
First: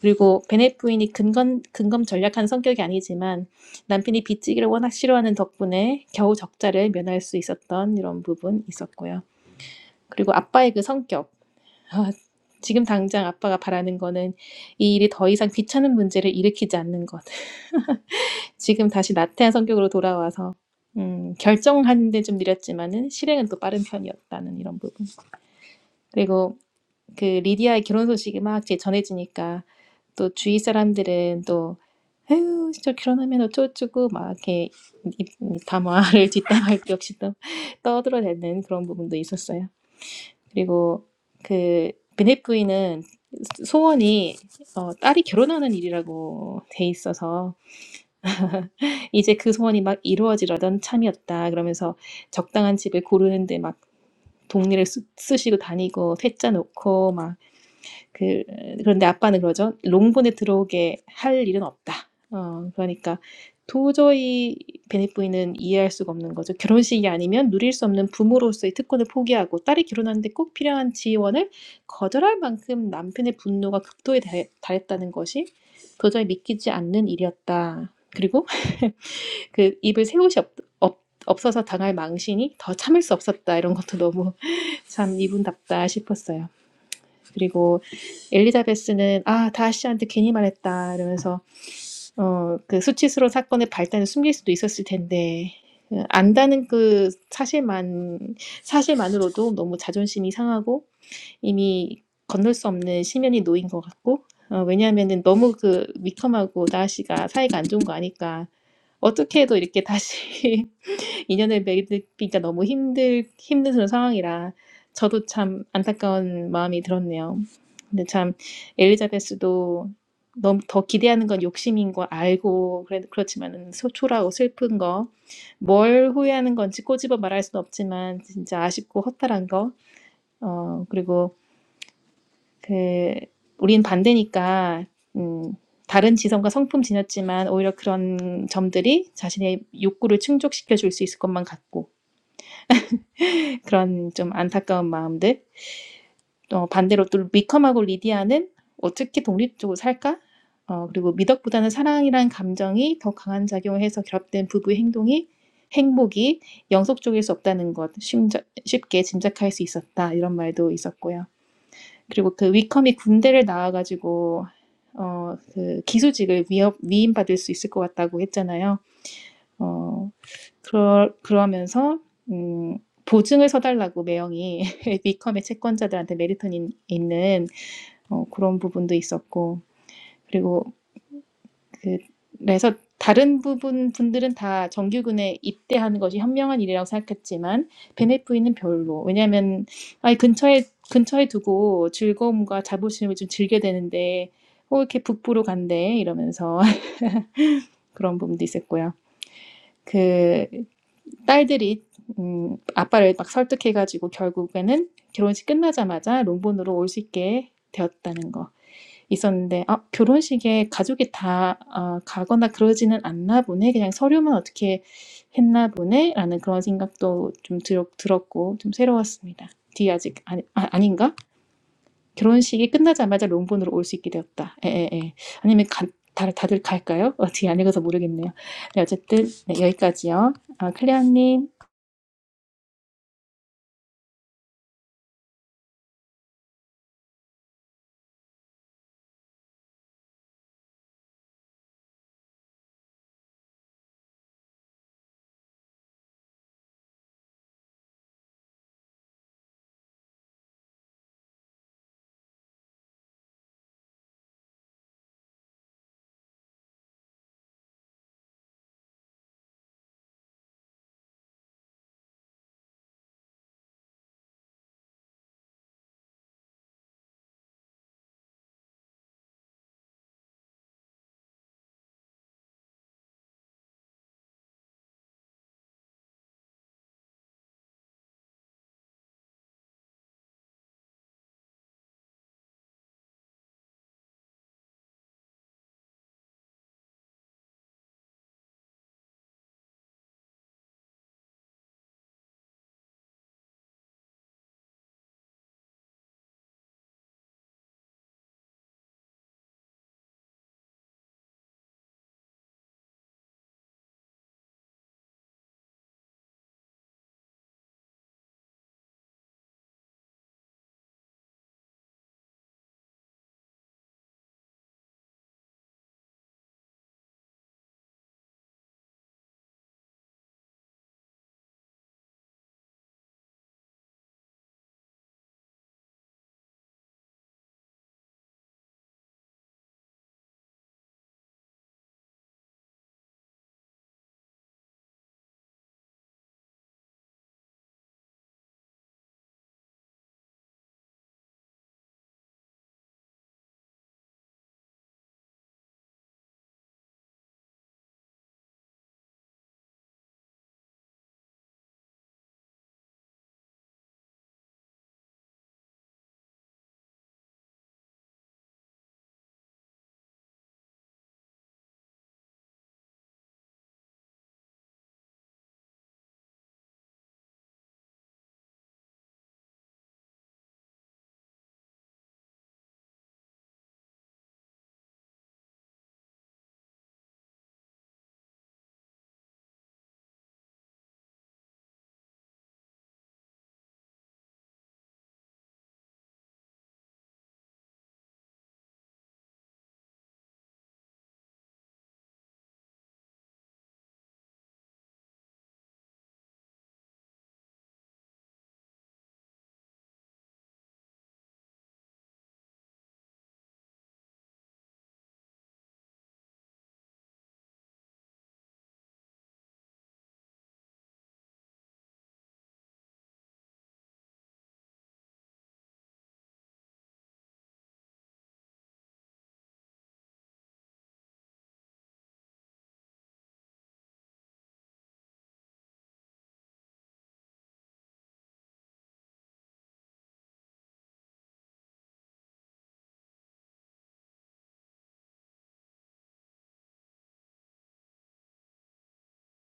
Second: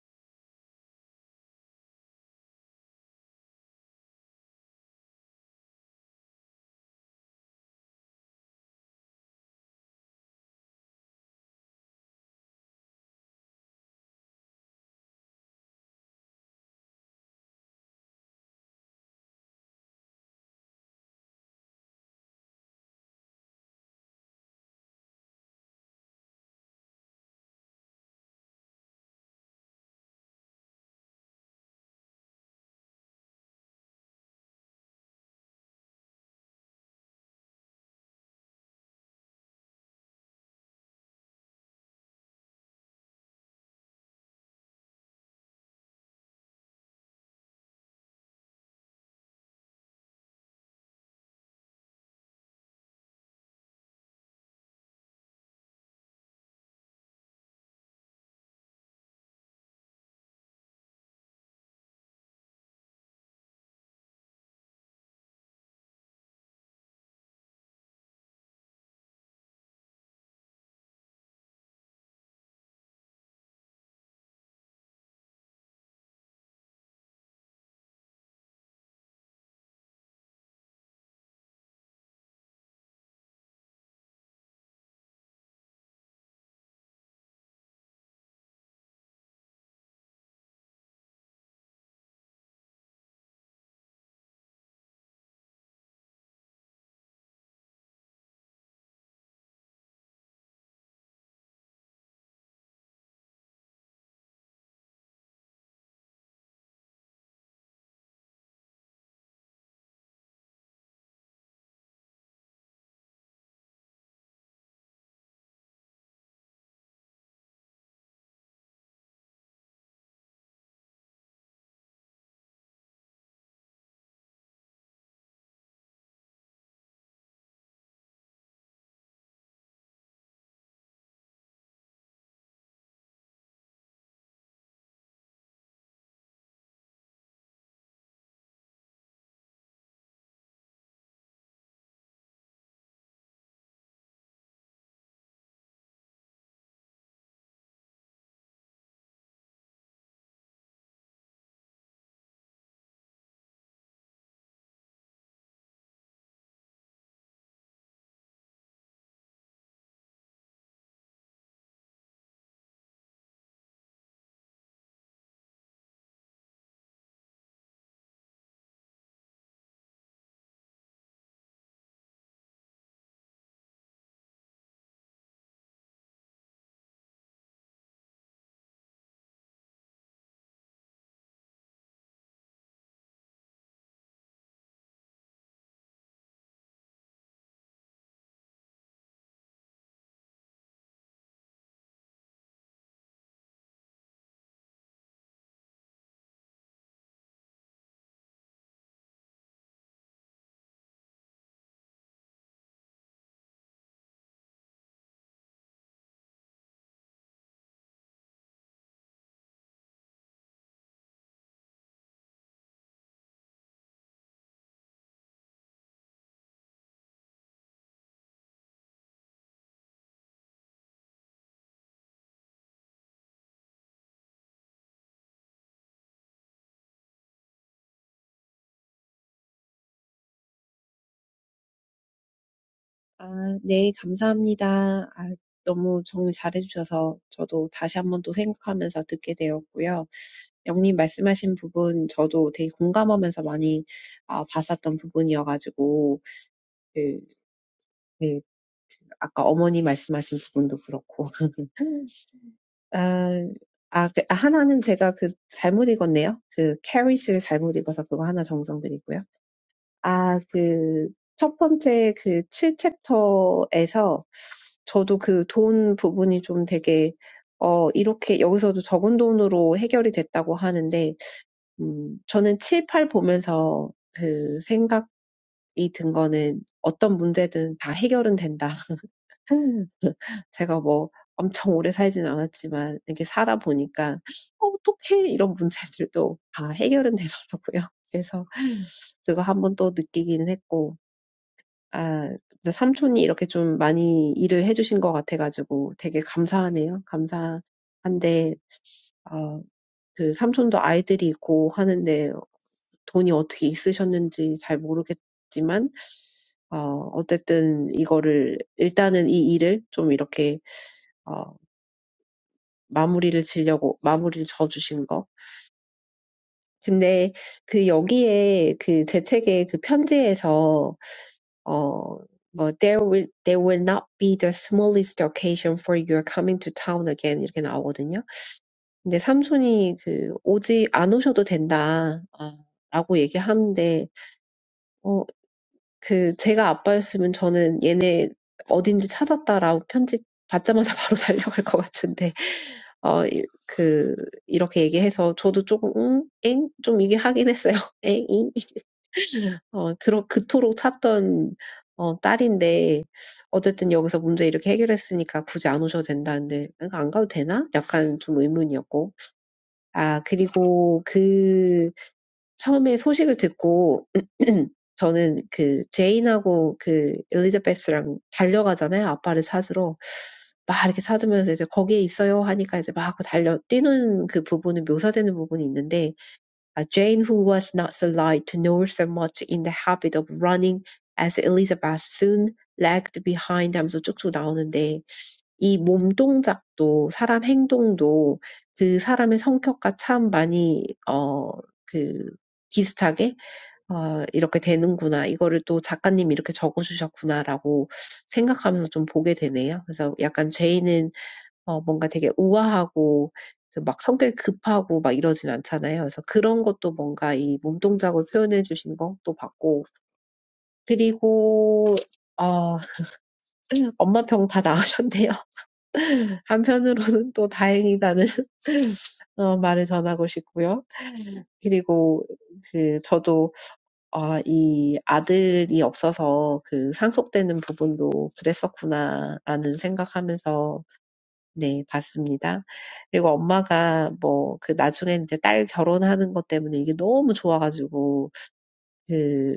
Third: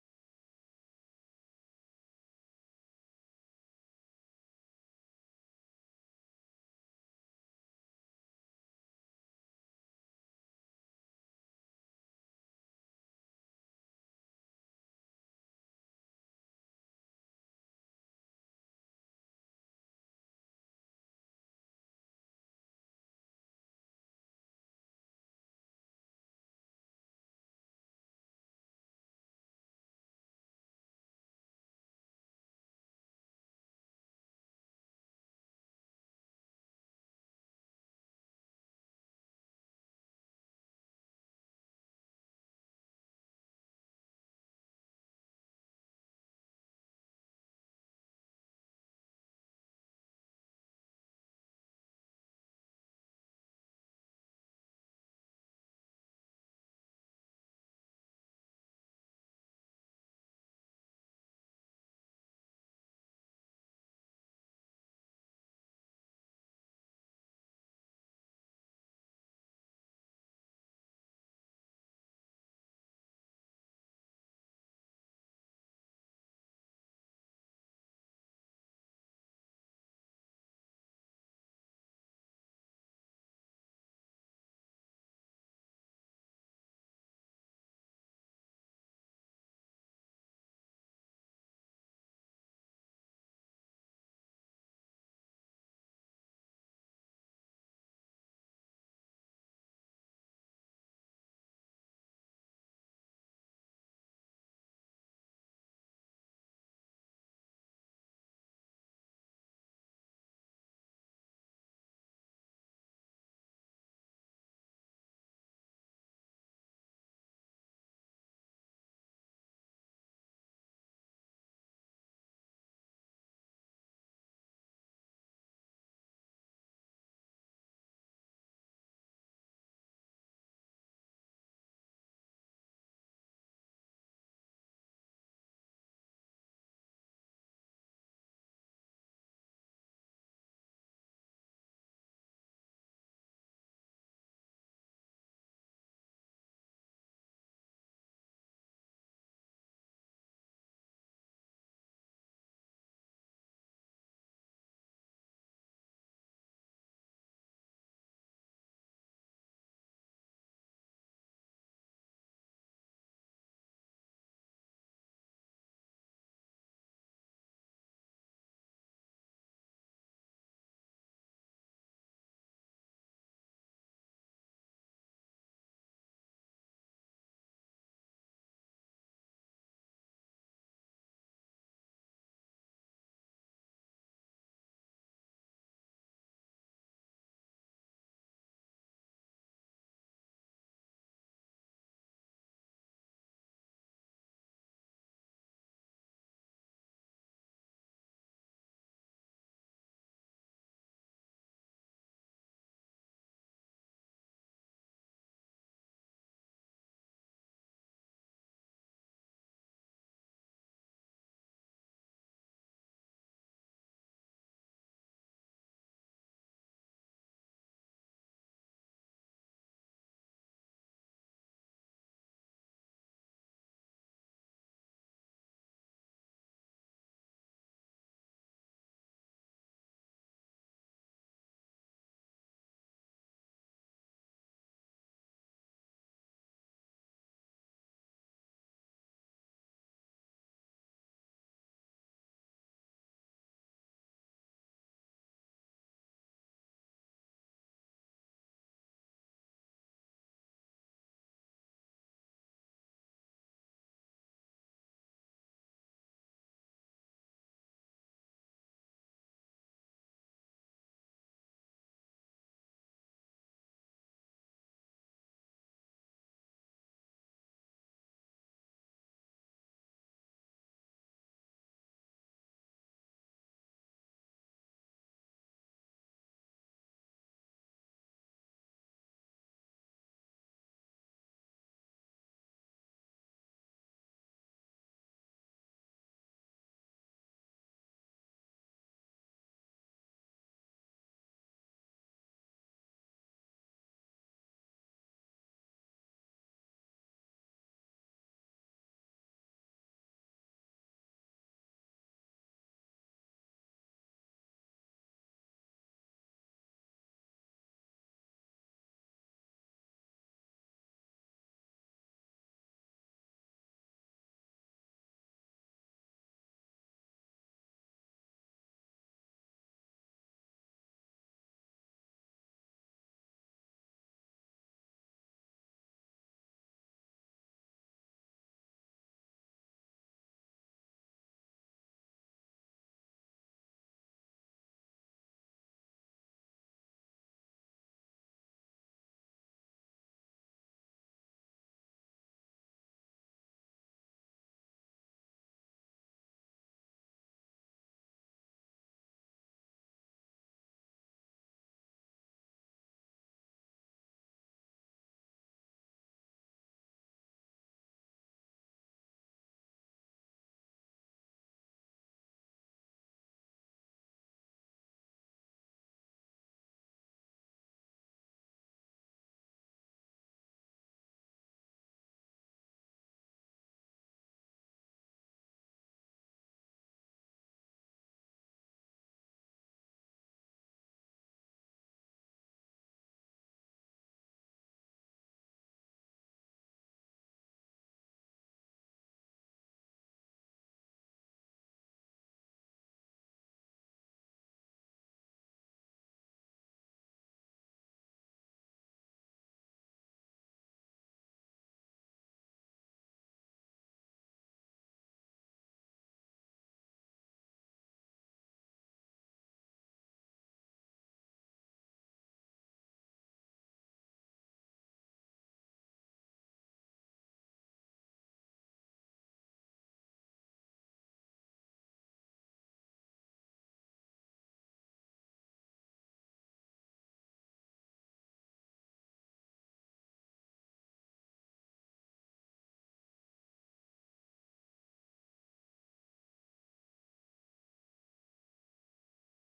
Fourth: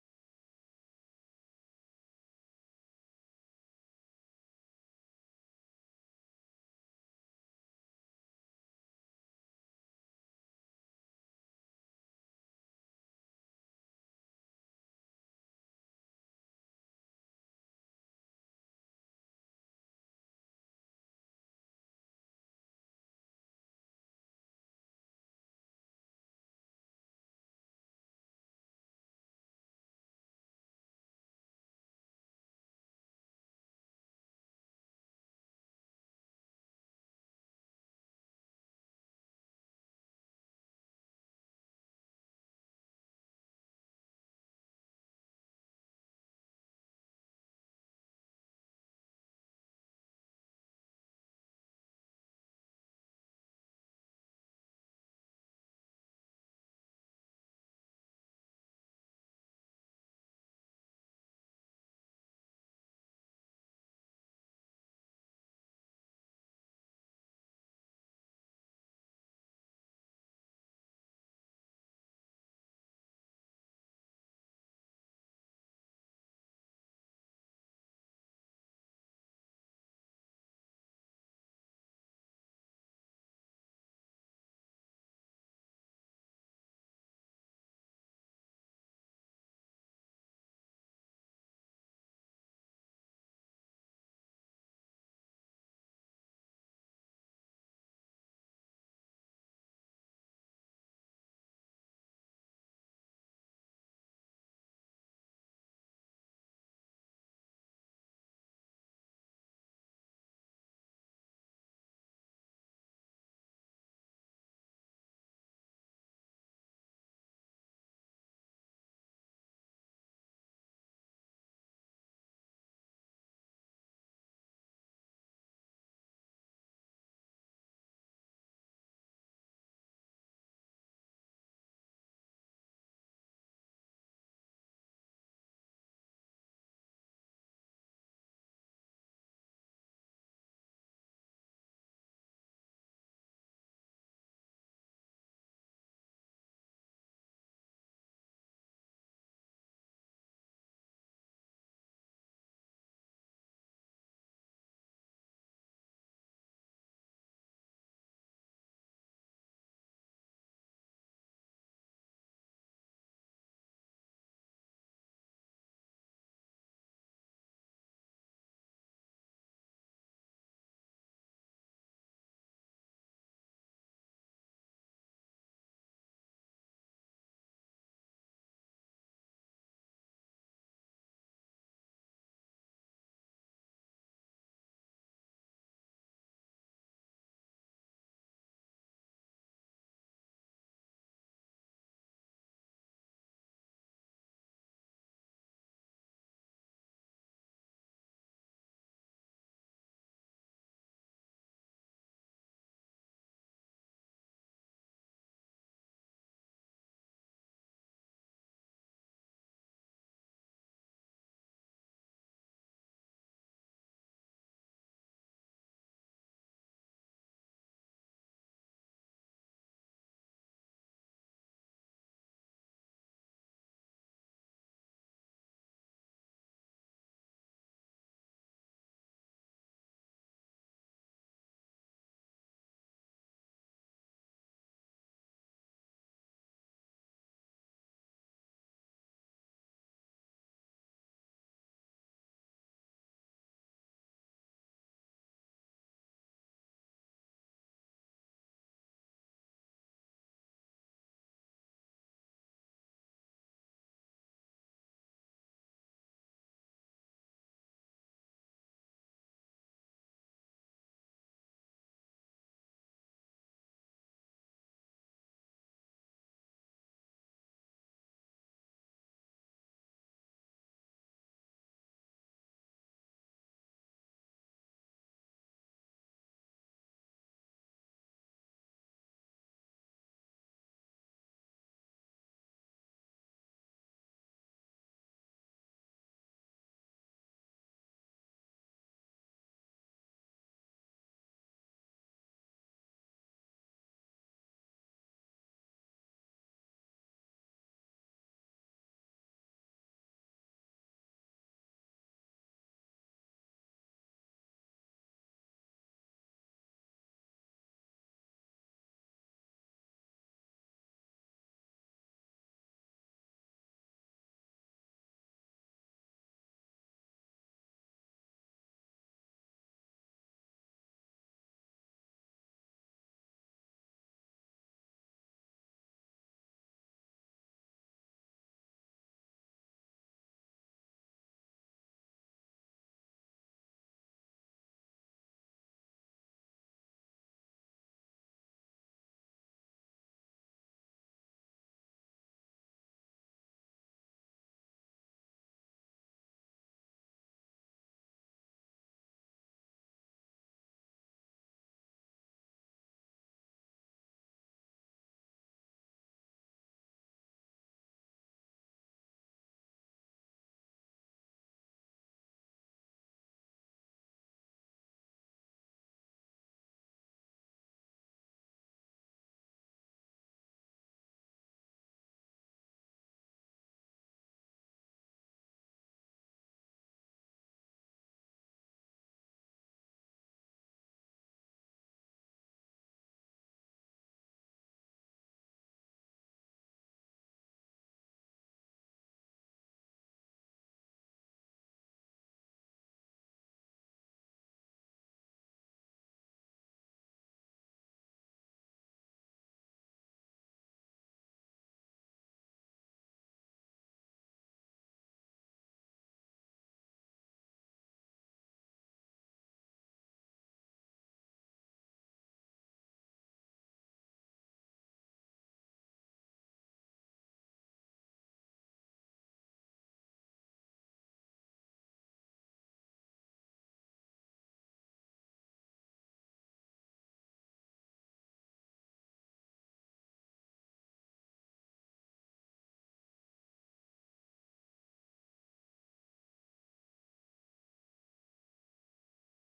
[SPEAKER 1] 그리고 베넷 부인이 근검 근검 전략한 성격이 아니지만 남편이 빚지기를 워낙 싫어하는 덕분에 겨우 적자를 면할 수 있었던 이런 부분 있었고요. 그리고 아빠의 그 성격. 지금 당장 아빠가 바라는 거는 이 일이 더 이상 귀찮은 문제를 일으키지 않는 것. 지금 다시 나태한 성격으로 돌아와서 음, 결정하는데 좀 느렸지만은 실행은 또 빠른 편이었다는 이런 부분. 그리고 그 리디아의 결혼 소식이 막 이제 전해지니까 또 주위 사람들은 또 에휴 진짜 결혼하면 어쩌고저쩌고 막 이렇게 담화를 뒷담화할 때 역시 또 떠들어대는 그런 부분도 있었어요. 그리고 그 베넷부인은 소원이 어, 딸이 결혼하는 일이라고 돼 있어서 이제 그 소원이 막 이루어지려던 참이었다 그러면서 적당한 집을 고르는데 막 동네를 쓰, 쓰시고 다니고 퇴짜 놓고 막 그, 그런데 아빠는 그러죠. 롱본에 들어오게 할 일은 없다. 어, 그러니까 도저히 베네부이는 이해할 수가 없는 거죠. 결혼식이 아니면 누릴 수 없는 부모로서의 특권을 포기하고 딸이 결혼하는데 꼭 필요한 지원을 거절할 만큼 남편의 분노가 극도에 달- 달했다는 것이 도저히 믿기지 않는 일이었다. 그리고 그 입을 새옷이 없, 없, 없어서 당할 망신이 더 참을 수 없었다. 이런 것도 너무 참 이분답다 싶었어요. 그리고 엘리자베스는 아, 다시한테 괜히 말했다 이러면서 어, 그 수치스러운 사건의 발단을 숨길 수도 있었을 텐데 어, 안다는 그 사실만 사실만으로도 너무 자존심이 상하고 이미 건널 수 없는 심연이 놓인 것 같고 어, 왜냐하면은 너무 그 위컴하고 다하씨가 사이가 안 좋은 거 아니까 어떻게 해도 이렇게 다시 인연을 맺기가 너무 힘들 힘든 그런 상황이라 저도 참 안타까운 마음이 들었네요. 근데 참 엘리자베스도 너무 더 기대하는 건 욕심인 거 알고 그래 그렇지만은 소- 초라하고 슬픈 거, 뭘 후회하는 건지 꼬집어 말할 수는 없지만 진짜 아쉽고 허탈한 거, 어 그리고 그 우린 반대니까 음 다른 지성과 성품 지녔지만 오히려 그런 점들이 자신의 욕구를 충족시켜 줄 수 있을 것만 같고 그런 좀 안타까운 마음들. 또 반대로 또 미컴하고 리디아는 어떻게 독립적으로 살까? 어, 그리고 미덕보다는 사랑이란 감정이 더 강한 작용을 해서 결합된 부부의 행동이 행복이 영속적일 수 없다는 것 심자- 쉽게 짐작할 수 있었다 이런 말도 있었고요. 그리고 그 위컴이 군대를 나와가지고 어, 그 기수직을 위협 위임받을 수 있을 것 같다고 했잖아요. 어, 그러, 그러면서 음, 보증을 서달라고 매형이 위컴의 채권자들한테 메리턴이 있는 어, 그런 부분도 있었고 그리고 그, 그래서 다른 부분 분들은 다 정규군에 입대하는 것이 현명한 일이라고 생각했지만 베네프이는 별로 왜냐하면 아니 근처에 근처에 두고 즐거움과 자부심을 좀 즐겨 되는데 어, 이렇게 북부로 간대 이러면서 그런 부분도 있었고요. 그 딸들이 음, 아빠를 막 설득해가지고 결국에는 결혼식 끝나자마자 롱본으로 올 수 있게 되었다는 거 있었는데 아, 결혼식에 가족이 다 어, 가거나 그러지는 않나 보네 그냥 서류만 어떻게 했나 보네라는 그런 생각도 좀 들, 들었고 좀 새로웠습니다. 뒤 아직 아니, 아, 아닌가? 결혼식이 끝나자마자 롱본으로 올 수 있게 되었다. 에에에 아니면 가, 다, 다들 갈까요? 어, 뒤안 읽어서 모르겠네요. 네, 어쨌든 네, 여기까지요. 아, 클레아님
[SPEAKER 2] 아, 네, 감사합니다. 아, 너무 정리 잘해주셔서 저도 다시 한번 또 생각하면서 듣게 되었고요. 영님 말씀하신 부분 저도 되게 공감하면서 많이 아, 봤었던 부분이어가지고 그, 네, 아까 어머니 말씀하신 부분도 그렇고 아, 아, 그, 아, 하나는 제가 그 잘못 읽었네요. 그 캐리스를 잘못 읽어서 그거 하나 정정드리고요. 아, 그 첫 번째 그 7챕터에서 저도 그 돈 부분이 좀 되게 어, 이렇게 여기서도 적은 돈으로 해결이 됐다고 하는데 음, 저는 7, 8 보면서 그 생각이 든 거는 어떤 문제든 다 해결은 된다. 제가 뭐 엄청 오래 살진 않았지만 이렇게 살아보니까 어떡해 이런 문제들도 다 해결은 되더라고요. 그래서 그거 한번 또 느끼기는 했고 아 삼촌이 이렇게 좀 많이 일을 해주신 것 같아가지고 되게 감사하네요. 감사한데 어, 그 삼촌도 아이들이 있고 하는데 돈이 어떻게 있으셨는지 잘 모르겠지만 어 어쨌든 이거를 일단은 이 일을 좀 이렇게 어 마무리를 지려고 마무리를 져 거. 근데 그 여기에 그 재택의 그 편지에서 어 뭐, there will, there will not be the smallest occasion for your coming to town again. 이렇게 나오거든요. 근데 삼촌이 그, 오지, 안 오셔도 된다. 아, 라고 얘기하는데, 어 그 제가 아빠였으면 저는 얘네 어딘지 찾았다라고 편지 받자마자 바로 달려갈 것 같은데 어, 이- 그 이렇게 얘기해서 저도 조금 응? 엥? 좀 이게 하긴 했어요. 엥? 잉? 어, 그러, 그토록 찾던 어, 딸인데 어쨌든 여기서 문제 이렇게 해결했으니까 굳이 안 오셔도 된다는데 그러니까 안 가도 되나? 약간 좀 의문이었고 아 그리고 그 처음에 소식을 듣고 저는 그 제인하고 그 엘리자베스랑 달려가잖아요. 아빠를 찾으러. 막 이렇게 찾으면서 이제 거기에 있어요 하니까 이제 막 달려 뛰는 그 부분은 묘사되는 부분이 있는데 Jane, who was not so light nor so much in the habit of running, as Elizabeth soon lagged behind them so quickly. Down, and then, this body movement, this human action, this human character, is very similar. This is how it is. This is how it is. This is how it is. This is how it is. This is how it is. This is how it is. 어 뭔가 되게 우아하고 그막 성격이 급하고 막 이러진 않잖아요. 그래서 그런 것도 뭔가 이 몸동작으로 표현해 주신 것도 봤고 그리고 어 엄마 병 다 나으셨네요. 한편으로는 또 다행이다는 어 말을 전하고 싶고요. 그리고 그 저도 아, 이 아들이 없어서 그 상속되는 부분도 그랬었구나라는 생각하면서 네, 봤습니다. 그리고 엄마가 뭐, 그 나중에 이제 딸 결혼하는 것 때문에 이게 너무 좋아가지고, 그,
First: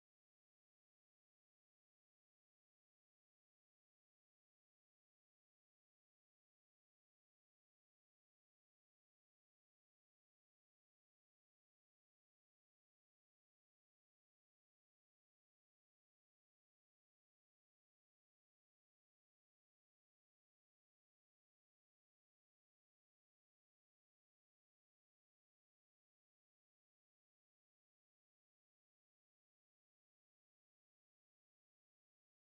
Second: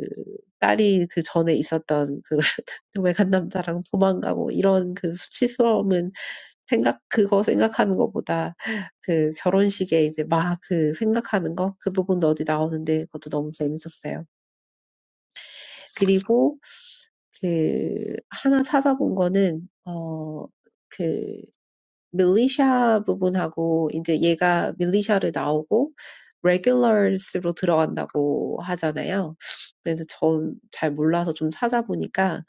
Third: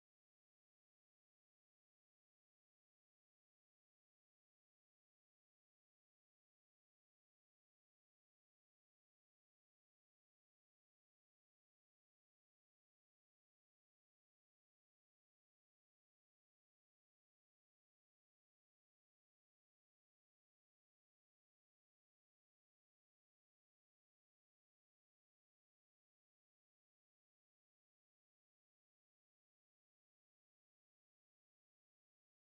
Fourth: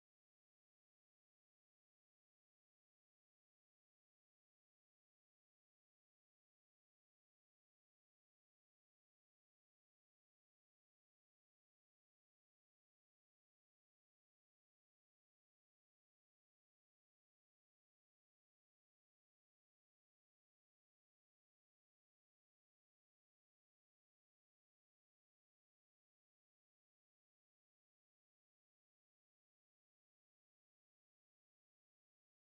[SPEAKER 2] 딸이 그 전에 있었던 그 외간 남자랑 도망가고 이런 그 수치스러움은 생각, 그거 생각하는 것보다 그 결혼식에 이제 막그 생각하는 거, 그 부분도 어디 나오는데 그것도 너무 재밌었어요. 그리고 그 하나 찾아본 거는, 어, 그 밀리샤 부분하고 이제 얘가 밀리샤를 나오고 레귤러스로 들어간다고 하잖아요. 그래서 전잘 몰라서 좀 찾아보니까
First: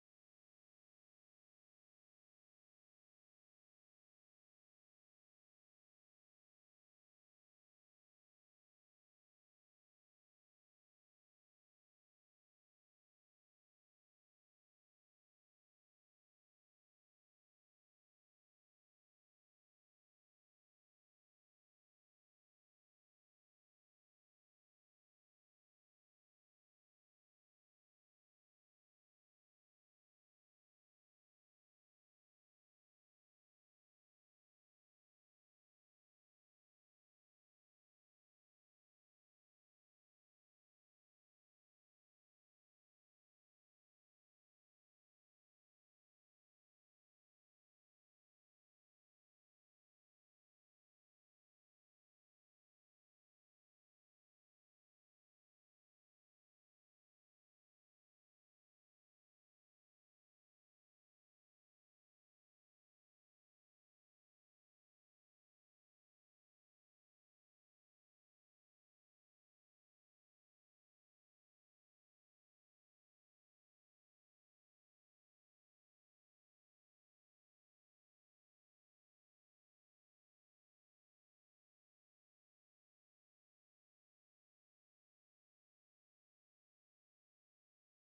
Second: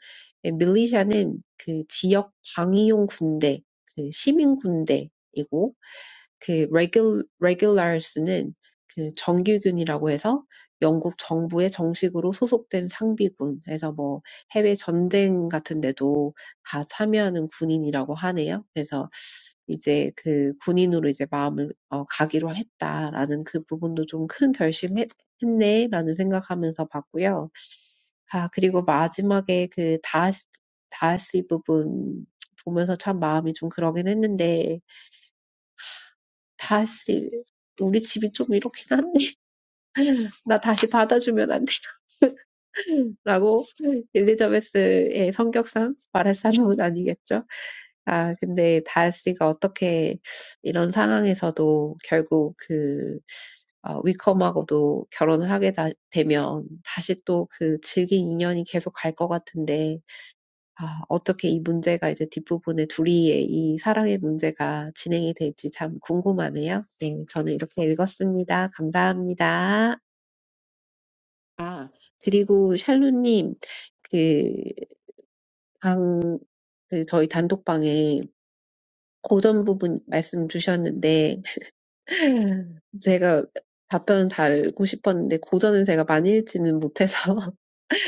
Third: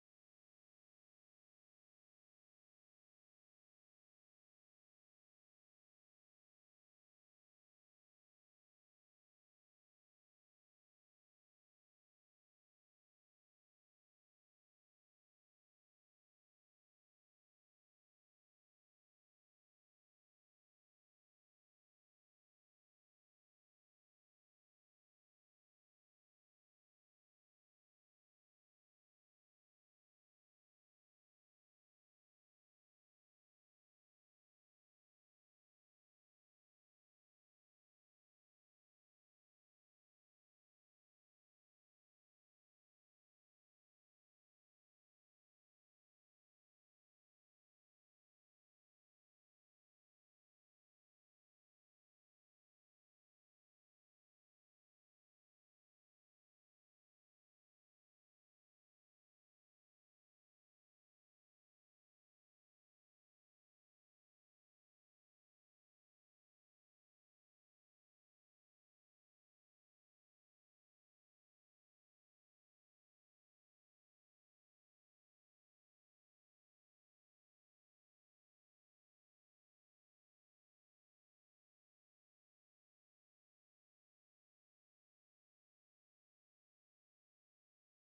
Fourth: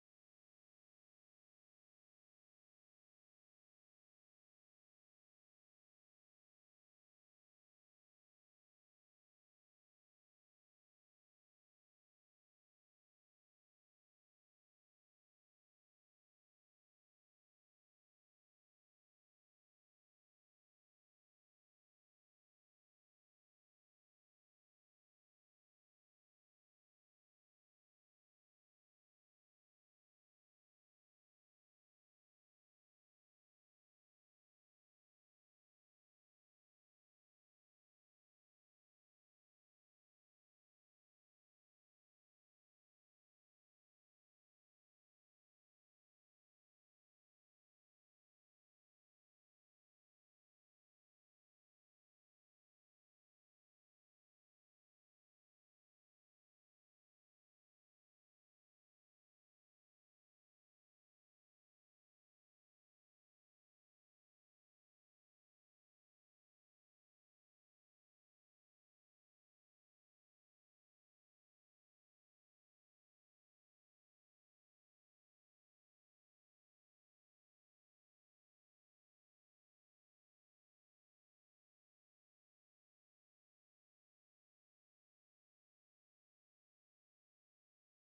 [SPEAKER 2] 예, 밀리샤는 그 지역 방위용 군대, 그 시민 군대이고 그 레귤 레귤러스는 그 정규군이라고 해서 영국 정부에 정식으로 소속된 상비군. 그래서 뭐 해외 전쟁 같은 데도 다 참여하는 군인이라고 하네요. 그래서 이제 그 군인으로 이제 마음을 어, 가기로 했다라는 그 부분도 좀 큰 결심했 했네라는 생각하면서 봤고요. 아 그리고 마지막에 그 다시 다시 부분 보면서 참 마음이 좀 그러긴 했는데 다시 우리 집이 좀 이렇긴 한데 나 다시 받아주면 안 되나라고 엘리자베스의 성격상 말할 사람은 아니겠죠. 아 근데 다시가 어떻게 이런 상황에서도 결국 그 어, 위컴하고도 결혼을 하게 다, 되면 다시 또그 질긴 인연이 계속 갈것 같은데 아, 어떻게 이 문제가 이제 뒷부분에 둘이의 이 사랑의 문제가 진행이 될지 참 궁금하네요. 네, 저는 이렇게 읽었습니다. 감사합니다. 아, 그리고 샬루님, 그, 방, 그 저희 단독방에 고전 부분 말씀 주셨는데, 제가 답변 달고 싶었는데, 고전은 제가 많이 읽지는 못해서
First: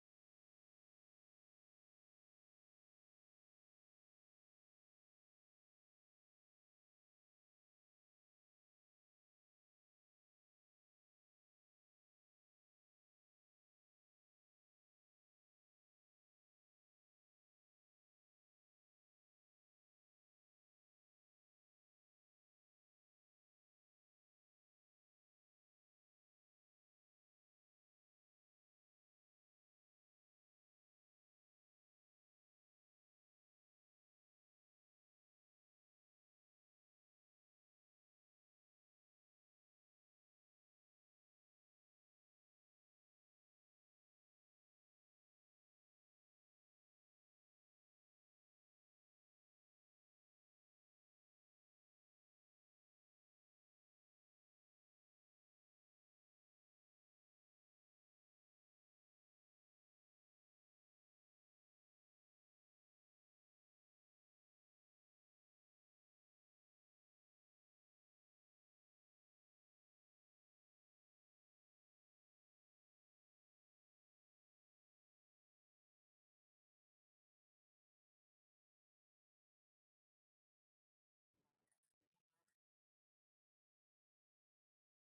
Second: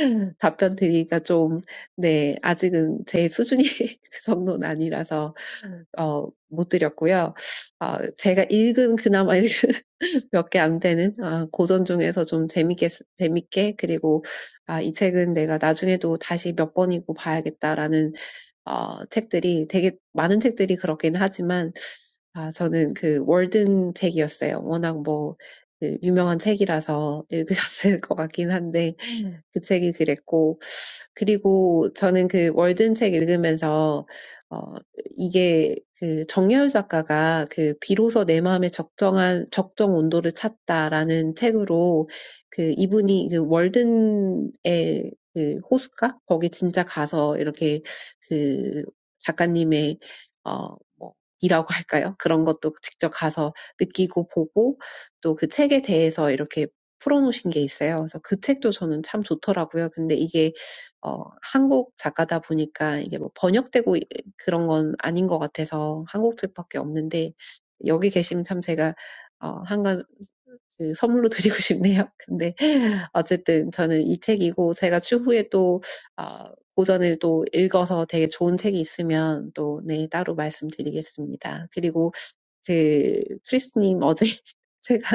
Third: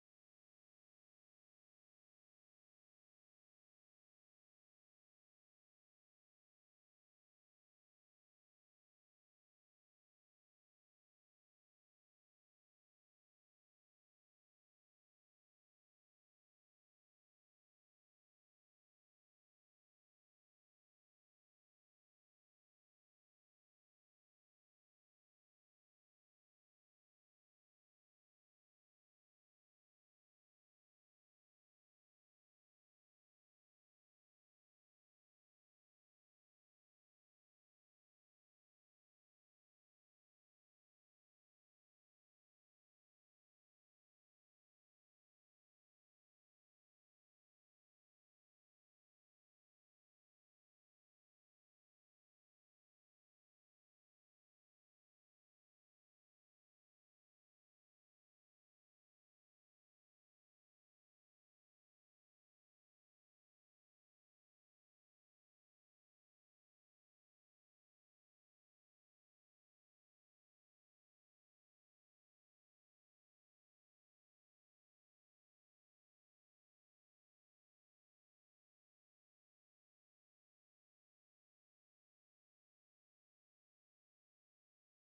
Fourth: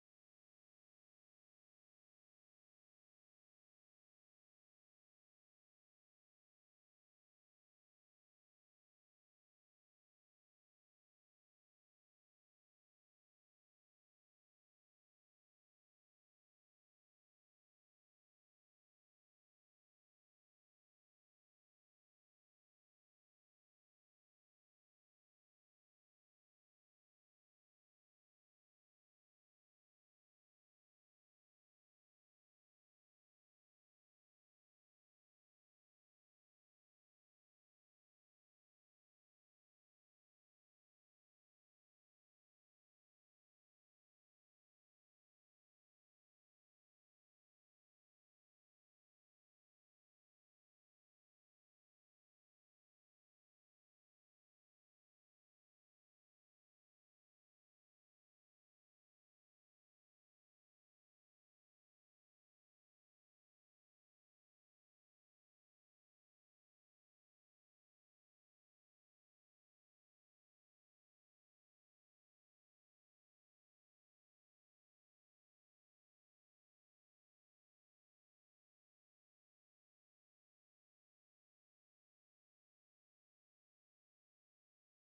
[SPEAKER 2] 답변 드리기가 좀, 네, 아직은 제 수준이 그 정도는 아니라서, 어, 못 드렸고요. 아, 제가 읽은 그나마 읽은 몇개안 되는 아, 고전 중에서 좀 재밌게 재밌게 그리고 아, 이 책은 내가 나중에도 다시 몇 번이고 봐야겠다라는 어, 책들이 되게 많은 책들이 그렇긴 하지만 아, 저는 그 월든 책이었어요. 워낙 뭐, 그 유명한 책이라서 읽으셨을 것 같긴 한데, 그 책이 그랬고, 그리고 저는 그 월든 책 읽으면서, 어, 이게 그 정여울 작가가 그 비로소 내 마음의 적정한, 적정 온도를 찾다라는 책으로 그 이분이 그 월든의 그 호숫가? 거기 진짜 가서 이렇게 그 작가님의, 어, 뭐, 이라고 할까요? 그런 것도 직접 가서 느끼고 보고 또그 책에 대해서 이렇게 풀어놓으신 게 있어요. 그래서 그 책도 저는 참 좋더라고요. 근데 이게 어, 한국 작가다 보니까 이게 뭐 번역되고 이- 그런 건 아닌 것 같아서 한국 책밖에 없는데 여기 계시면 참 제가 어, 한가 그 선물로 드리고 싶네요. 근데 어쨌든 저는 이 책이고 제가 추후에 또 어, 고전을 또 읽어서 되게 좋은 책이 있으면 또 네, 따로 말씀드리겠습니다. 그리고 그 크리스님 어제 제가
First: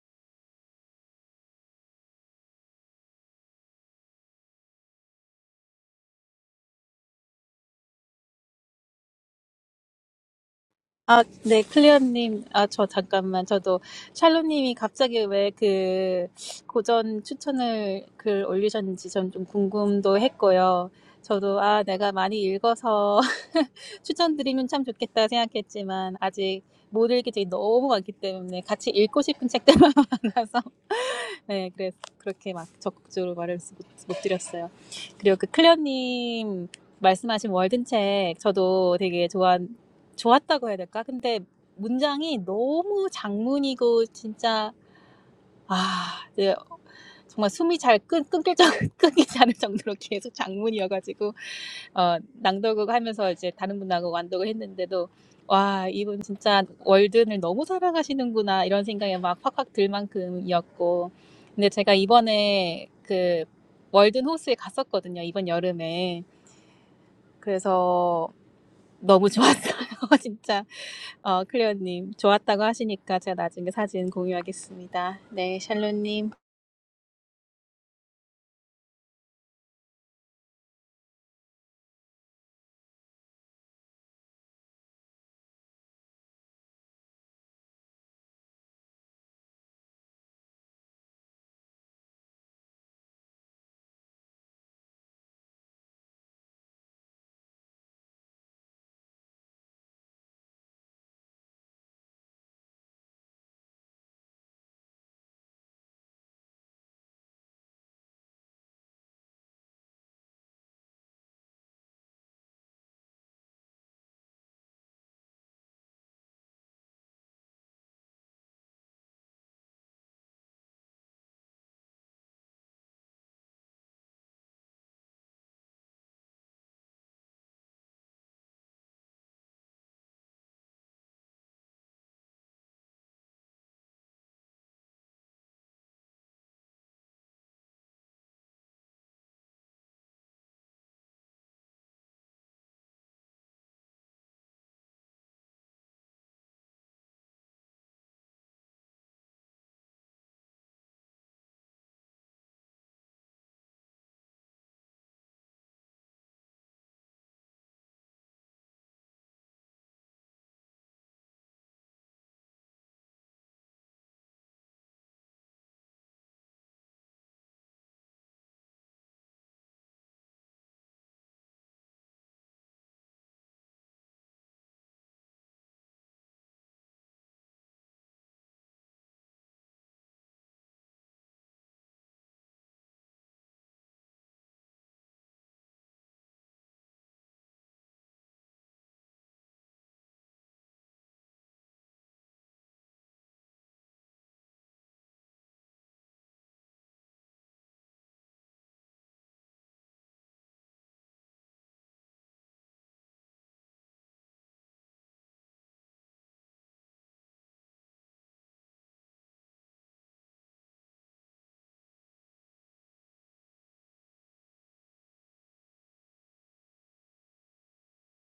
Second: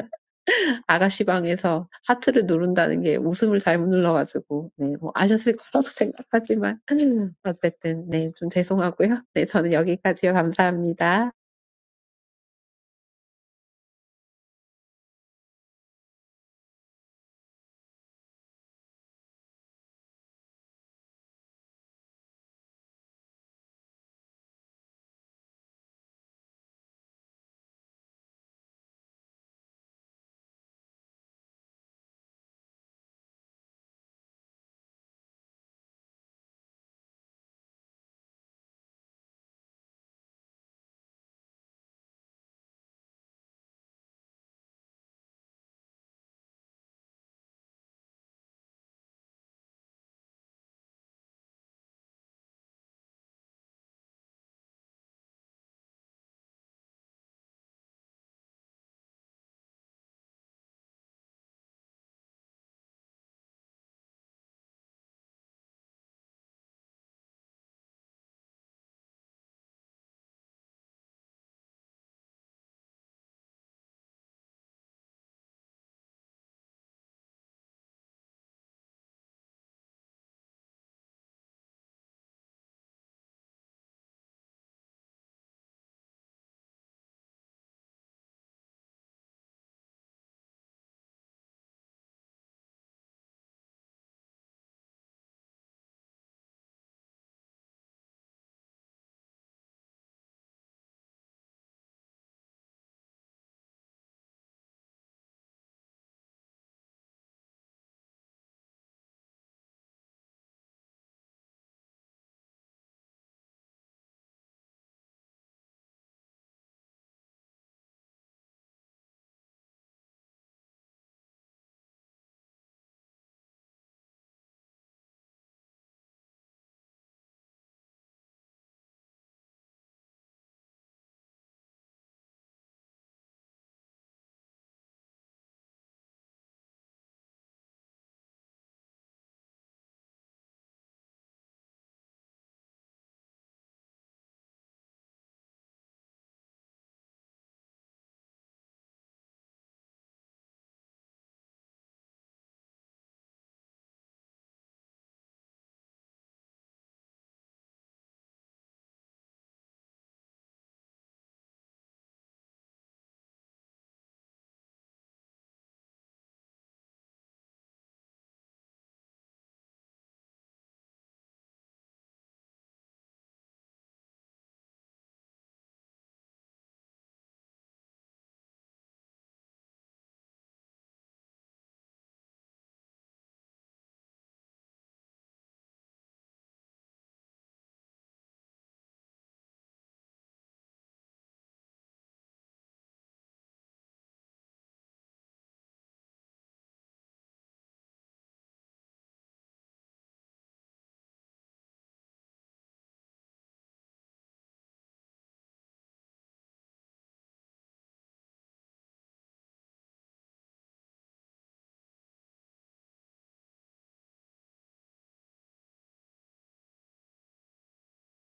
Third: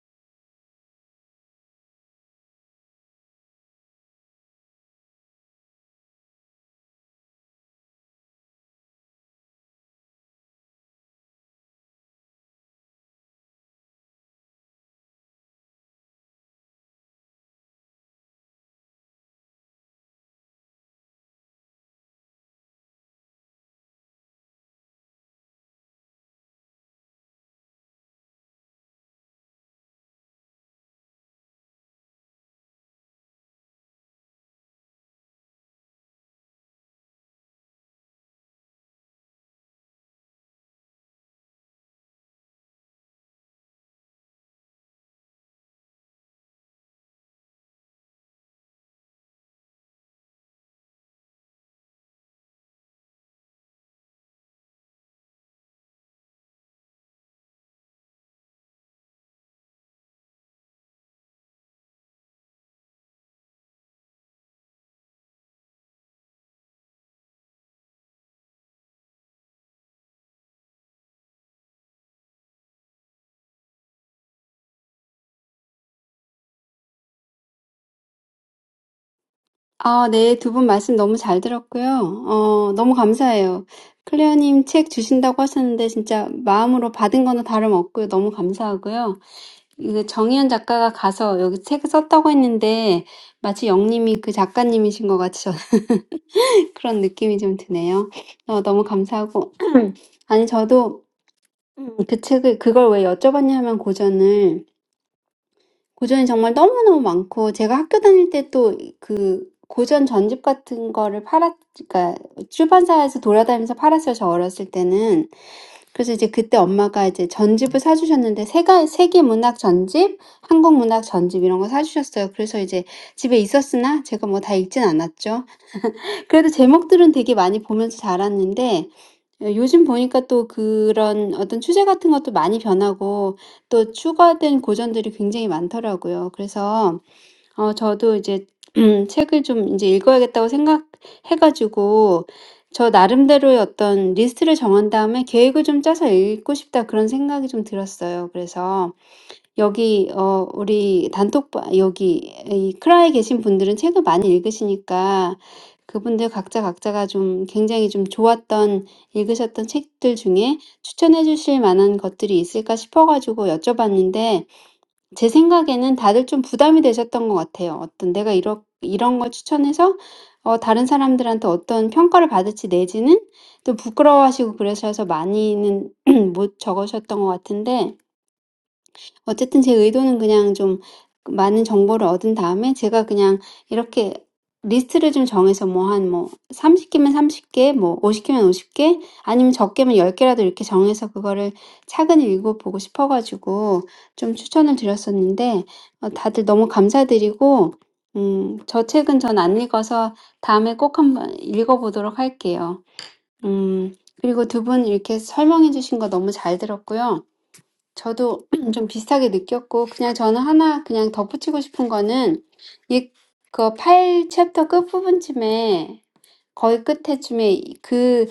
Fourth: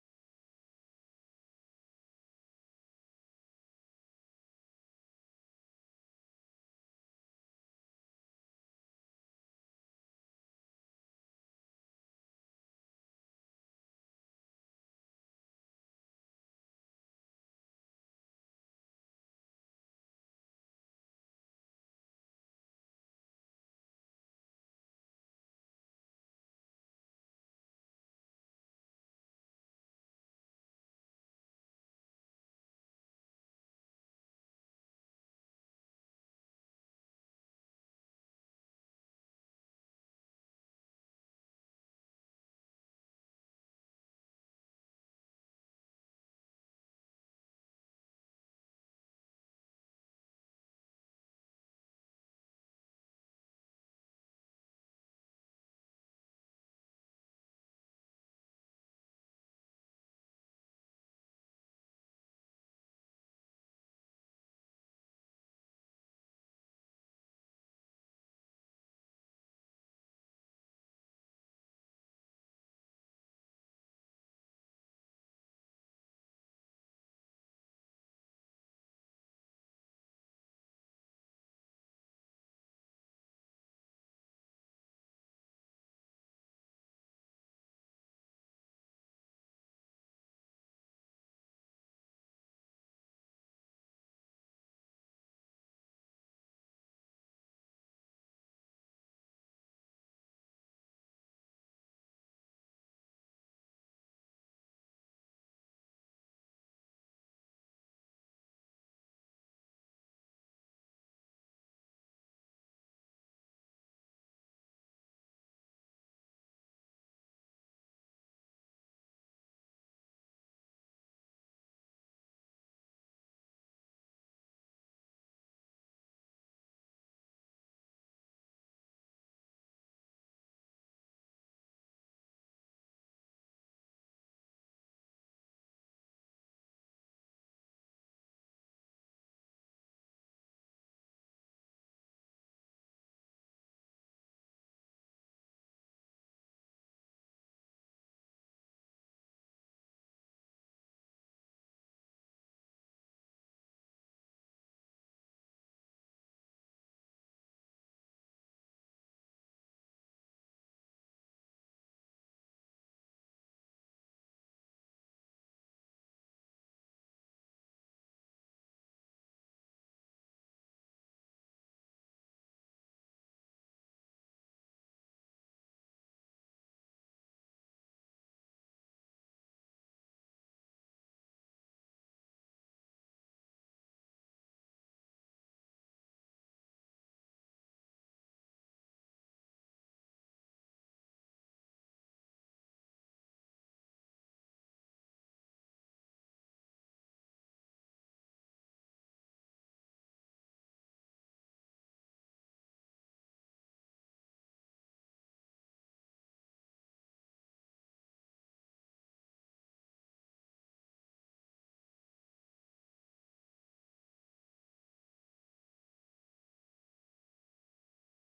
[SPEAKER 2] 아가씨방에서 하트를 누른다는 게 웃음을 잘못 눌러가지고, 네, 뭐 아셨을 거라고 생각하지만, 어쨌든, 네, 좀 죄송하고요. 네, 저는 여기까지요. 감사합니다.
[SPEAKER 1] 아, 네, 클리어님. 아, 저 잠깐만. 저도 샬로님이 갑자기 왜 그 고전 추천을 글 올리셨는지 전 좀 궁금도 했고요. 저도 아, 내가 많이 읽어서 추천드리면 참 좋겠다 생각했지만 아직 못 읽게 되게 너무 많기 때문에 같이 읽고 싶은 책들만 많아서 네, 그래서 그렇게 막 적극적으로 말을 못, 못 드렸어요. 그리고 그 클레어님 말씀하신 월든책 저도 되게 좋아 좋았다고 해야 될까? 근데 문장이 너무 장문이고 진짜 아 네, 정말 숨이 잘 끊, 끊길 정, 끊기지 않을 정도로 계속 장문이어가지고 어, 낭독을 하면서 이제 다른 분하고 완독을 했는데도 와 이분 진짜 월든을 너무 사랑하시는구나 이런 생각이 막 확확 들 만큼이었고 근데 제가 이번에 그 월든 호수에 갔었거든요 이번 여름에 그래서 너무 좋았어요. 진짜 어, 클레어님 좋았다고 하시니까 제가 나중에 사진 공유하겠습니다. 네, 샬롯님
[SPEAKER 3] 아, 네. 두 분 말씀 너무 잘 들었고요. 어, 너무 감사해요. 클레어님 책 주신다고 하셨는데 진짜 마음으로 받은 거는 다름없고요. 너무 감사하고요. 이거 정희연 작가가 가서 여기 책 썼다고 했는데 마치 영님이 그 작가님이신 것 같이 저는 그런 느낌이 좀 드네요. 어, 너무 감사하고. 아니, 저도 음, 그 책을, 그걸 왜 여쭤봤냐면 고전을. 고전이 정말 너무너무 많고 제가 학교 다닐 때도 그 고전 전집 같은 거를 팔았, 그러니까 출판사에서 돌아다니면서 팔았어요. 저 어렸을 때는. 그래서 이제 그때 엄마가 이제 전집을 사주셨는데 세가, 세계 문학 전집, 한국 문학 전집 이런 거 사주셨어요. 그래서 이제 집에 있었으나 제가 뭐다 읽진 않았죠. 그래도 제목들은 되게 많이 보면서 자랐는데 어 요즘 보니까 또 그런 어떤 주제 같은 것도 많이 변하고 또 추가된 고전들이 굉장히 많더라고요. 그래서 어 저도 이제 책을 좀 인제 읽어야겠다고 생각해 가지고 저 나름대로의 어떤 리스트를 정한 다음에 계획을 좀 짜서 읽고 싶다 그런 생각이 좀 들었어요. 그래서 여기 어 우리 단톡방 여기 이 클라에 계신 분들은 책을 많이 읽으시니까 그분들 각자 각자가 좀 굉장히 좀 좋았던 읽으셨던 책들 중에 추천해 주실 만한 것들이 있을까 싶어 가지고 여쭤봤는데 제 생각에는 다들 좀 부담이 되셨던 것 같아요. 어떤 내가 이러, 이런 걸 추천해서 어 다른 사람들한테 어떤 평가를 받을지 내지는 또 부끄러워하시고 그러셔서 많이는 못 적으셨던 것 같은데 어쨌든 제 의도는 그냥 좀 많은 정보를 얻은 다음에 제가 그냥 이렇게 리스트를 좀 정해서 뭐 한 뭐 30개면 30개, 뭐 50개면 50개, 아니면 적게면 10개라도 이렇게 정해서 그거를 차근히 읽어보고 싶어가지고 좀 추천을 드렸었는데 어, 다들 너무 감사드리고 음, 저 책은 전안 읽어서 다음에 꼭 한번 읽어보도록 할게요. 음, 그리고 두분 이렇게 설명해 주신 거 너무 잘 들었고요. 저도 좀 비슷하게 느꼈고, 그냥 저는 하나 그냥 덧붙이고 싶은 거는, 이, 그 8챕터 끝부분쯤에, 거의 끝에쯤에 이- 그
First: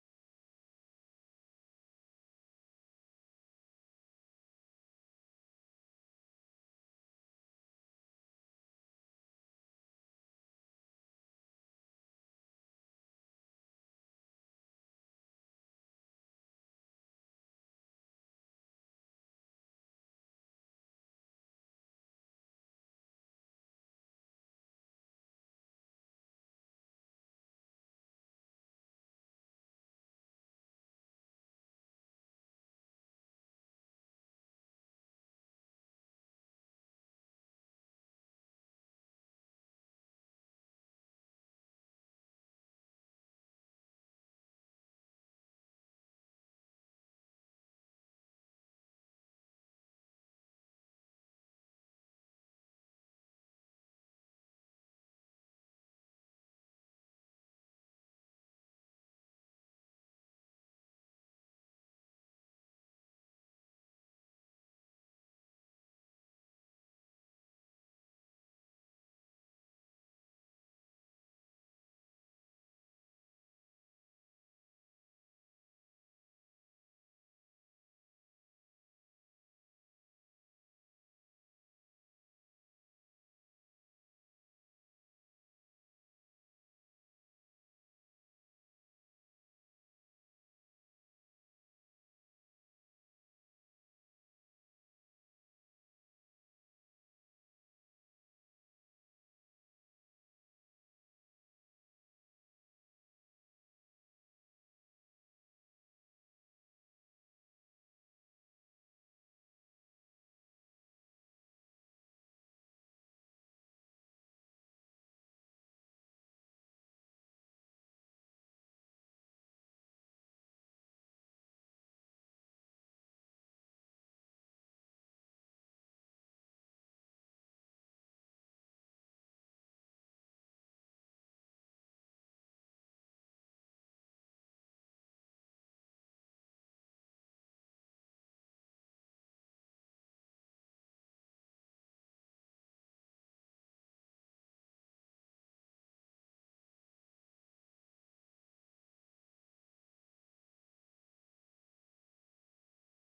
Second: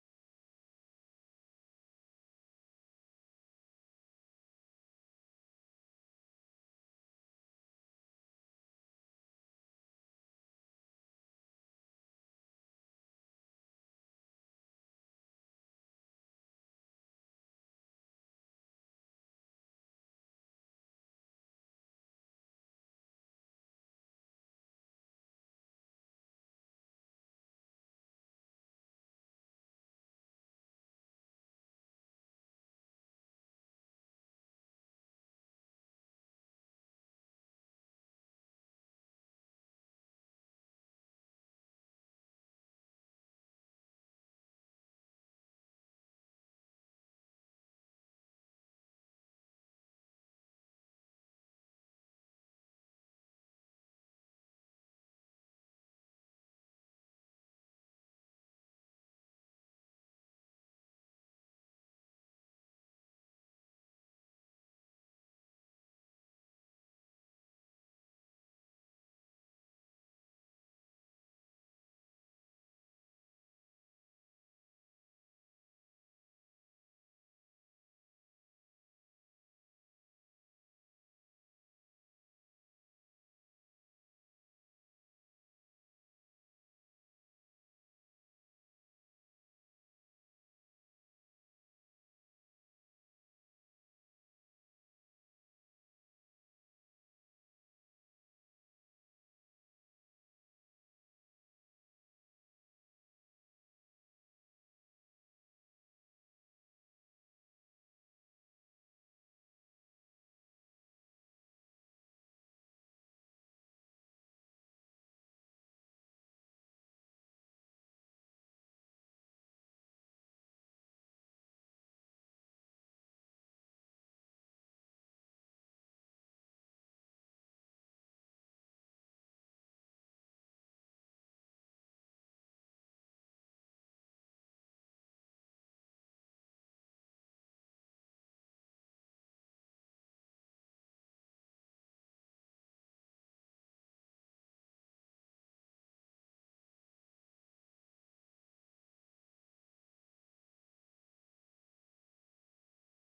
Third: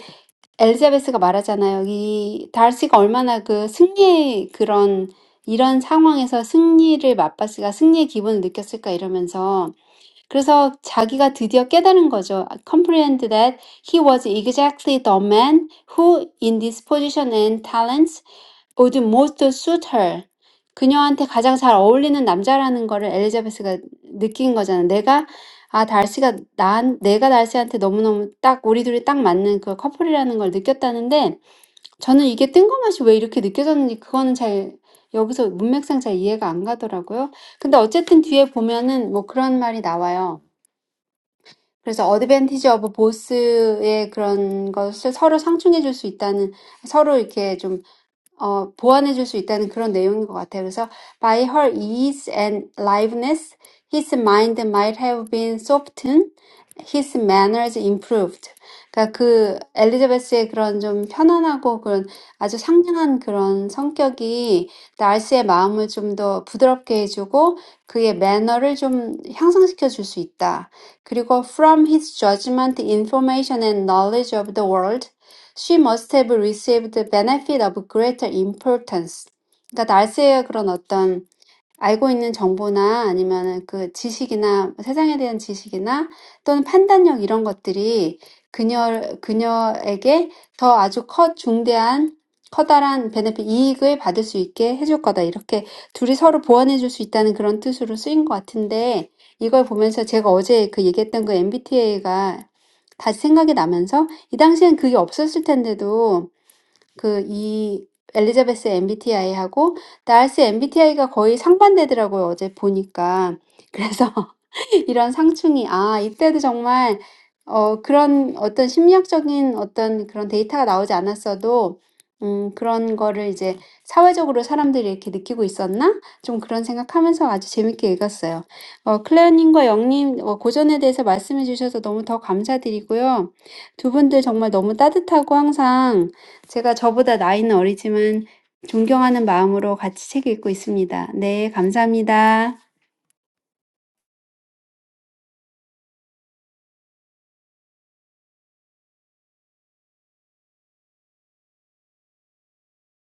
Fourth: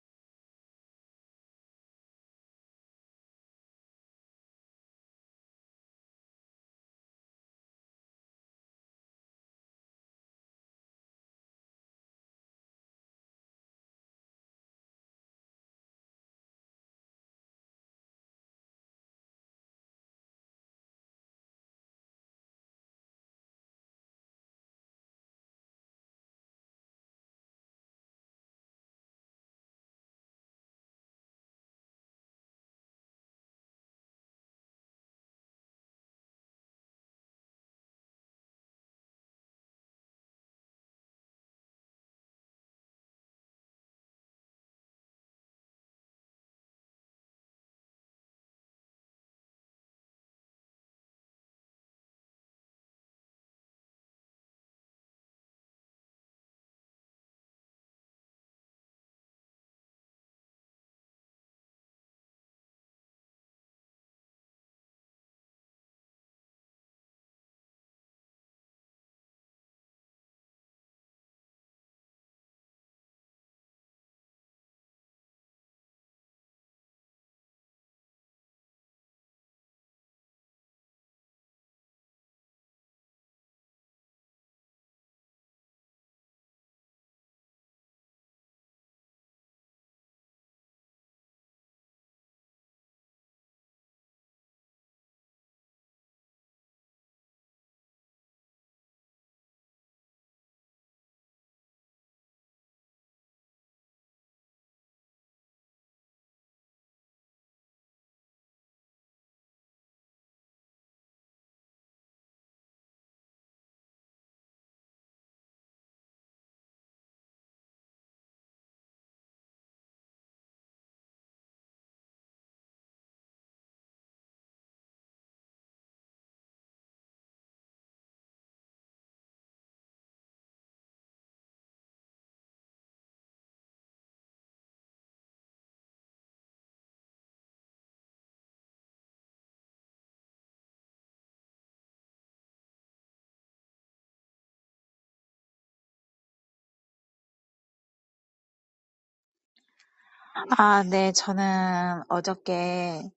[SPEAKER 3] 엘자베스가 말하잖아요. 이 달씨가 얼마나 그 승리의 그런, 이런 상황에서 승리를 맛봤을까, 승리의 기분을 느꼈을까 이러면서, 그래서 자기가 드디어 깨달은 거죠. I comprehend that he was exactly the man who in this position and talents would most suit her. 그녀한테 가장 잘 어울리는 남자라는 거를 엘리자베스가 느낀 거잖아. 내가 아 달시가 난 내가 달시한테 너무너무 딱 우리 둘이 딱 맞는 그 커플이라는 걸 느꼈다는데 저는 이게 뜬금없이 왜 이렇게 느껴졌는지 그거는 잘 여기서 문맥상 잘 이해가 안 가더라고요. 근데 어쨌든 뒤에 보면은 뭐 그런 말이 나와요. 그래서 어드밴티지 오브 보스의 그런 것을 서로 상충해 줄수 있다는 서로 이렇게 좀 어, 보완해 줄수 있다는 그런 내용인 것 같아요. 그래서 by her ease and liveliness, his mind might have been softened, his manners improved. 그러니까 그 엘리자베스의 그런 좀 편안하고 그런 아주 상냥한 그런 성격이 날스의 마음을 좀더 부드럽게 해주고 그의 매너를 좀 향상시켜 줄수 있다. 그리고 from his judgment, information and knowledge of the world, she must have received the benefit of greater importance. 그러니까 날세의 그런 어떤 알고 있는 정보나 아니면 그 지식이나 세상에 대한 지식이나 또는 판단력 이런 것들이 그녀, 그녀에게 더 아주 커, 중대한, 커다란 베네핏 이익을 받을 수 있게 해줄 거다. 이렇게 둘이 서로 보완해 줄 수 있다는 그런 뜻으로 쓰인 것 같은데 이걸 보면서 제가 어제 그 얘기했던 그 MBTA가 다시 생각이 나면서 이 당시엔 그게 없었을 텐데도 그 이 엘리자베스 MBTI하고 나알스 MBTI가 거의 상반되더라고요, 어제 보니까. 그래서 이런 상충이 아 이때도 정말 어 그런 어떤 심리학적인 어떤 그런 데이터가 나오지 않았어도 음 그런 거를 이제 '사회적으로 사람들이 이렇게 느끼고 있었나?' 좀 그런 생각하면서 아주 재밌게 읽었어요. 어 클레어 님과 영님어 고전에 대해서 말씀해 주셔서 너무 더 감사드리고요. 두 분들 정말 너무 따뜻하고 항상 제가 저보다 나이는 어리지만 존경하는 마음으로 같이 책 읽고 있습니다. 네 감사합니다.
[SPEAKER 4] 아, 네, 저는 어저께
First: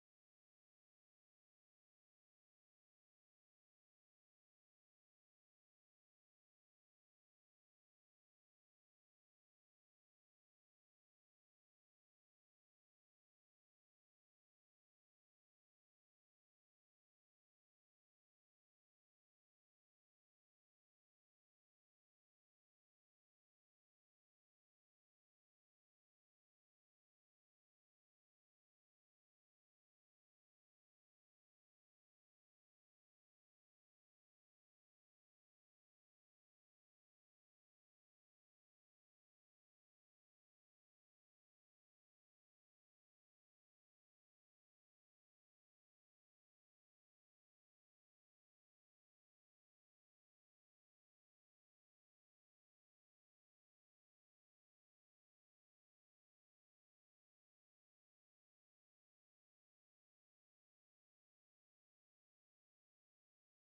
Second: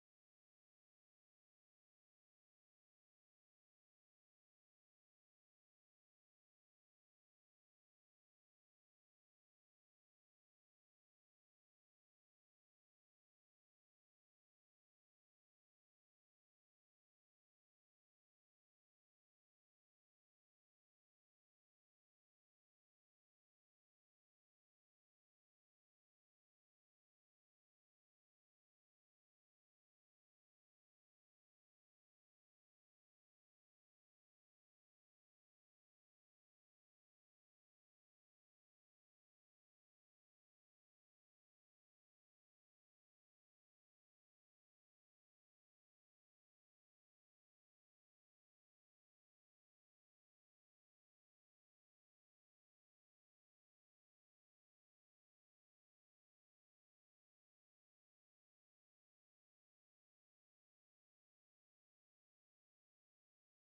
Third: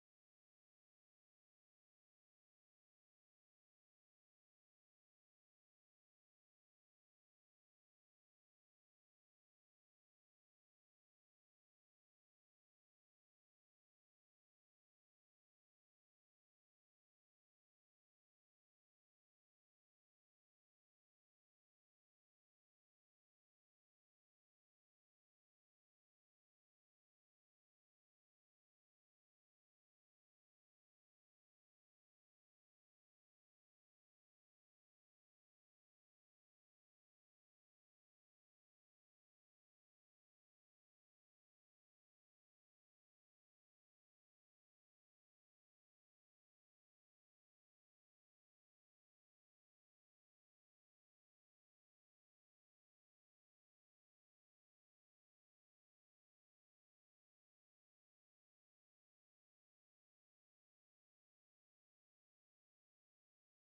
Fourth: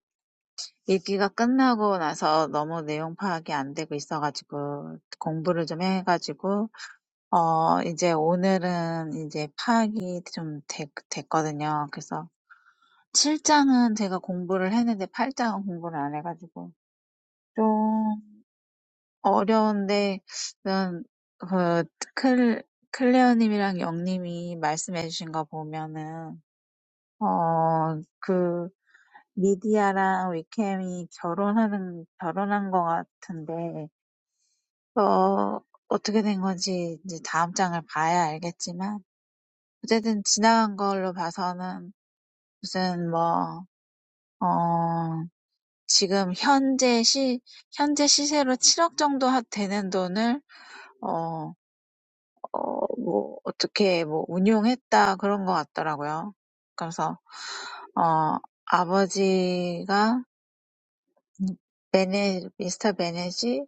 [SPEAKER 4] 일기가 끝나고 나서 너무 내용 파악이 안 되고 있어가지고 공부를 좀 해가지고 어 이제 오늘은 이제 파악이 좀 되, 됐거든요. 그래서 칠 장은 제가 공부를 했는데 팔 장은 공부를 안 해가지고 좀 어려운데 난 그, 클, 클레어님이랑 영님이 말씀해 주신 거 보면은 어, 그 미디아랑 위캠이 결혼하는 결혼한 거 같은데 어, 어떻게 된 건지 이제 다음 장을 봐야 알겠지만 어쨌든 지나간 걸로 봐서는 무슨 뭐 어, 지금 현재 시 현재 시세로 7억 정도 하- 되는 돈을 어, 뭐, 어떻게, 뭐, 운용했다, 그런 것 같더라고요. 그래서, 어, 아버지가, 베네, 미스터 베네지,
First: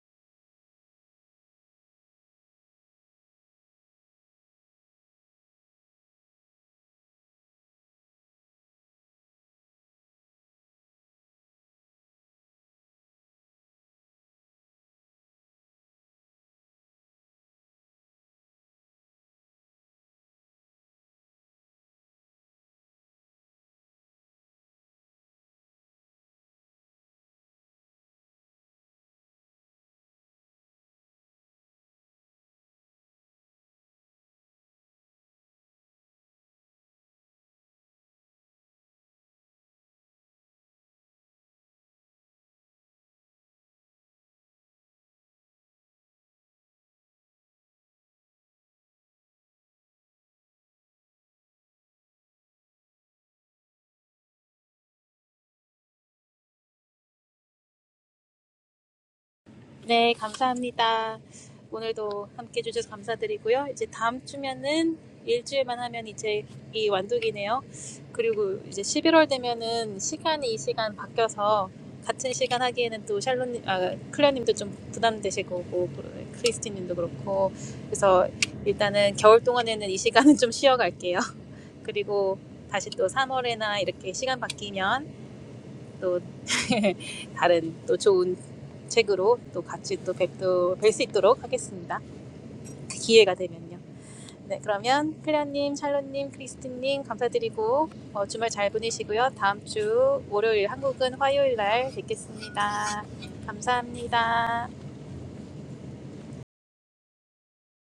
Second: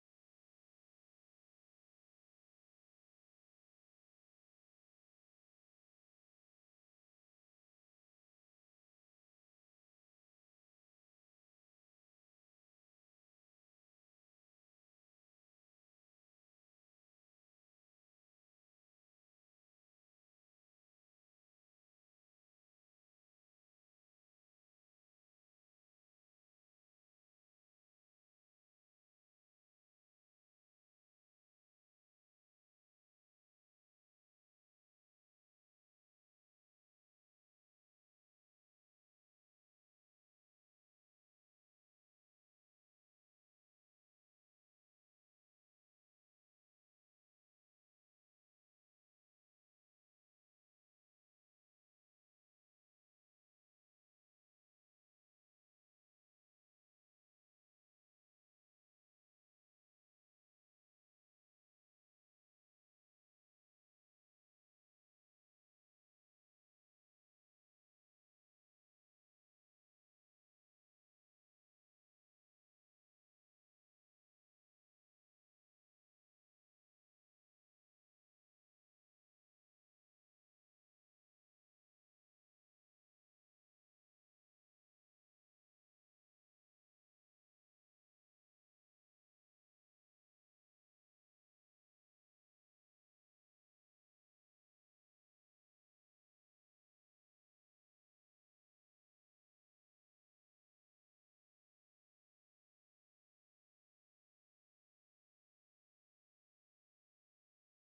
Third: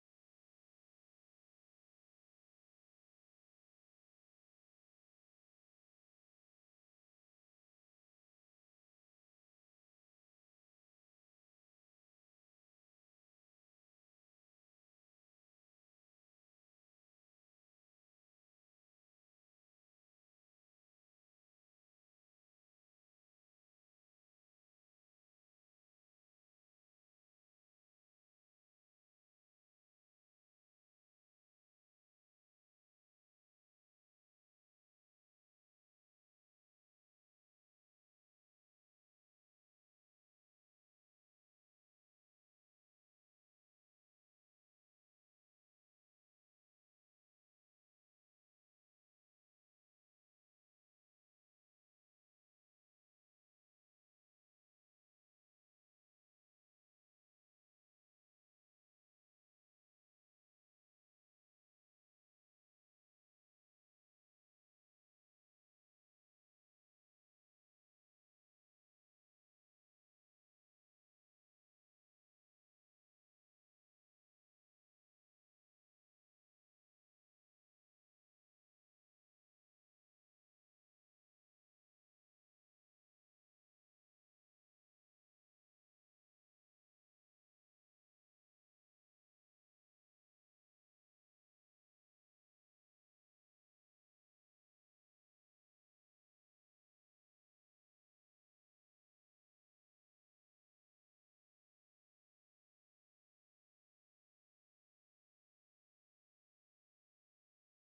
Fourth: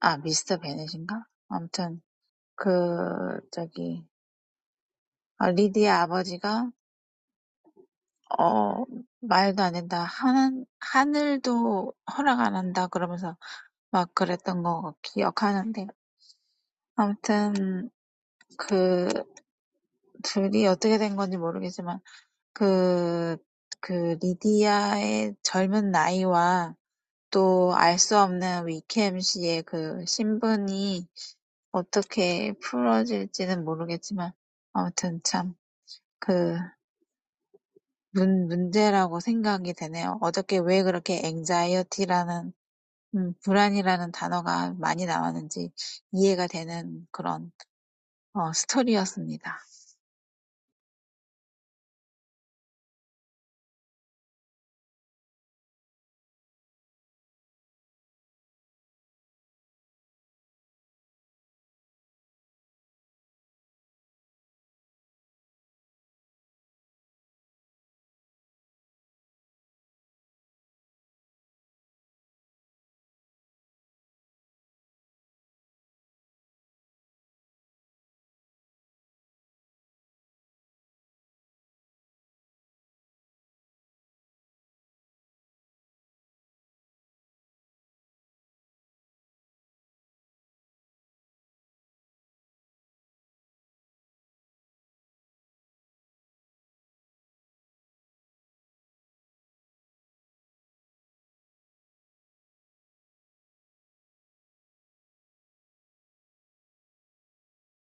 [SPEAKER 4] 아, 미스터 베네지인가? 아무튼, 그, 저기, 어, 리디의 아버지가, 어, 말도 안 된다, 하는, 하늘도 허락 안 한다, 그러면서 막 그랬던 거 기억하는데, 아무튼, 그, 둘이 어떻게 된 건지 모르겠지만, 그, 그 리디아의 젊은 나이와 또 알 수 없는 위켐 씨의 그 신분이 어떻게 풀어질지는 모르겠지만 아무튼 참그 문, 문제라고 생각이 되네요. 어저께 왜 그렇게 anxiety라는 음, 불안이라는 단어가 많이 나왔는지 이해가 되는 그런 어, 스토리였습니다.
[SPEAKER 1] 네, 감사합니다. 오늘도 함께 해주셔서 감사드리고요. 이제 다음 주면은 일주일만 하면 이제 이 완독이네요. 그리고 이제 11월 되면은 시간이 이 시간 바뀌어서 같은 시간 하기에는 또 샬론님, 아, 클레어님도 좀 부담되실 거고, 그- 크리스티님도 그렇고. 그래서 일단은 겨울 동안에는 이 시간은 좀 쉬어갈게요. 그리고 다시 또 3월에나 이렇게 시간 바뀌면 또 다른 또 좋은 책으로 또 같이 또 뵙도 뵐 수 있도록 하겠습니다. 기회가 되면요. 네, 그러면 클리아님, 샬롯님, 크리스틴님 감사드리고 어, 주말 잘 보내시고요. 다음 주 월요일 한국은 화요일 날 뵙겠습니다. 감사합니다.